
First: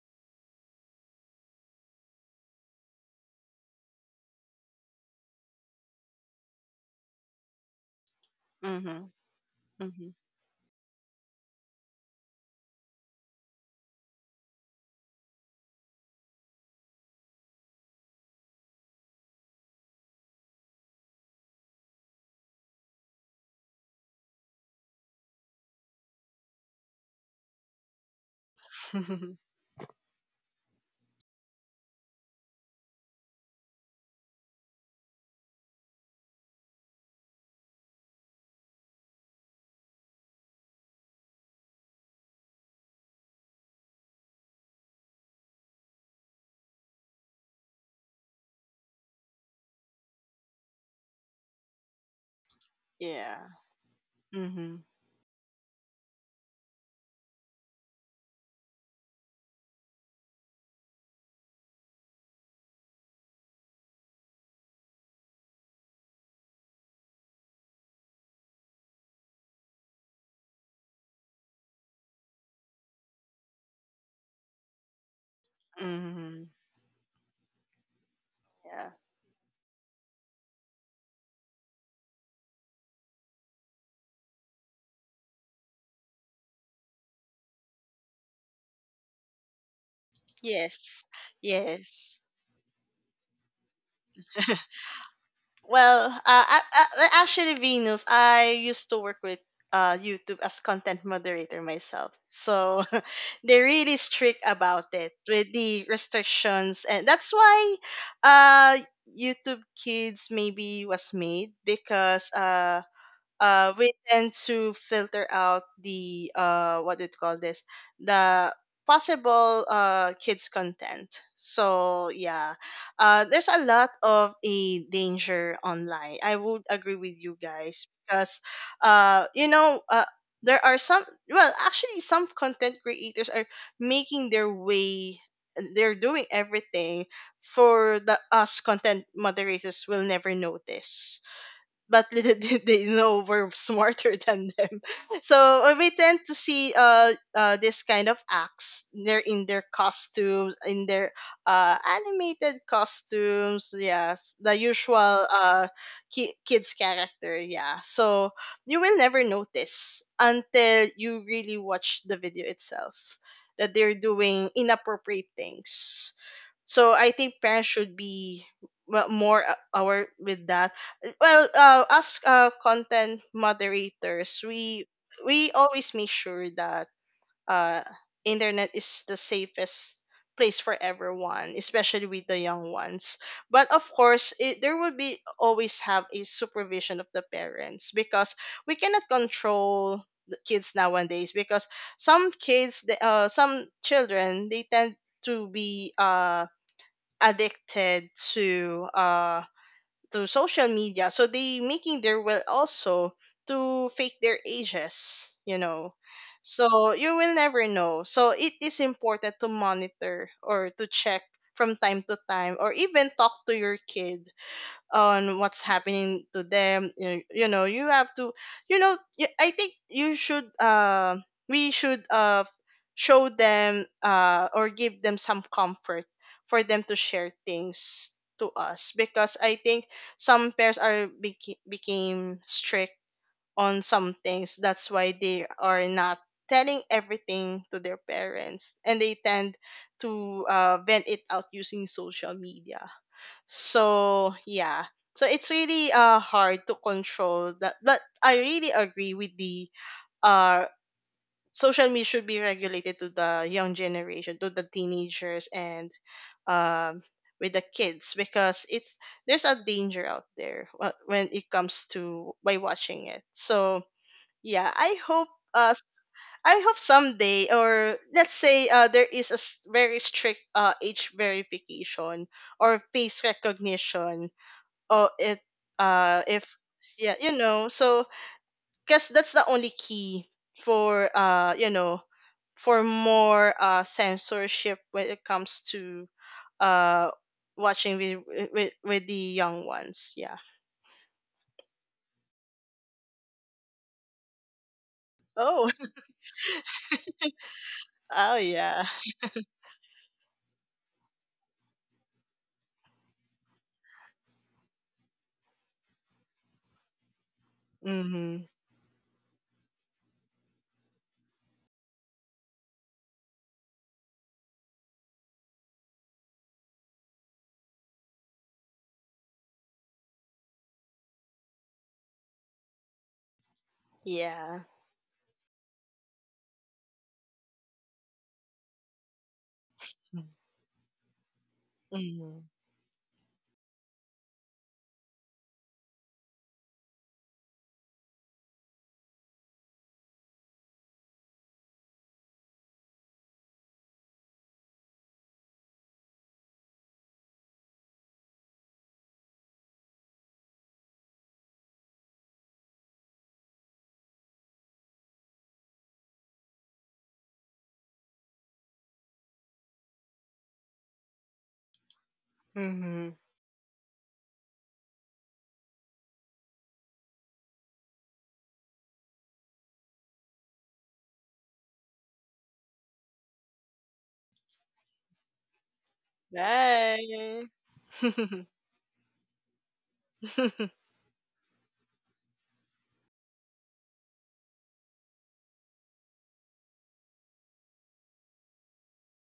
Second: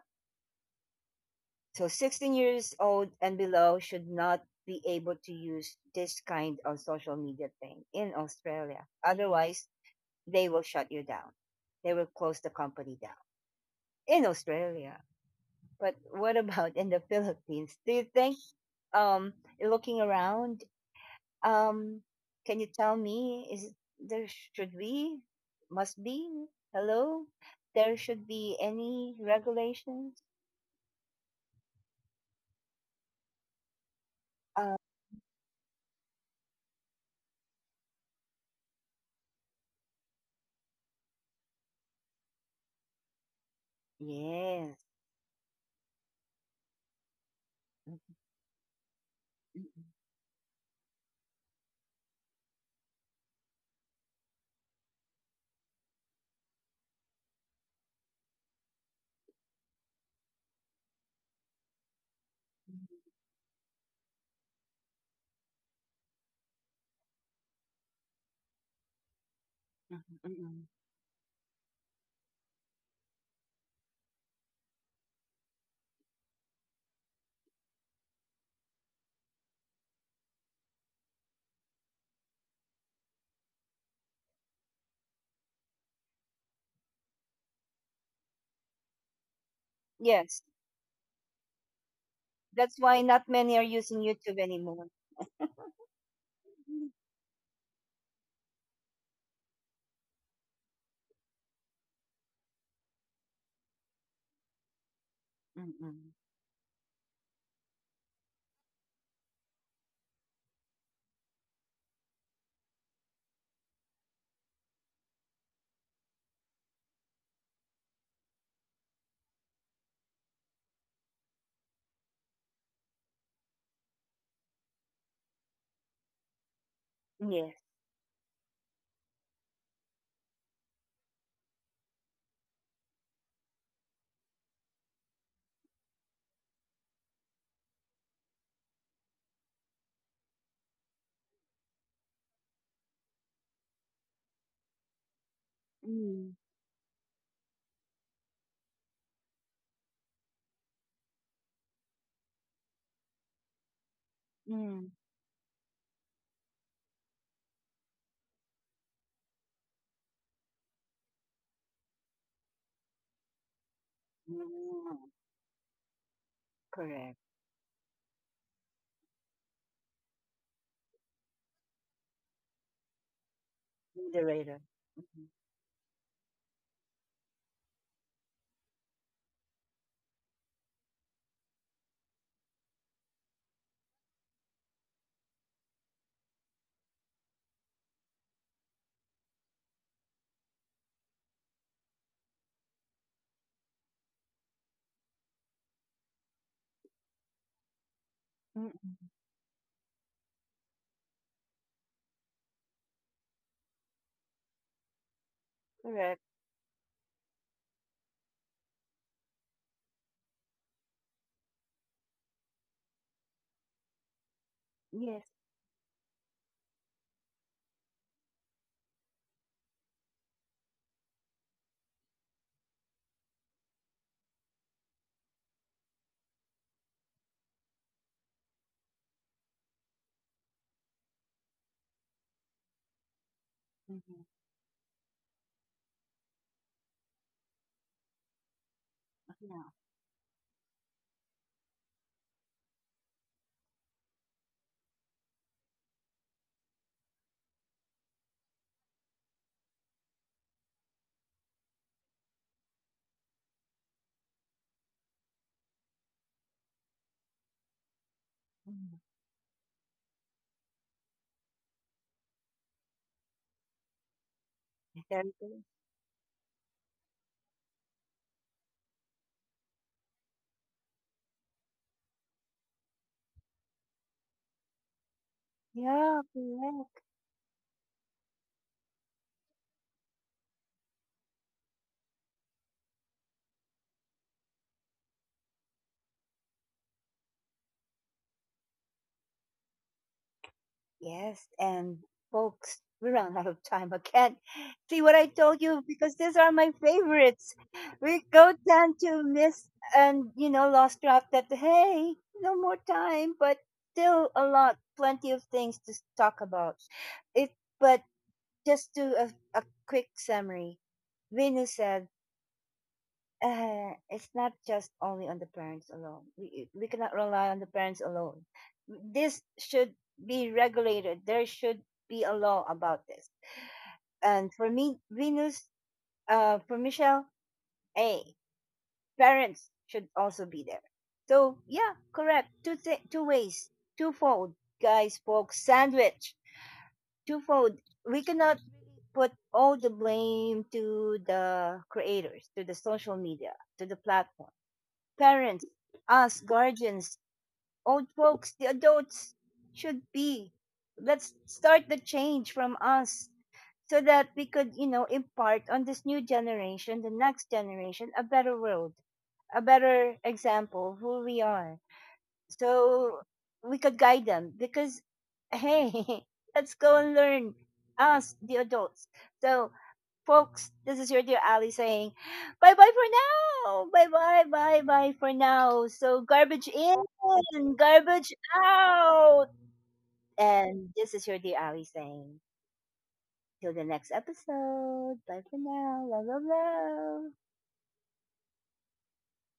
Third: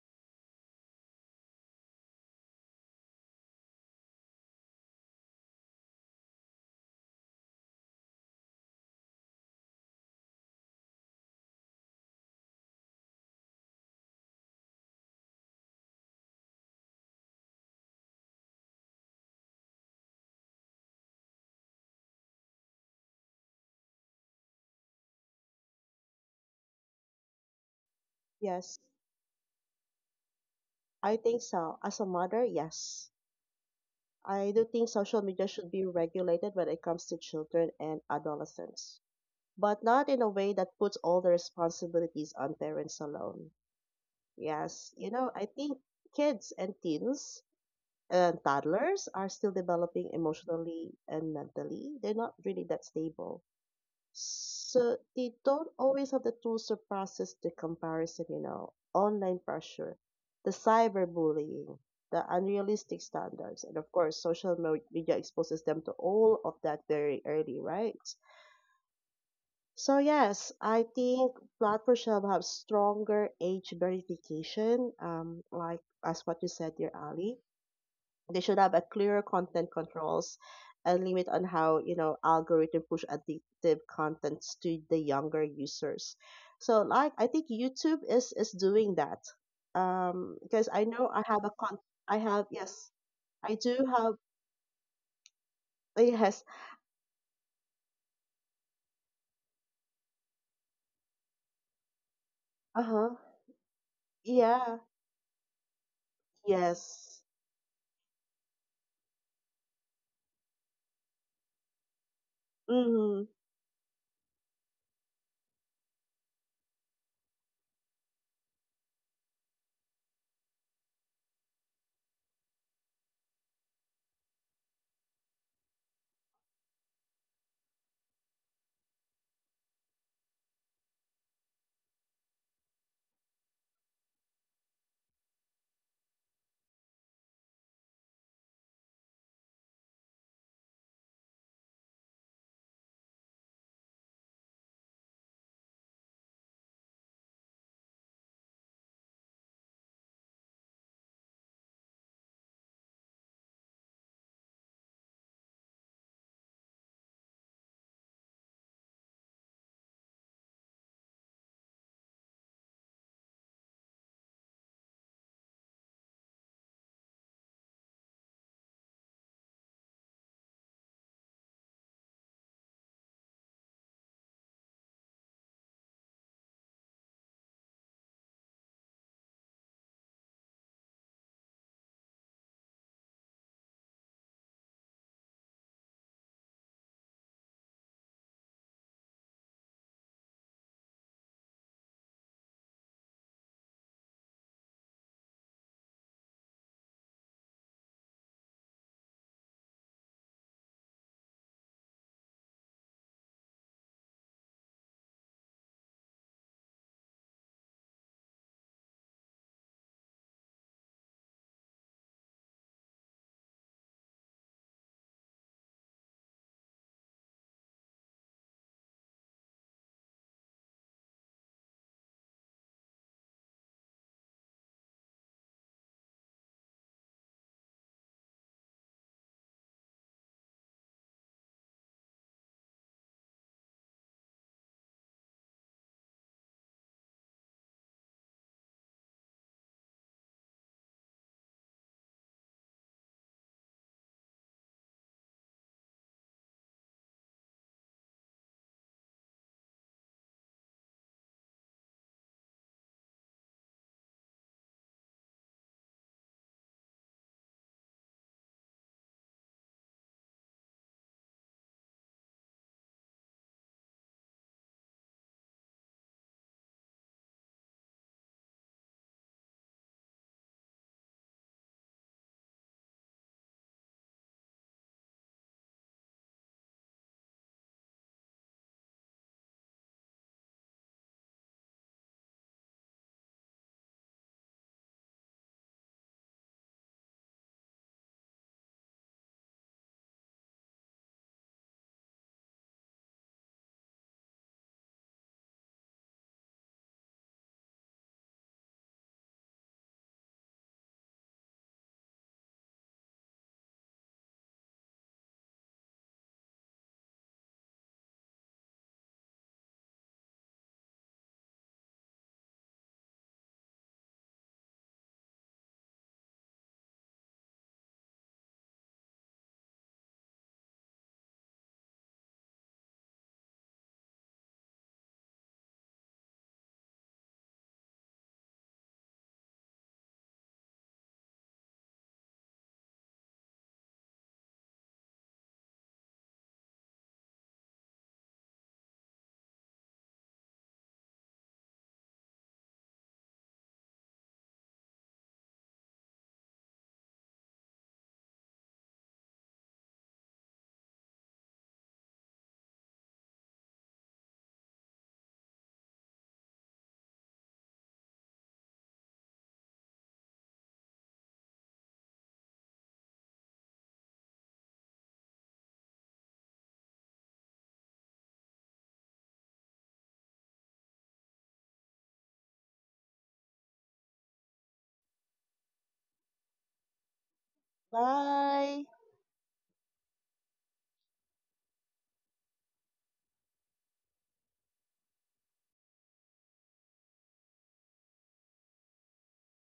S1: So 16 years old and below should not be able to use this kind of social media thing in Australia.
S2: Mm-hmm.
S1: Otherwise, they will shut you down. They will close the company down in Australia. But what [LAUGHS] about in the Philippines? Do you think, um looking around, um can you tell me, is there should be, must be, hello, there should be
S3: Yes.
S1: any
S2: Mm-hmm.
S1: regulations?
S3: I think so. As a mother, yes. I do
S1: Uh,
S3: think social media should be regulated when it comes to children and adolescents, but not in a way that puts all the responsibilities on parents alone.
S1: yes.
S3: Yes, you know, I think kids and teens
S1: Mhm,
S3: and toddlers are still
S1: mhm,
S3: developing emotionally and mentally. They're not really that
S2: [LAUGHS] Yeah,
S3: stable.
S2: mm-hmm.
S3: So they don't always have the tools to process the comparison, you know, online pressure, the cyberbullying, the unrealistic standards, and of course, social mo- media exposes them to all of that very early, right? So
S1: mhm, mhm,
S3: yes,
S1: mhm.
S3: I think platforms should have stronger age verification, like as what
S2: Mm-hmm.
S3: you said, dear Ali, they should have a
S2: Yeah,
S3: clearer content controls and limit on how you know algorithm push addictive contents to the younger users. So like I think YouTube is doing that,
S1: Yes.
S3: because I
S2: yes,
S3: know I have a con I
S2: yes.
S3: have
S1: That's
S3: yes
S1: why not many
S3: I
S1: are
S3: do
S1: using
S3: have
S1: YouTube
S2: [LAUGHS]
S1: anymore.
S2: Well,
S3: yes
S2: actually, Venus, I used to work with, YouTube as content moderator myself. So
S3: uh-huh
S2: [LAUGHS] they're really strict
S3: yeah
S2: about it with the
S1: Mm-mm.
S2: restrictions. And
S3: yes
S2: that's why, uh, YouTube Kids maybe was made, because
S3: mm-hmm
S2: we tend to filter out the, what do you call this, the possible, kids content. So yeah, there's a lot of a danger online. I would agree with you
S1: Yes.
S2: guys, because uh, you know uh, there are some, well actually, some content creators are making their way, they're doing everything, for the us content moderators will never notice, but little [LAUGHS] did they know we're smarter than them. [LAUGHS] So we tend
S1: Mm.
S2: to see, this kind of acts. They're in their costumes, in their animated costumes. Yes, the
S1: Mm.
S2: usual, kids character. Yeah. So you will never notice until you really watch the video itself, that they're doing
S1: Mm.
S2: inappropriate things. So I
S1: Correct.
S2: think parents should be, well, more, aware with that. Well, as, content moderators,
S1: Moderator.
S2: we
S1: Mhm.
S2: we always make sure that uh internet is the safest place for everyone, especially with the young ones. But of course, there will be always have a supervision of the parents, because we cannot control the kids nowadays, because some kids, some children, they tend to be addicted to
S1: Mm.
S2: uh to social media, so they making their will also to fake their ages, you know.
S1: Correct.
S2: So you will never know. So it is important to monitor or to check from time to time, or even talk to your kid on
S1: Yes.
S2: what's happening to them. You have to, I think you should, we should, show them, or give them some comfort for them to share things to us, because I think some pairs are, became strict on
S1: Mm-hmm.
S2: some things, that's why they are not telling everything to their parents, and they
S1: Yeah.
S2: tend to, vent it out using social media. So yeah. So it's really hard to control that, but I really agree with the, uh social media should be regulated to the young generation, to the teenagers, and um with the kids, because it's
S1: Mm.
S2: there's a danger out there, when it comes to by watching it. So yeah, I
S1: Very
S2: hope,
S1: good.
S2: uh s- I hope someday, or let's say, there is a very strict, age verification or face recognition. Oh it
S1: Yeah,
S2: if
S1: correct.
S2: Yeah, you know. So, guess that's the only key for, for more, censorship when it comes to, uh watching with, with the young ones. Yeah.
S1: Yes, and folks, we ran out of time. I can't see what I told
S2: Oh. [LAUGHS]
S1: you because these are my favorites. We
S2: Oh
S1: go
S2: yeah.
S1: down to miss and, you know, lost track that hey, no more time, but still a lot, plenty of things to talk about. It, but
S2: Mm-hmm.
S1: Just to a quick summary, Venus said, it's not just only on the parents alone. We cannot rely on the parents alone. This should be regulated. There should be a law about this. And
S2: Yeah.
S1: for me, Venus, for Michelle, a parents should also be there. So yeah,
S2: Hmm.
S1: correct. Two ways, twofold, guys, folks, sandwich, twofold. We cannot put all the blame to the creators, to the social media, to the platform. Parents, us guardians, old folks, the adults should be. Let's start the change from us so that we could, you know, impart on this new generation, the next generation, a better world, a better example of who we are.
S2: Hmm.
S1: So we could guide them because, hey, [LAUGHS] let's go and learn us, the adults. So folks, this is your dear Ali saying bye bye for now. Bye bye, bye bye for now. So, garbage
S2: Bye.
S1: in, garbage
S3: bye.
S1: out.
S2: [LAUGHS]
S1: And this is your dear Ali saying till the next episode. Bye for now. Love, love, love.